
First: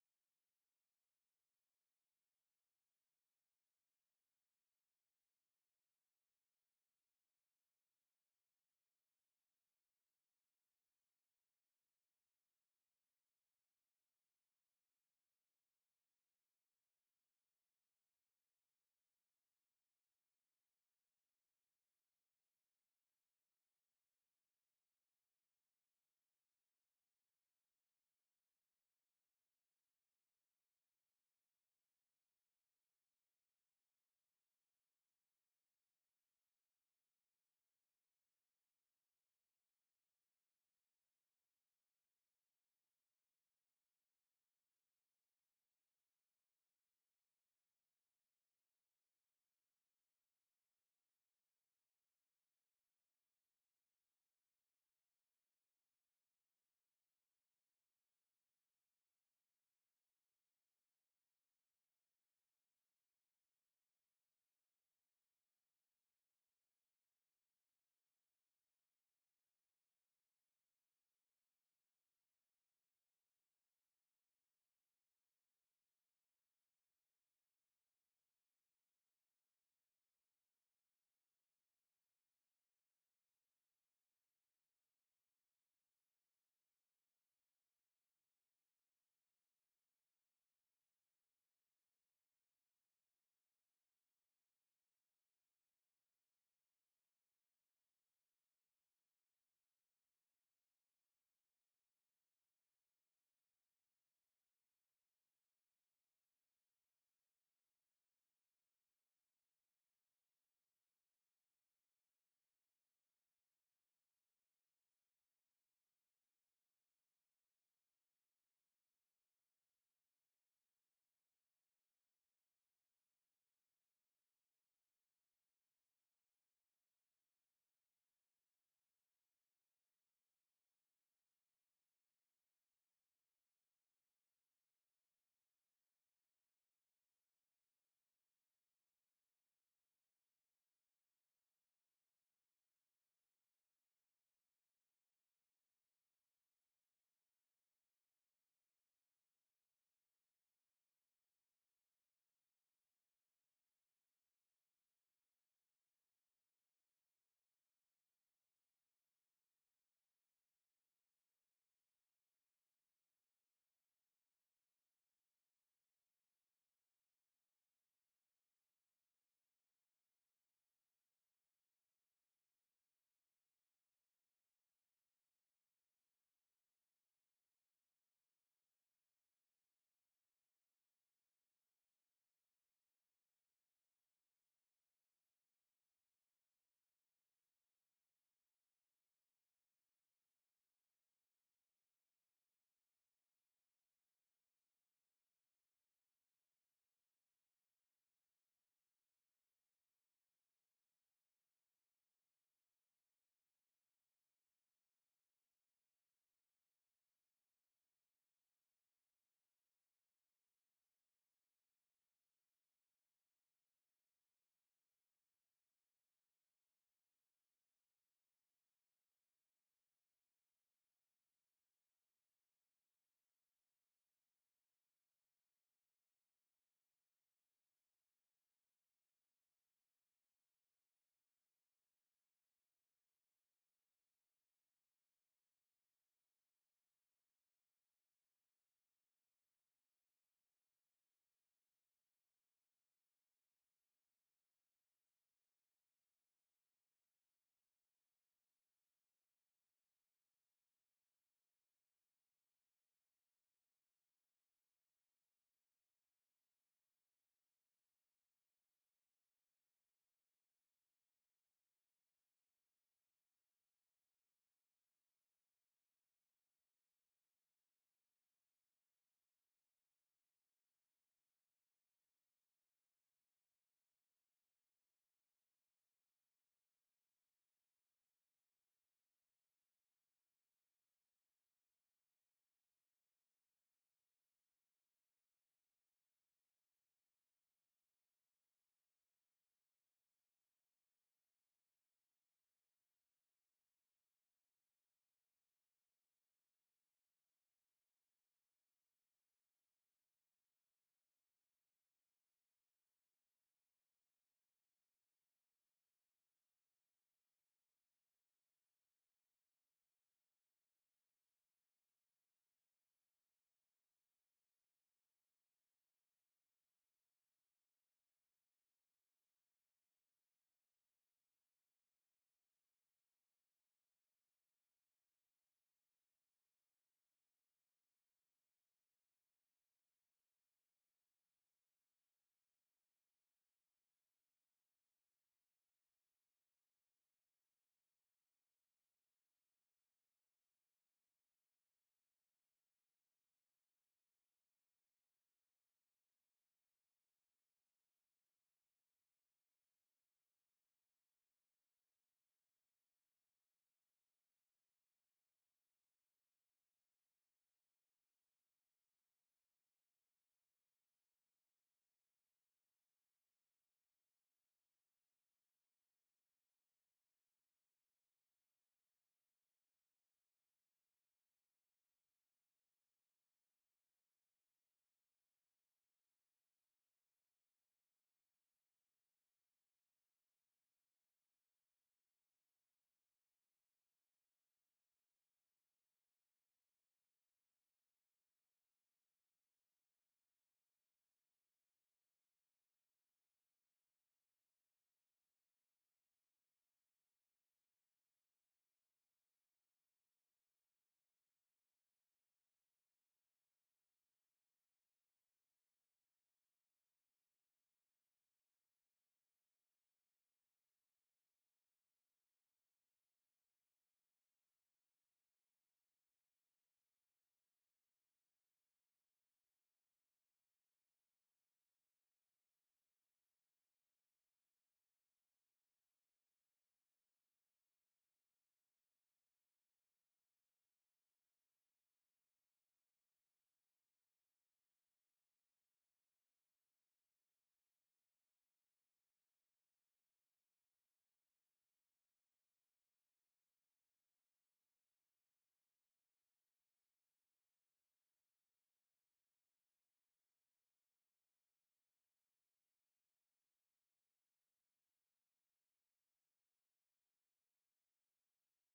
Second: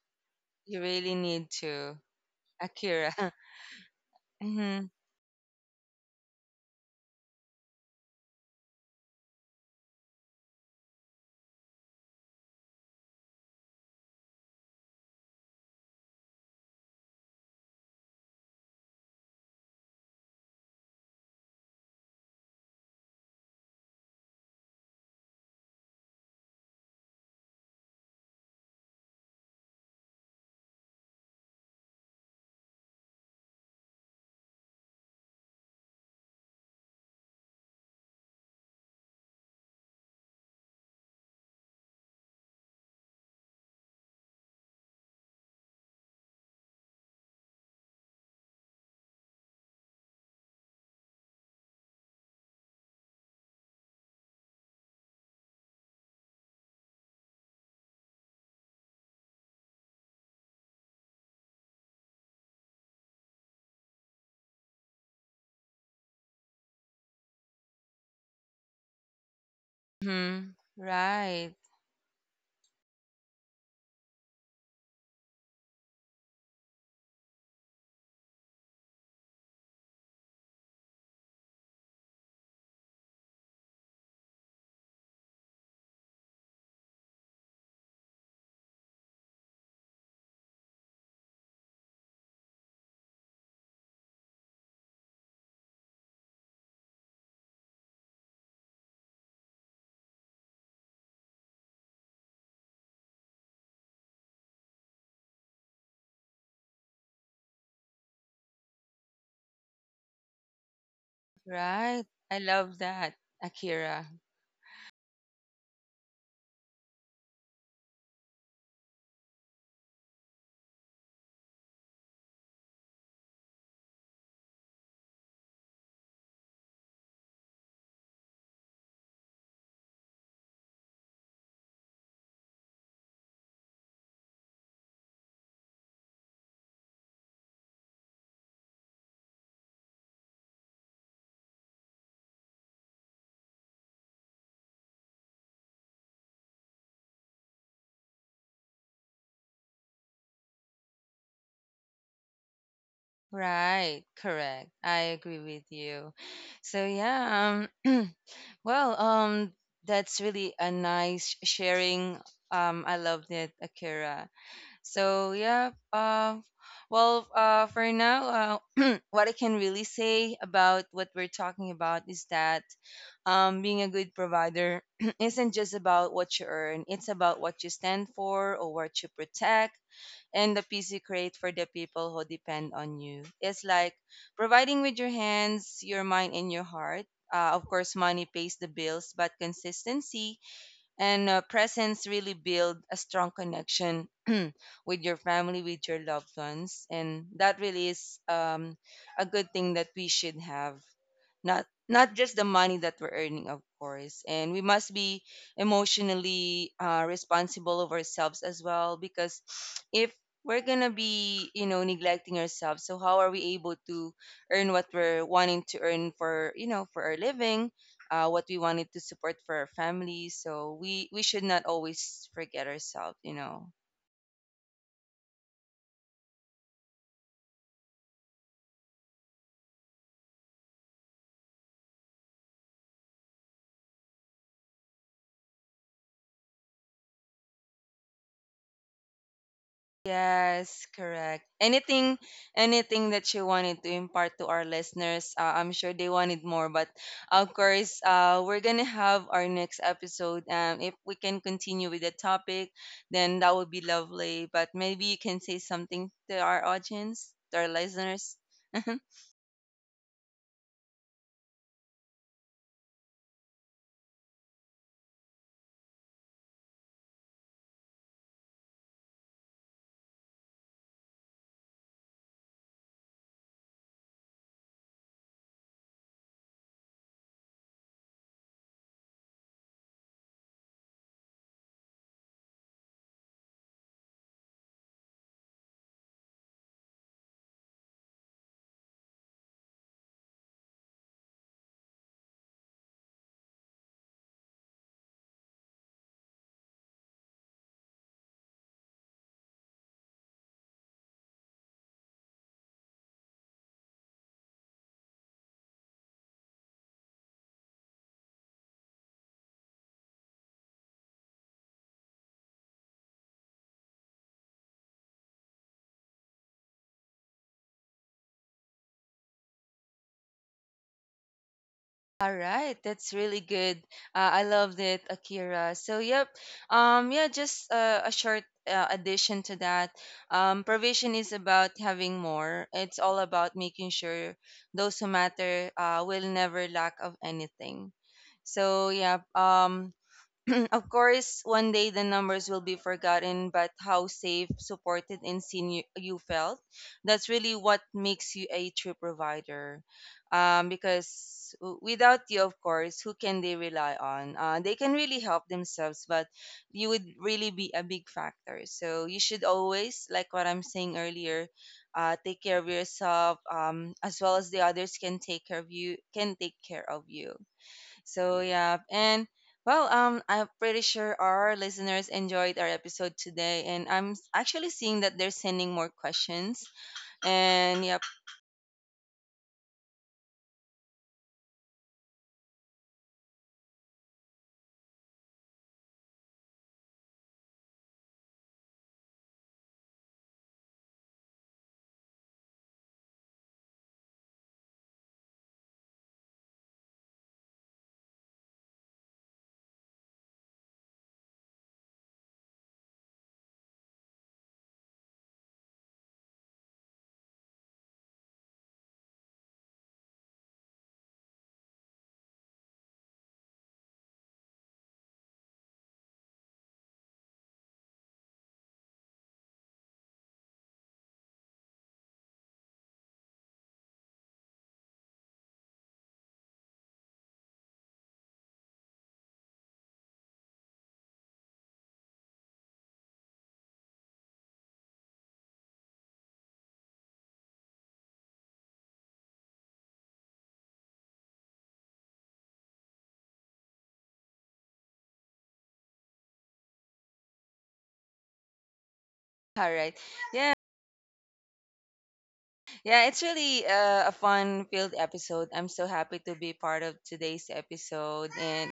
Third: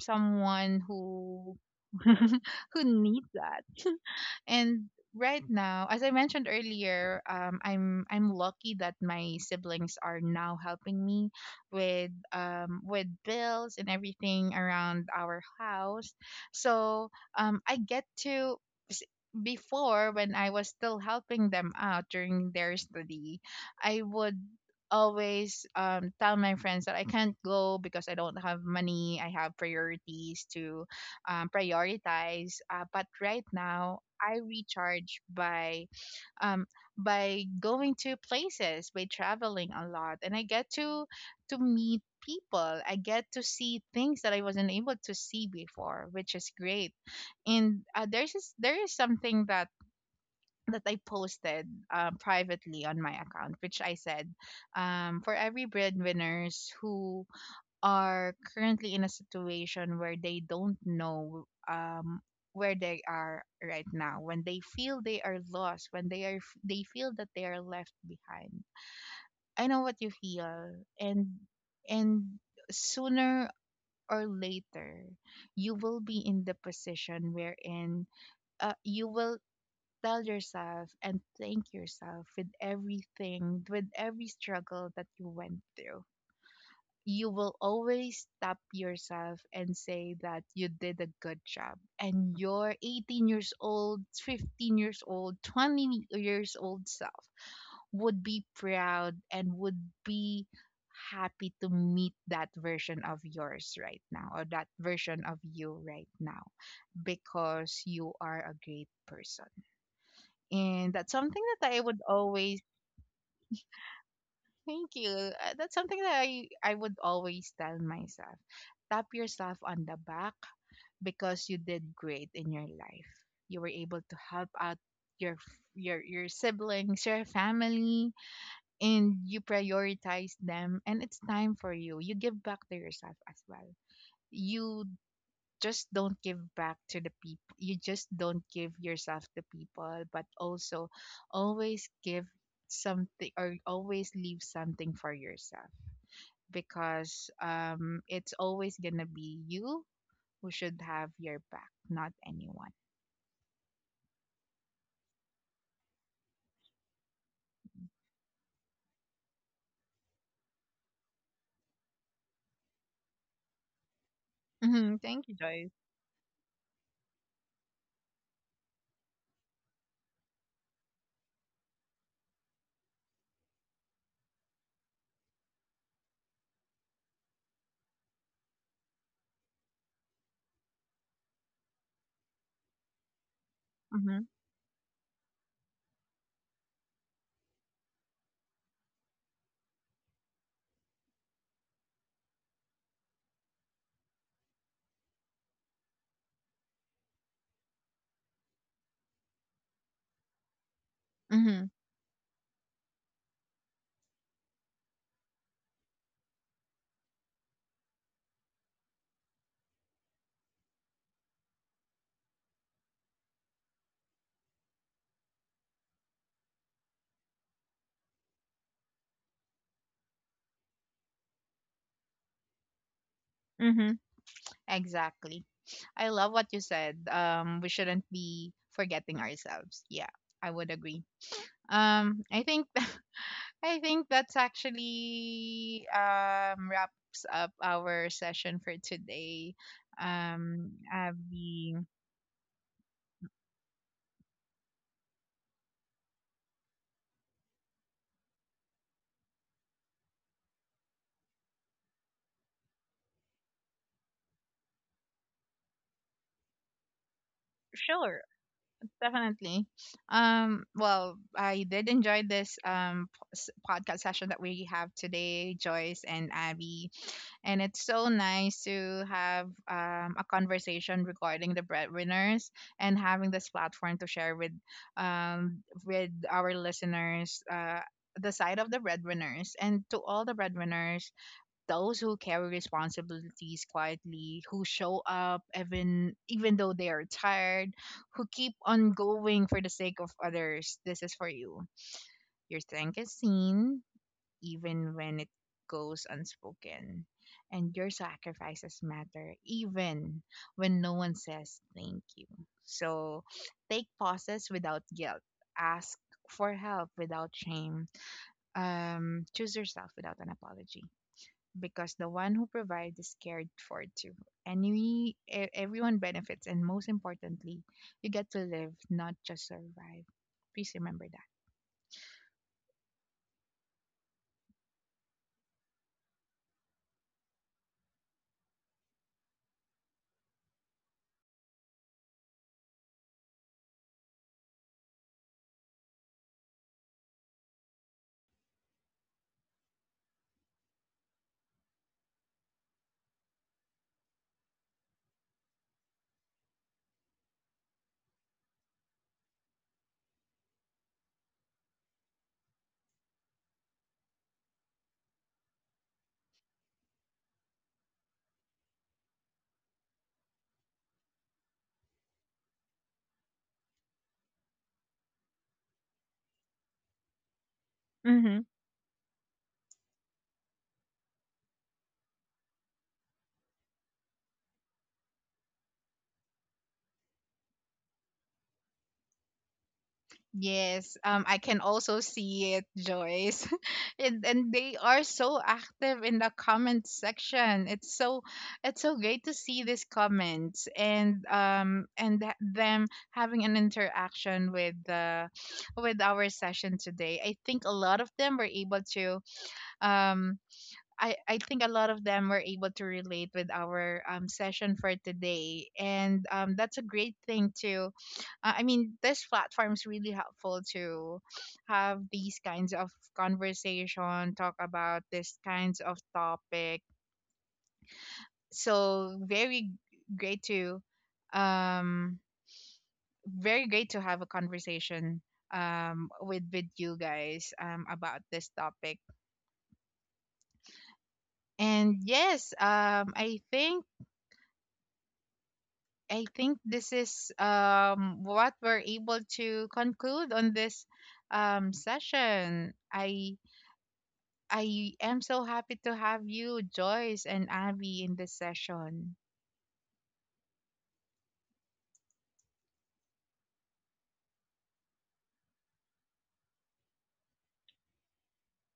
Speaker 3: You
Speaker 2: someone
Speaker 3: really need
Speaker 2: who
Speaker 3: to.
Speaker 2: who
Speaker 3: Akira.
Speaker 2: needs that.
Speaker 3: hmm
Speaker 2: And right now, as I mentioned earlier, I'm lucky that my siblings are now helping me with, with bills and everything around our house. So, I get to s- before, when I was still helping them out during their study, I would always, tell my friends that I can't go because I don't have money. I have priorities to, prioritize. But right now, I recharge by, um, by going to places, by traveling a lot, and I get to meet people. I get to see things that I wasn't able to see before, which is great. And, there's this, there is something that that I posted, privately on my account, which I said, for every breadwinners who are currently in a situation where they don't know, um, where they are right now, when they feel they are lost, when they feel that they are left behind, I know what you
Speaker 3: hmm
Speaker 2: feel. and
Speaker 3: Right.
Speaker 2: and sooner or later you will be in the position wherein, you will tell yourself and thank yourself with everything, with every struggle that you went through. You will always stop yourself and say that you did a good job, and your 18 years old, 15 years old, 20 years old self would be proud and would be happy to meet that version of yours right now, or that version of you right now, because you are a great person. And that's something that I would
Speaker 3: Right. I
Speaker 2: always...
Speaker 3: love that. Akira.
Speaker 2: Thank you. That's something that I would always tell myself. Tap yourself on the back because you did great in your life. You were able to help out your siblings, your family, and you prioritize them, and it's time for you. You give back to yourself as well. You just don't give back to the people. You just don't give yourself to people, but also always give something, or always leave something for yourself because, it's always gonna be you who should have your back, not anyone.
Speaker 3: Right. Correct. I agree with you. So yeah, well, that's really a nice sharing. I loved it, Akira.
Speaker 2: Hmm. Thank
Speaker 3: So
Speaker 2: you, Joyce.
Speaker 3: yeah, well, for now, what I can really say about what we're talking about is that, being a good provider isn't just about what you earn; it's about what you stand for or what you protect, and the peace you create for the people who depend on you. It's like
Speaker 2: Hmm.
Speaker 3: providing with your hands, your mind, and your heart. Of course, money pays the bills, but consistency and presents really build a strong connection with your family, with your loved ones, and that really is, a good thing that we should have. not
Speaker 2: Hmm.
Speaker 3: not just the money that we're earning, of course, and we must be emotionally responsible of ourselves as well, because if we're gonna be, you know, neglecting ourselves, so how are we able to earn what we're wanting to earn for, you know, for our living, what we wanted to support for our family? So we should not always forget ourselves, you know.
Speaker 2: Hmm. Exactly. I love what you said. We shouldn't be forgetting ourselves. Yeah, I would agree. I think I think that's actually, um, wraps up our session for today.
Speaker 3: Yes, correct.
Speaker 2: Abby,
Speaker 3: Anything, anything that you wanted to impart to our listeners, I'm sure they wanted more. But of course, we're gonna have our next episode. If we can continue with the topic, then that would be lovely. But maybe you can say something to our audience, to our
Speaker 2: sure.
Speaker 3: listeners.
Speaker 2: Definitely. Well, I did enjoy this, podcast session that we have today, Joyce and Abby. And it's so nice to have, a conversation regarding the breadwinners and having this platform to share with, with our listeners, the side of the breadwinners. And to all the breadwinners, those who carry responsibilities quietly, who show up even though they are tired, who keep on going for the sake of others, this is for you. Your strength is seen even when it goes unspoken. And your sacrifices matter even when no one says thank you. So take pauses without guilt. Ask for help without shame. Choose yourself without an apology, because the one who provides is cared for too. And we, everyone benefits, and most importantly, you get to live, not just survive. Please remember that.
Speaker 3: All right, that's really good. I loved it, Akira. So, yep. Yeah, just a short addition to that. Provision is about having more. It's all about making sure those who matter will never lack of anything. So, yeah. Of course, one day the numbers will be forgotten, but how safe, supported, and seen you felt, that's really what makes you a true provider. Because without you, of course, who can they rely on? They can really help themselves, but you would really be a big factor. So you should always, like what I'm saying earlier, take care of yourself, as well as the others can take care of you, can take care of you.
Speaker 2: Mm-hmm.
Speaker 3: So yeah, and well, I'm pretty sure our listeners enjoyed our episode today, and I'm actually seeing that they're sending more questions. And yep,
Speaker 2: Yes, I can also see it, Joyce. And they are so active in the comment section. It's so, it's so great to see these comments, and them having an interaction with the, with our session today. I think a lot of them were able to, um I think a lot of them were able to relate with our, session for today. And, that's a great thing too. I mean, this platform is really helpful to have these kinds of conversation, talk about these kinds of topic. So, very great to, um, very great to have a conversation, um, with you guys, um, about this topic. And yes, I think this is, what we're able to conclude on this, session. I am so happy to have you, Joyce and Abby, in this session.
Speaker 3: all right, yeah, yeah, it's really a fun-filled episode. I'm so happy to be part of today's episode, and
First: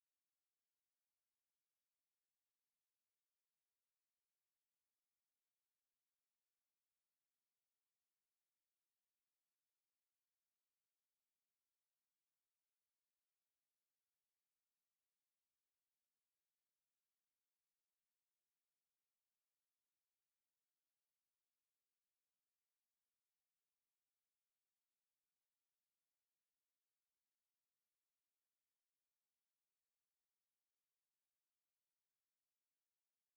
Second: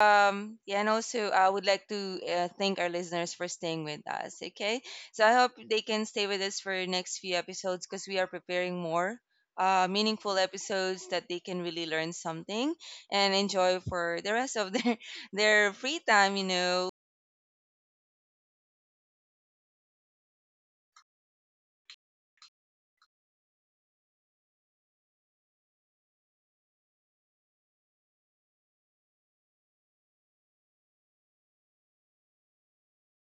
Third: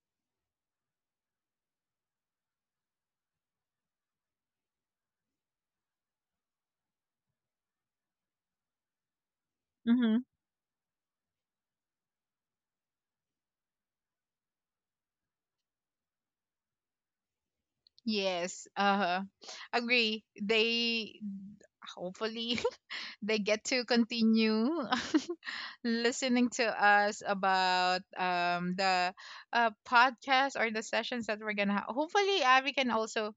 Speaker 3: Yeah, and also I would like to thank our listeners for staying with us. Okay, so I hope they can stay with us for next few episodes because we are preparing more
Speaker 2: Mm-hmm.
Speaker 3: meaningful episodes that they can really learn something and enjoy for the rest of their their free time. You know.
Speaker 2: Yes, agree. They, hopefully they get to continue listening to us about, the, podcast or the sessions that we're gonna have. Hopefully, Abby can also,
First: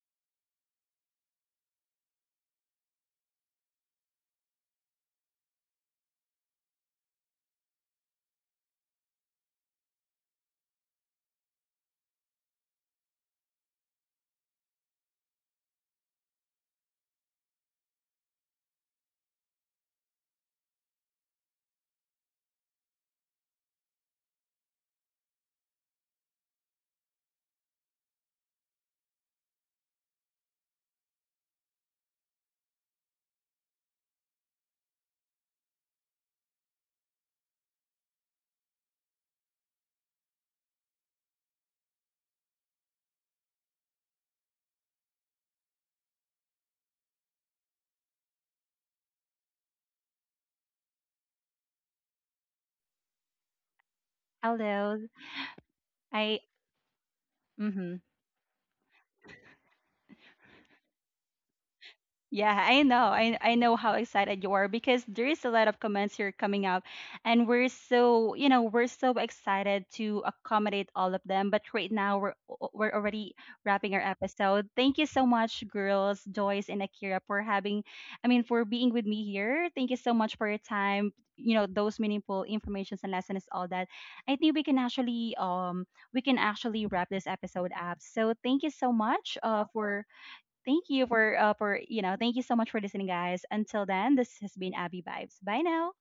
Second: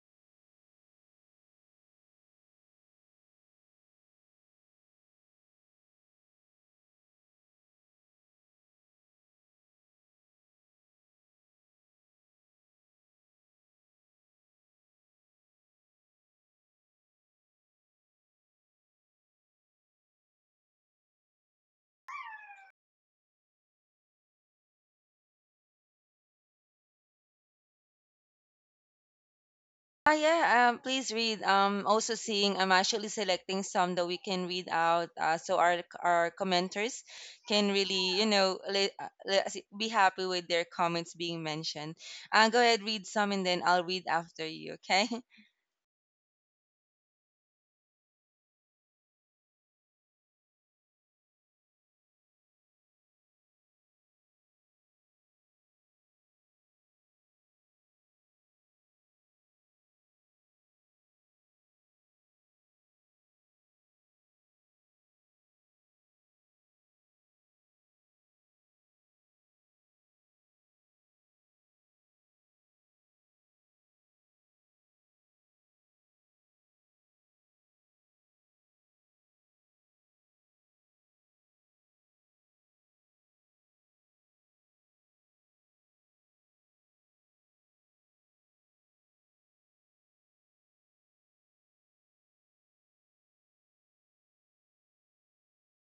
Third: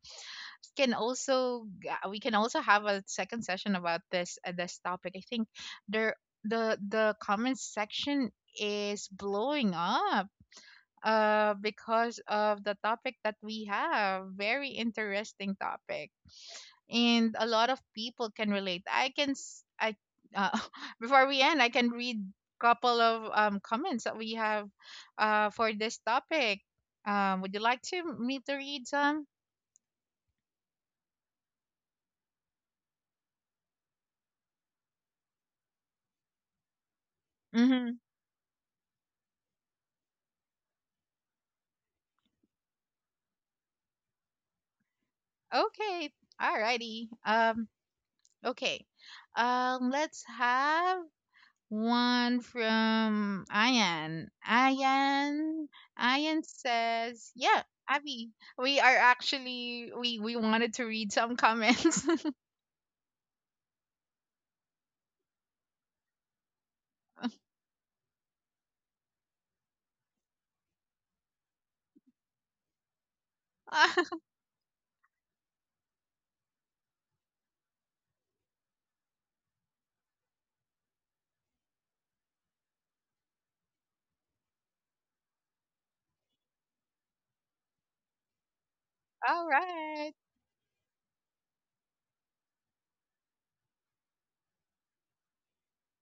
Speaker 2: we can also have a second session about this topic. I think there the comments section is blowing up, uh, because of the topic that we have. Very interesting topic, and a lot of people can relate. I can s- I uh, Before we end, I can read couple of, um, comments that we have, uh, for this topic. Um, would you like to me to read some?
Speaker 3: Ah, yeah. Please read. Also seeing, I'm actually selecting some that we can read out, so our commenters can
Speaker 2: Mm-hmm.
Speaker 3: really, you know, be happy with their comments being mentioned. Go ahead, read some, and then I'll read after you. Okay.
Speaker 2: Okay. Alrighty. Okay. Let's have one from Ayan.
Speaker 1: Hello.
Speaker 2: Ayan.
Speaker 1: I
Speaker 2: Ayan says, "Yeah,
Speaker 1: mhm.
Speaker 2: Abby, we are actually, we wanted to read some comments."
Speaker 1: Yeah, I know. I know how excited you are because there is a lot of comments here coming up, and we're so, you know, we're so excited to accommodate all of them, but right now we're already wrapping our episode. Thank you so much girls, Joyce and Akira, for having, I mean for being with me here. Thank you so much for your time. You know, those meaningful informations and lessons, all that. I think we can actually wrap this episode up. So thank you so much
Speaker 2: All
Speaker 1: for,
Speaker 2: right.
Speaker 1: thank you for for, you know, thank you so much for listening, guys. Until then, this has been Abby Vibes. Bye now.